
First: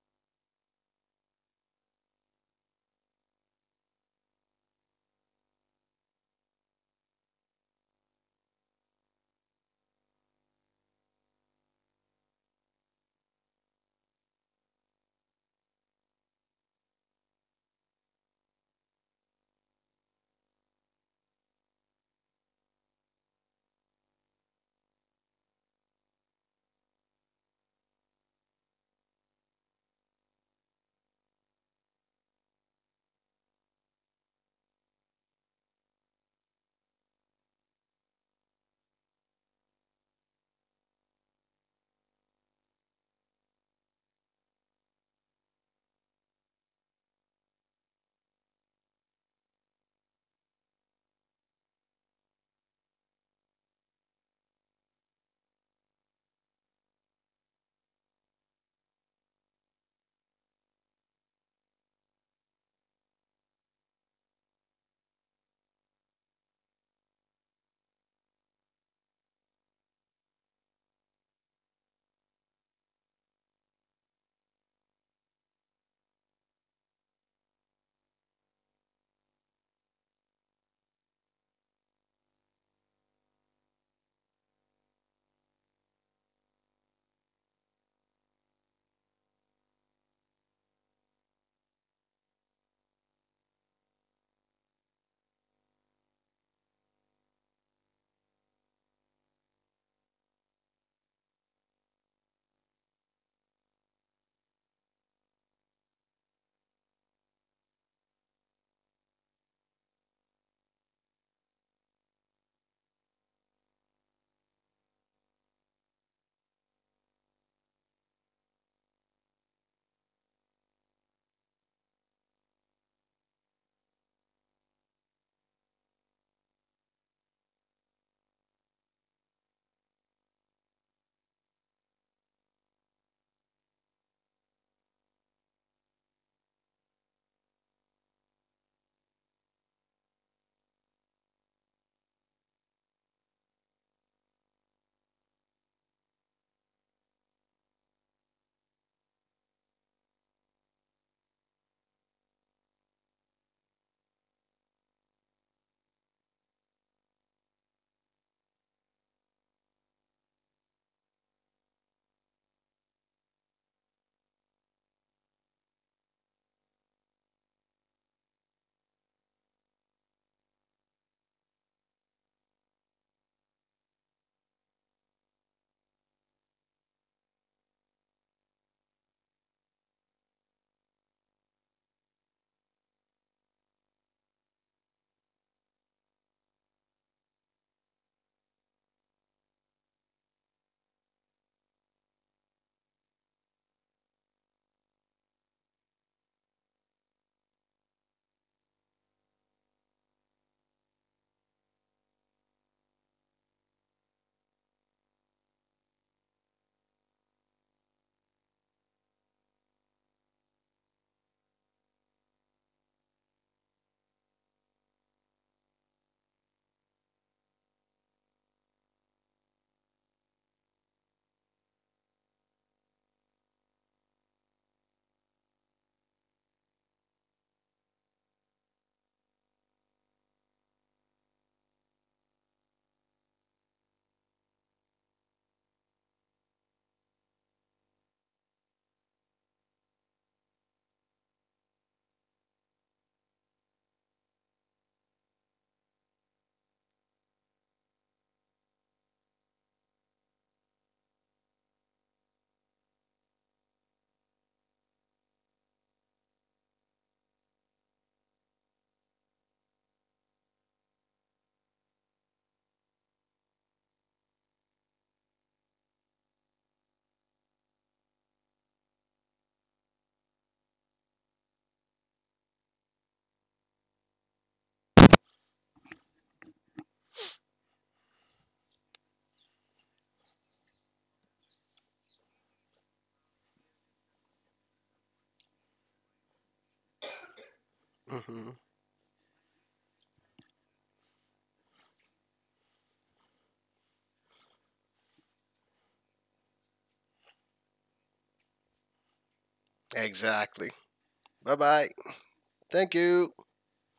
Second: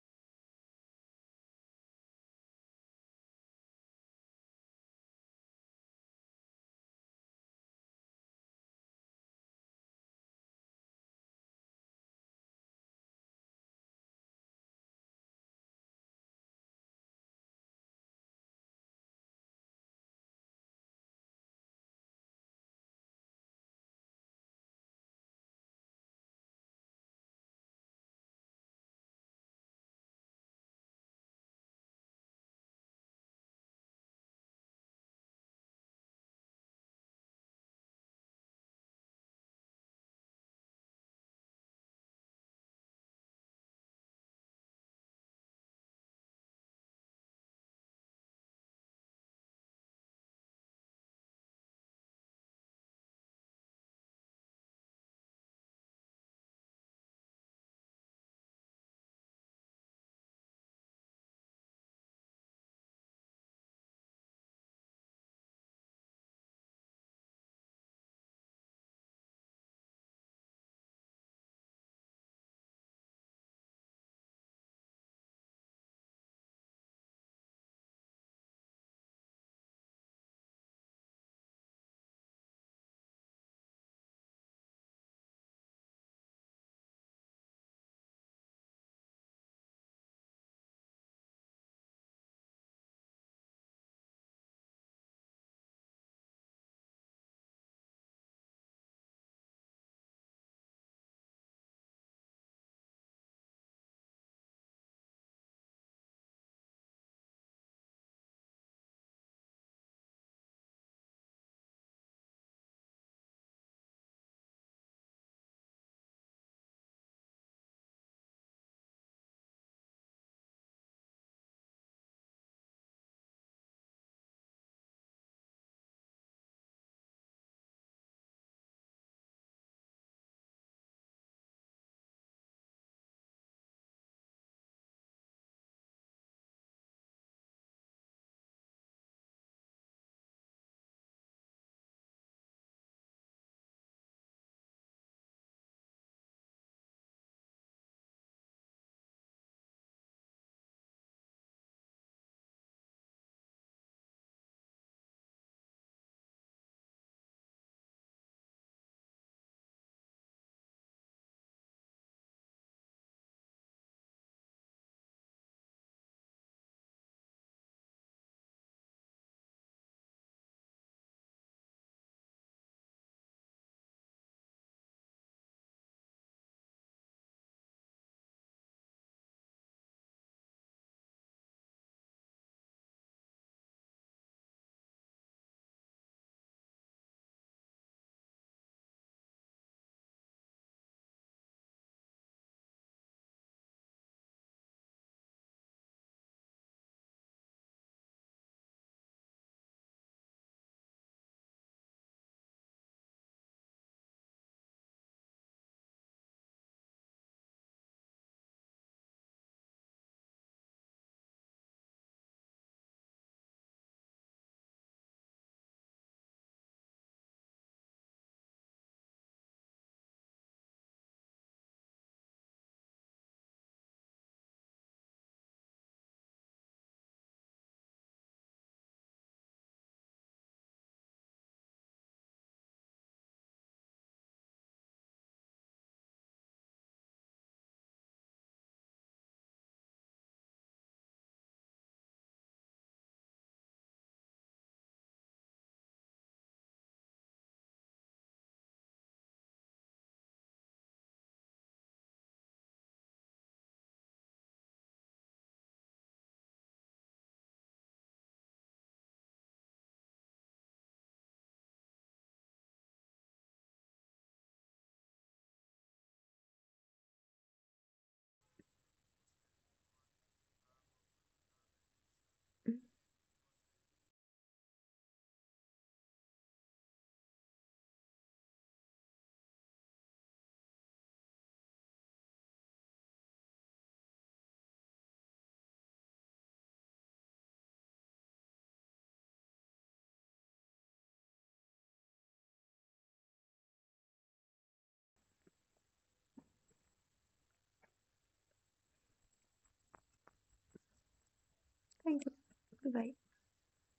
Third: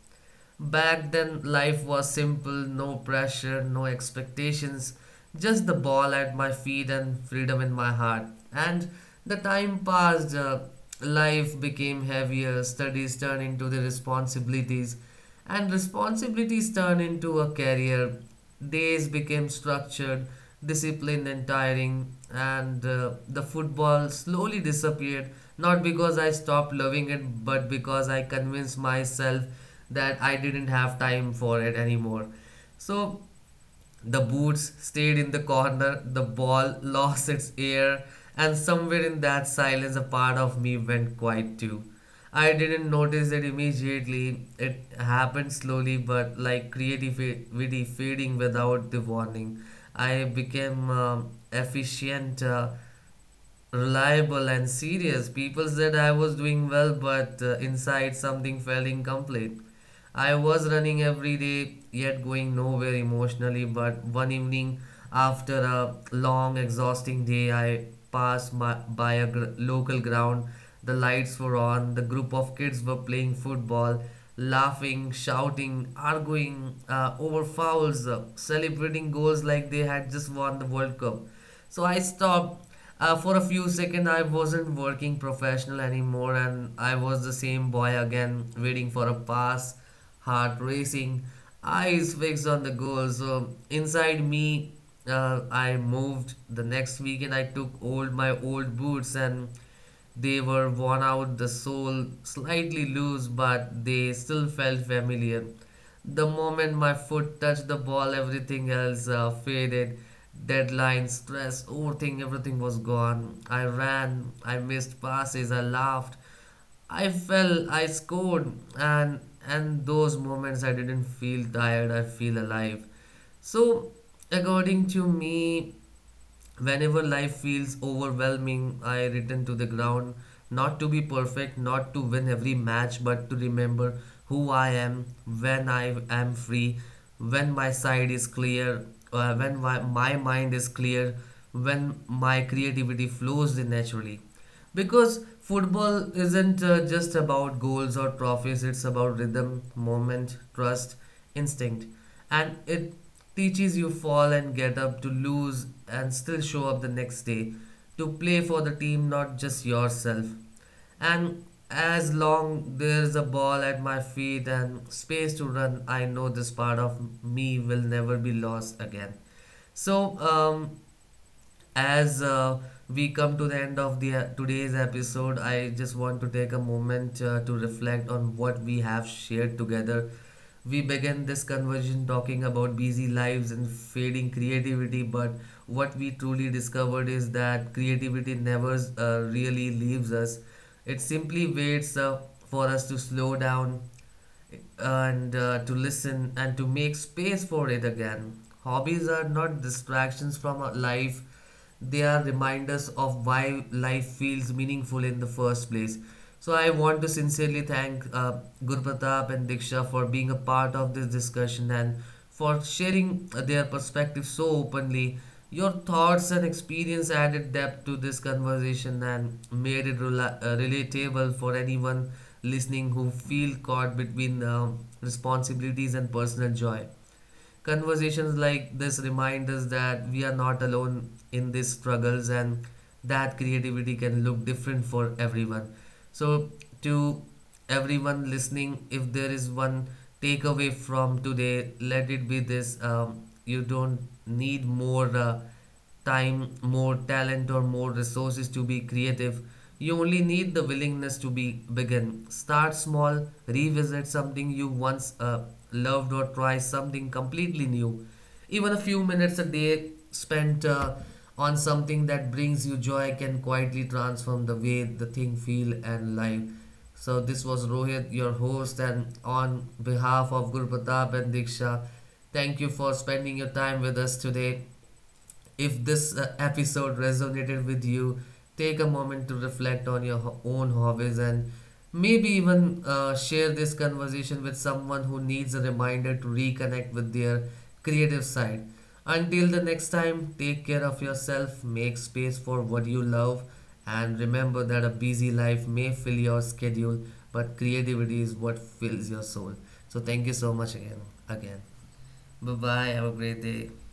Back then, life was simple, no pressure, no expectations, just the ball at my feet and freedom in my heart. And the time passed, life became heavier, studies turned into the responsibilities, and responsibilities turned into a career. Days became structured, disciplined, and tiring, and the football slowly disappeared. Not because I stopped loving it, but because I convinced myself that I didn't have time for it anymore. So the boots stayed in the corner, the ball lost its air, and somewhere in that silence, a part of me went quiet too. I didn't notice it immediately. It happened slowly, but like creativity fading without the warning. I became efficient, reliable and serious. People said I was doing well, but inside something felt incomplete. I was running every day, yet going nowhere emotionally. But one evening, after a long, exhausting day, I by a local ground. The lights were on, the group of kids were playing football. Laughing, shouting, arguing over fouls, celebrating goals like they had just won the World Cup. So I stopped. For a few seconds, I wasn't working professional anymore, and I was the same boy again, waiting for a pass, heart racing, eyes fixed on the goal. So inside me, I moved. The next weekend, I took old boots and they were worn out, the sole slightly loose, but they still felt familiar. The moment my foot touched the ball, everything else faded. Deadline, stress, overthink, everything was gone. I ran, I missed passes, I laughed, I fell, I scored, and and those moments I didn't feel tired, I feel alive. So, according to me, whenever life feels overwhelming, I return to the ground, not to be perfect, not to win every match, but to remember who I am when I am free, when my side is clear, my mind is clear, when my creativity flows naturally. Because football isn't just about goals or trophies, it's about rhythm, moment, trust, instinct. And it teaches you fall and get up to lose and still show up the next day, to play for the team, not just yourself. And as long there's a ball at my feet and space to run, I know this part of me will never be lost again. So, as we come to the end of the today's episode, I just want to take a moment to reflect on what we have shared together. We began this conversation talking about busy lives and fading creativity, but what we truly discovered is that creativity never really leaves us. It simply waits for us to slow down and to listen and to make space for it again. Hobbies are not distractions from our life, they are reminders of why life feels meaningful in the first place. So I want to sincerely thank Guru Pratap and Diksha for being a part of this discussion and for sharing their perspective so openly. Your thoughts and experience added depth to this conversation and made it relatable for anyone listening who feel caught between responsibilities and personal joy. Conversations like this remind us that we are not alone in these struggles and that creativity can look different for everyone. So, to everyone listening, if there is one takeaway from today, let it be this, you don't need more time, more talent, or more resources to be creative. You only need the willingness to be begin. Start small, revisit something you once loved, or try something completely new. Even a few minutes a day spent on something that brings you joy can quietly transform the way the thing feel and life. So this was Rohit, your host, and on behalf of Guru Pratap and Diksha, thank you for spending your time with us today. If this episode resonated with you, take a moment to reflect on your own hobbies and maybe even share this conversation with someone who needs a reminder to reconnect with their creative side. Until the next time, take care of yourself, make space for what you love, and remember that a busy life may fill your schedule, but creativity is what fills your soul. So, thank you so Exactly. much again. Bye Again, bye. Thank bye you. bye. Thank Have Bye. a you. great day.